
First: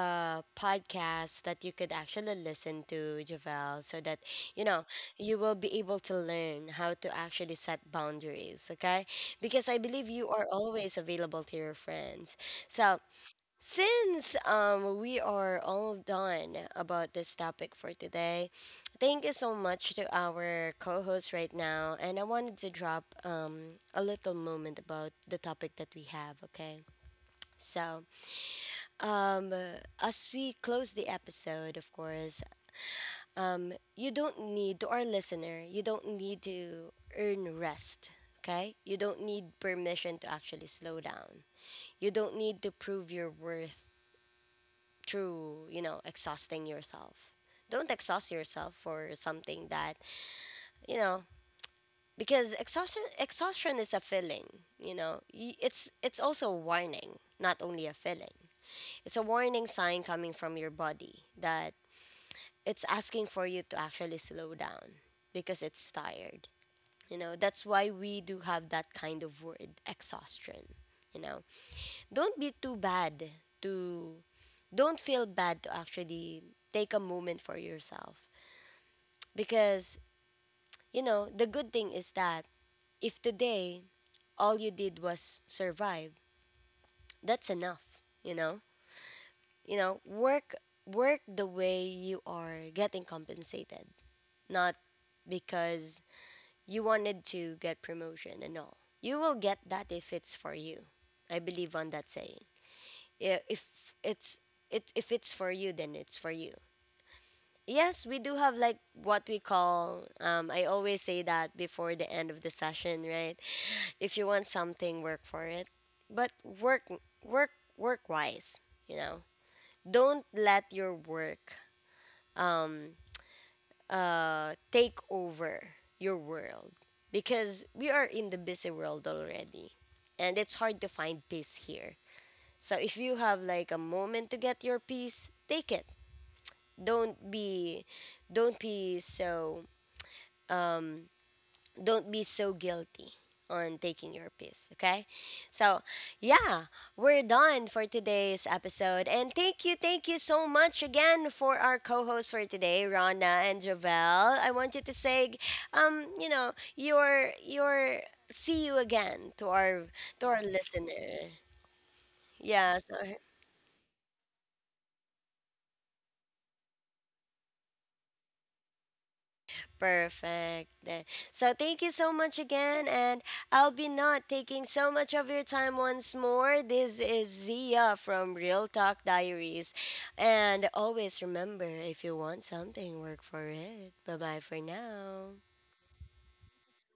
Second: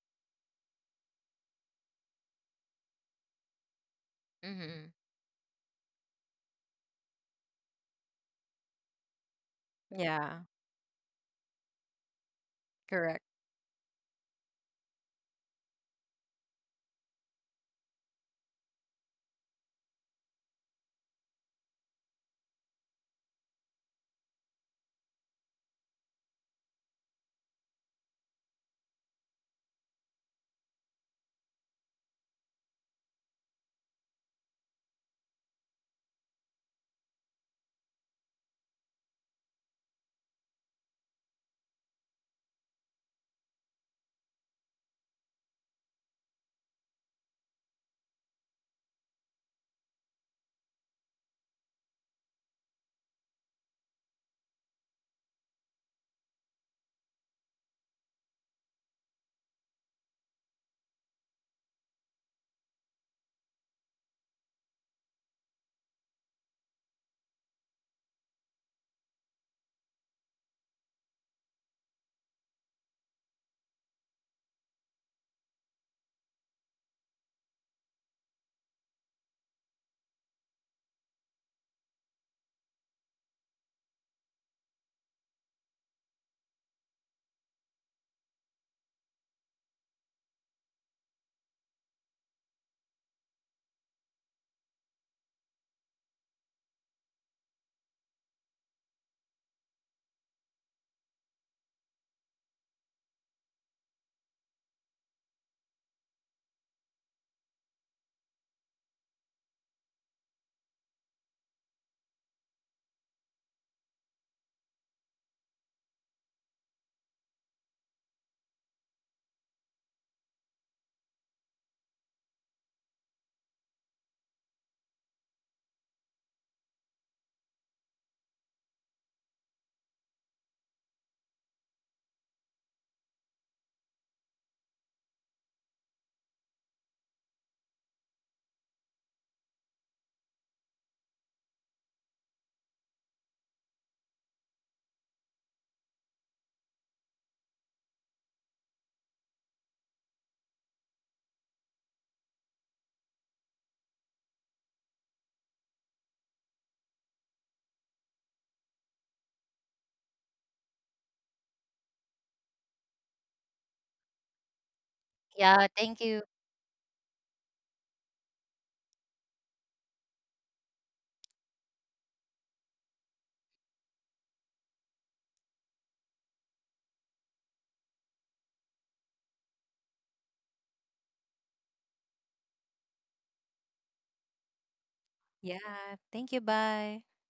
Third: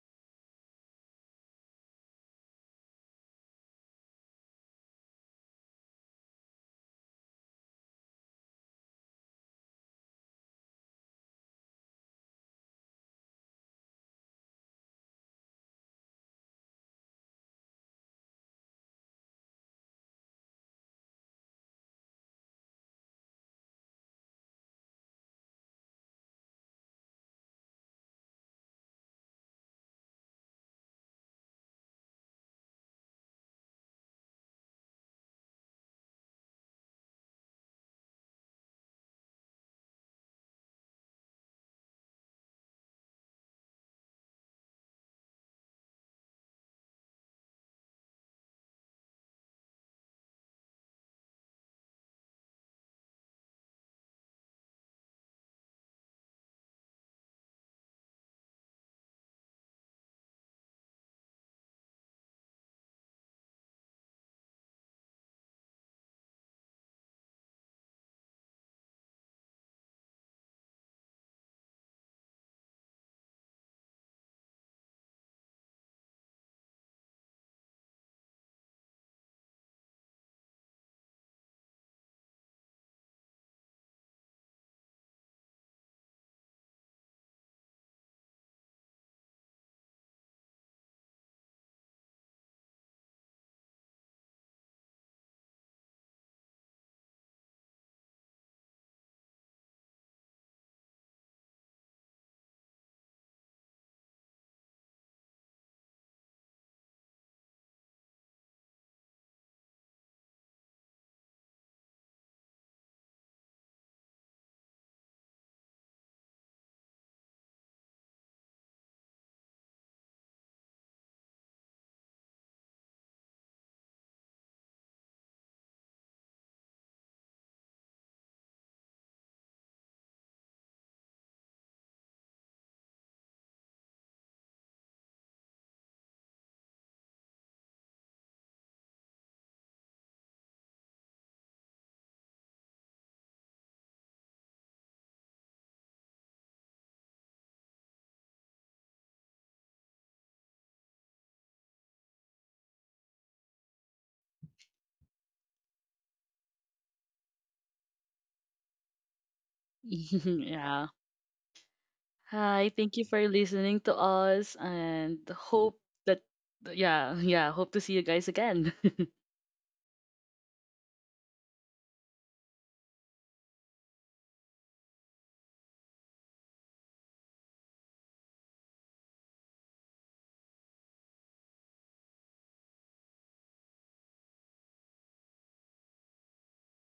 uh, podcasts that you could actually listen to, Javel, so that you know Mm-hmm. you will be able to learn how to actually set boundaries, okay? Because I believe you Yeah, are always available to your friends. So correct. since we are all done about this topic for today, thank you so much to our co-host right now, and I wanted to drop a little moment about the topic that we have, okay? So, um, as we close the episode, of course, you don't need, to our listener, you don't need to earn rest, okay? You don't need permission to actually slow down. You don't need to prove your worth through, you know, exhausting yourself. Don't exhaust yourself for something that, you know, because exhaustion is a feeling, you know. It's also a warning, not only a feeling. It's a warning sign coming from your body that it's asking for you to actually slow down because it's tired. You know, that's why we do have that kind of word, exhaustion. You know, don't be too bad to, don't feel bad to actually take a moment for yourself. Because, you know, the good thing is that if today all you did was survive, that's enough, you know? You know, work the way you are getting compensated, not because you wanted to get promotion and all. You will get that if it's for you. I believe on that saying. I- If it's if it's for you, then it's for you. Yes, we do have like what we call. I always say that before the end of the session, right? If you want something, work for it, but work wise, you know. Don't let your work um take over your world, because we are in the busy world already, and it's hard to find peace here. So if you have like a moment to get your peace, take it. Don't be don't be so don't be so guilty on taking your piss, okay? So, yeah, we're done for today's episode. And thank you so much again for our co-hosts for today, Rana and Javel. I want you to say you know, your see you again to our [LAUGHS] Yeah. listener. Hi, Yes. thank you for listening to us and Yeah. hope Thank you. that yeah, [LAUGHS] yeah, hope to see you guys again. [LAUGHS] Perfect. So thank you so much again, and I'll be not taking so much of your time once more. This is Zia from Real Talk Diaries, and always remember, if you want something, work for it. Bye bye for now. Yeah, thank you. Bye.